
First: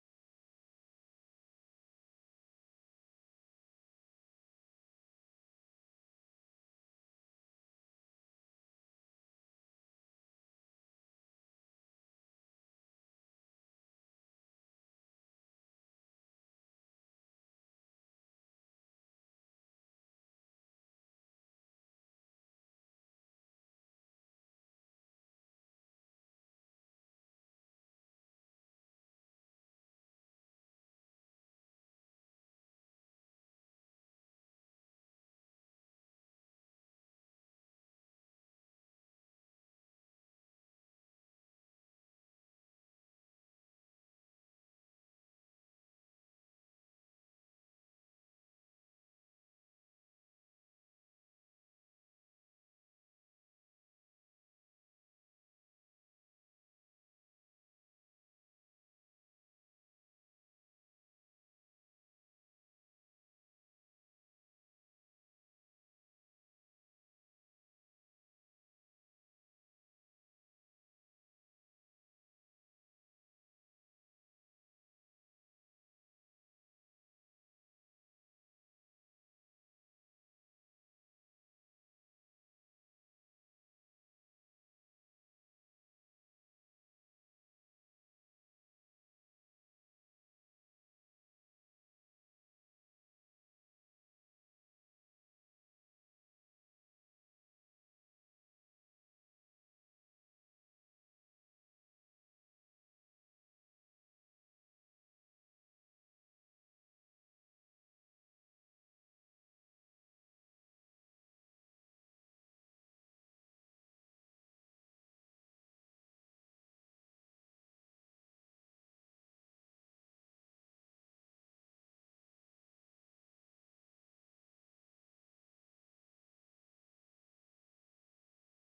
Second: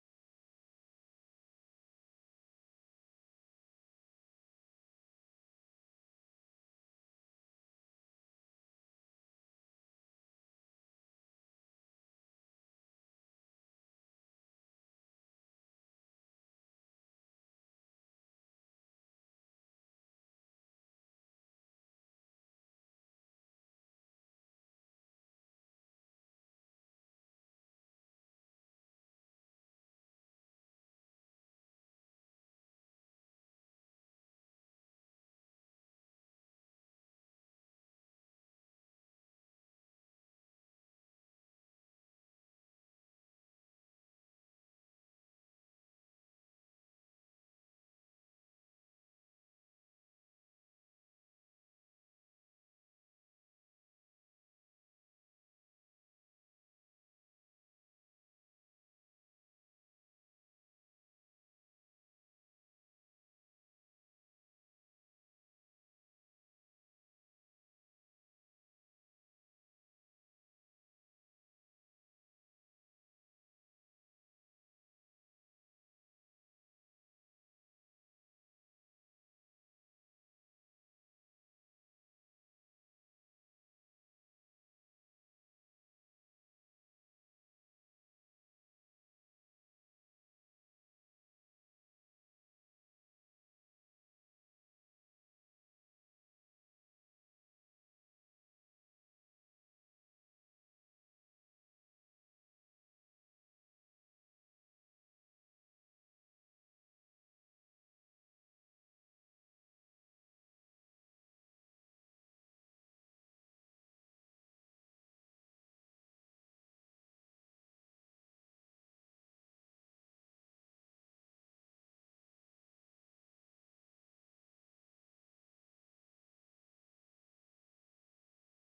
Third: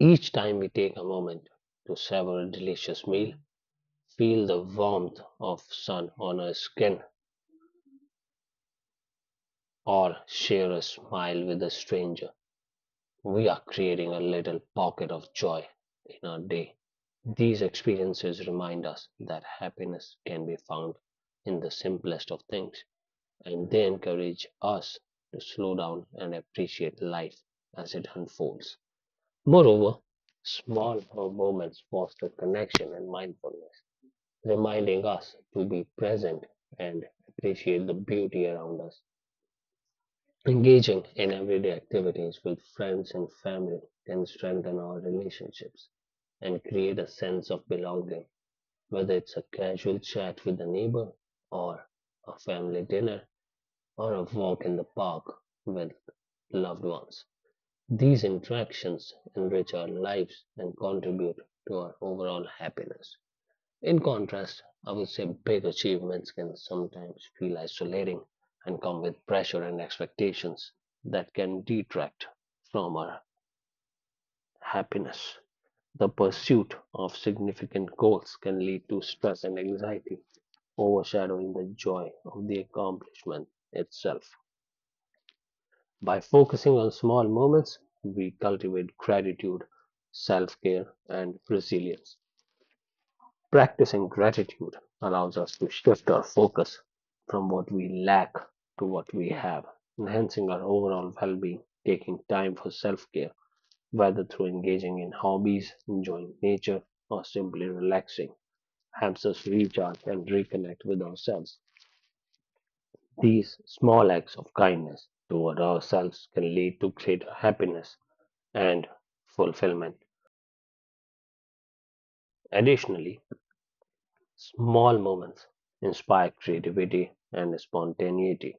S1: Each time we take a moment to savor a delicious meal, feel the warmth of sun on our skin, or share a smile with a stranger, we are creating a little pocket of joy in our day. These experiences remind us that happiness can be found in the simplest of things, and they encourage us to slow down and appreciate life as it unfolds. Moreover, small moments foster connection and mindfulness, reminding us to be present and appreciate the beauty around us. Engaging in everyday activities with friends and family can strengthen our relationships and create a sense of belonging, whether it's a casual chat with a neighbor, or a family dinner, or a walk in the park with loved ones. These interactions enrich our lives and contribute to our overall happiness. In contrast, I would say big achievements can sometimes feel isolating and come with pressure and expectations that can detract from our happiness. The pursuit of significant goals can lead to stress and anxiety, overshadowing the joy of the accomplishment itself. By focusing on small moments, we cultivate gratitude, self care, and resilience. Practicing gratitude allows us to shift our focus from what we lack to what we have, enhancing our overall well being, taking time for self care, whether through engaging in hobbies, enjoying nature, or simply relaxing, helps us recharge and reconnect with ourselves. These small acts of kindness toward ourselves can lead to greater happiness and fulfillment. Additionally, small moments inspire creativity and spontaneity.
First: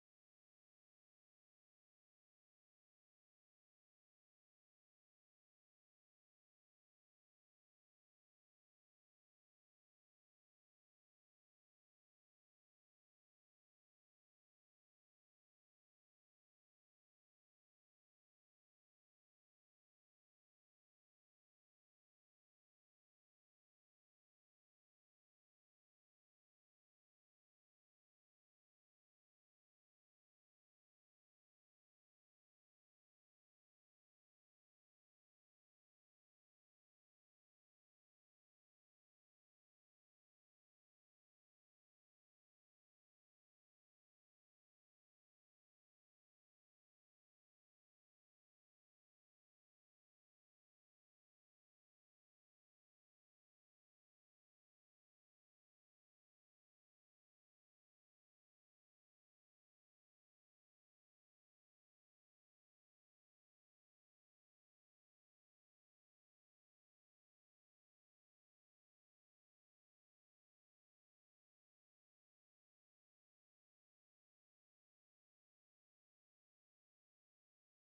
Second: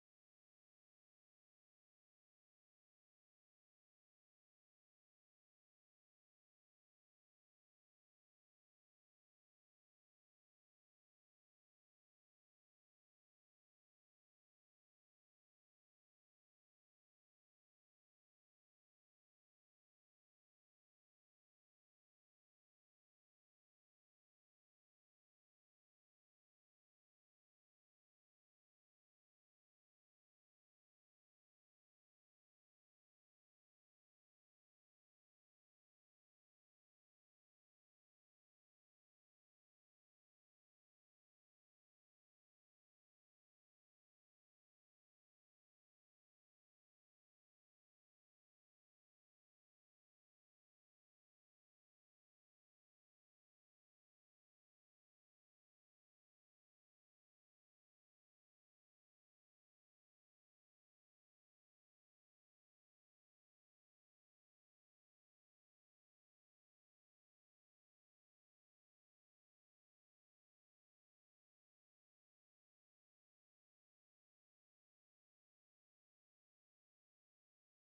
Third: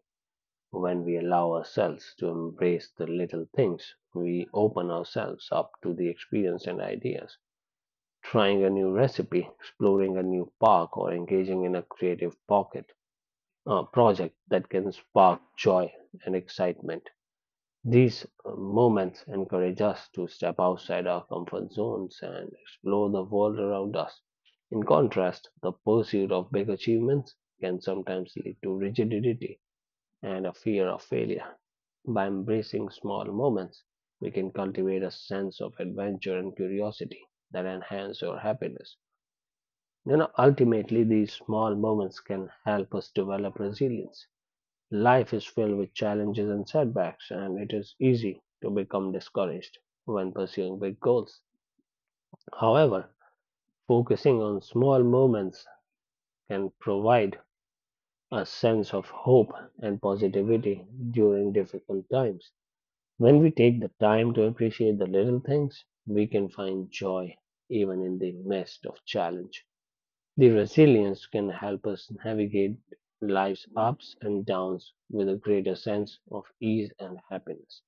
S1: When we allow ourselves to embrace the little things, we open ourselves up to the experience and ideas. Trying a new recipe, exploring a new park, or engaging in a creative pocket project that can spark joy and excitement. These moments encourage us to step outside our comfort zones and explore the world around us. In contrast, the pursuit of big achievements can sometimes lead to rigidity and a fear of failure. By embracing small moments, we can cultivate a sense of adventure and curiosity that enhance your happiness. Ultimately, these small moments can help us develop resilience. Life is filled with challenges and setbacks, and it is easy to become discouraged when pursuing big goals. However, focusing on small moments can provide a sense of hope and positivity during difficult times. When we take the time to appreciate the little things, we can find joy even in the midst of challenge. The resilience can help us navigate life's ups and downs with a greater sense of ease and happiness.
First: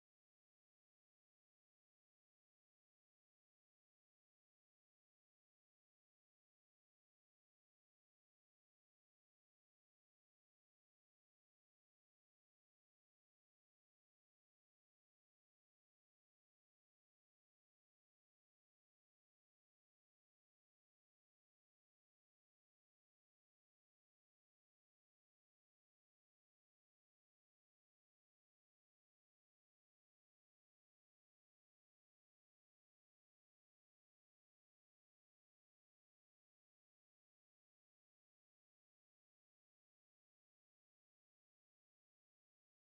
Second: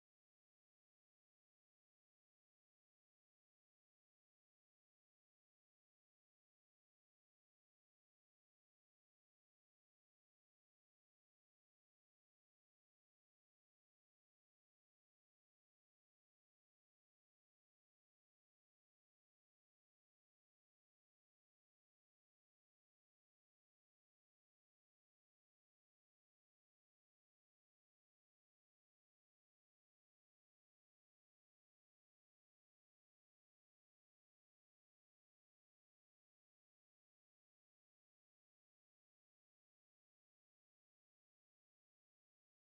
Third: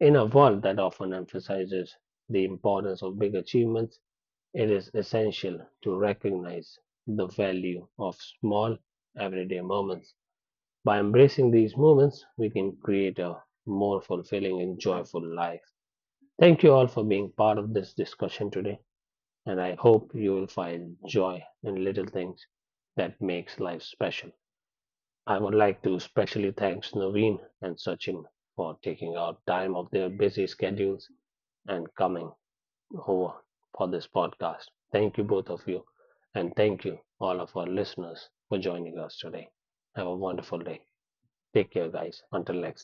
S1: In a world that often emphasizes the importance of big achievements, it is essential to recognize the value of small, everyday moments. By embracing these moments, we can create a more fulfilling and joyful life. Thank you all for being part of this discussion today, and I hope you will find joy in little things that makes life special. I would like to specially thank Naveen and Sachin for taking out time of their busy schedules and coming over for this podcast. Thank you both of you, and thank you all of our listeners for joining us today. Have a wonderful day. Take care, guys. Until next time.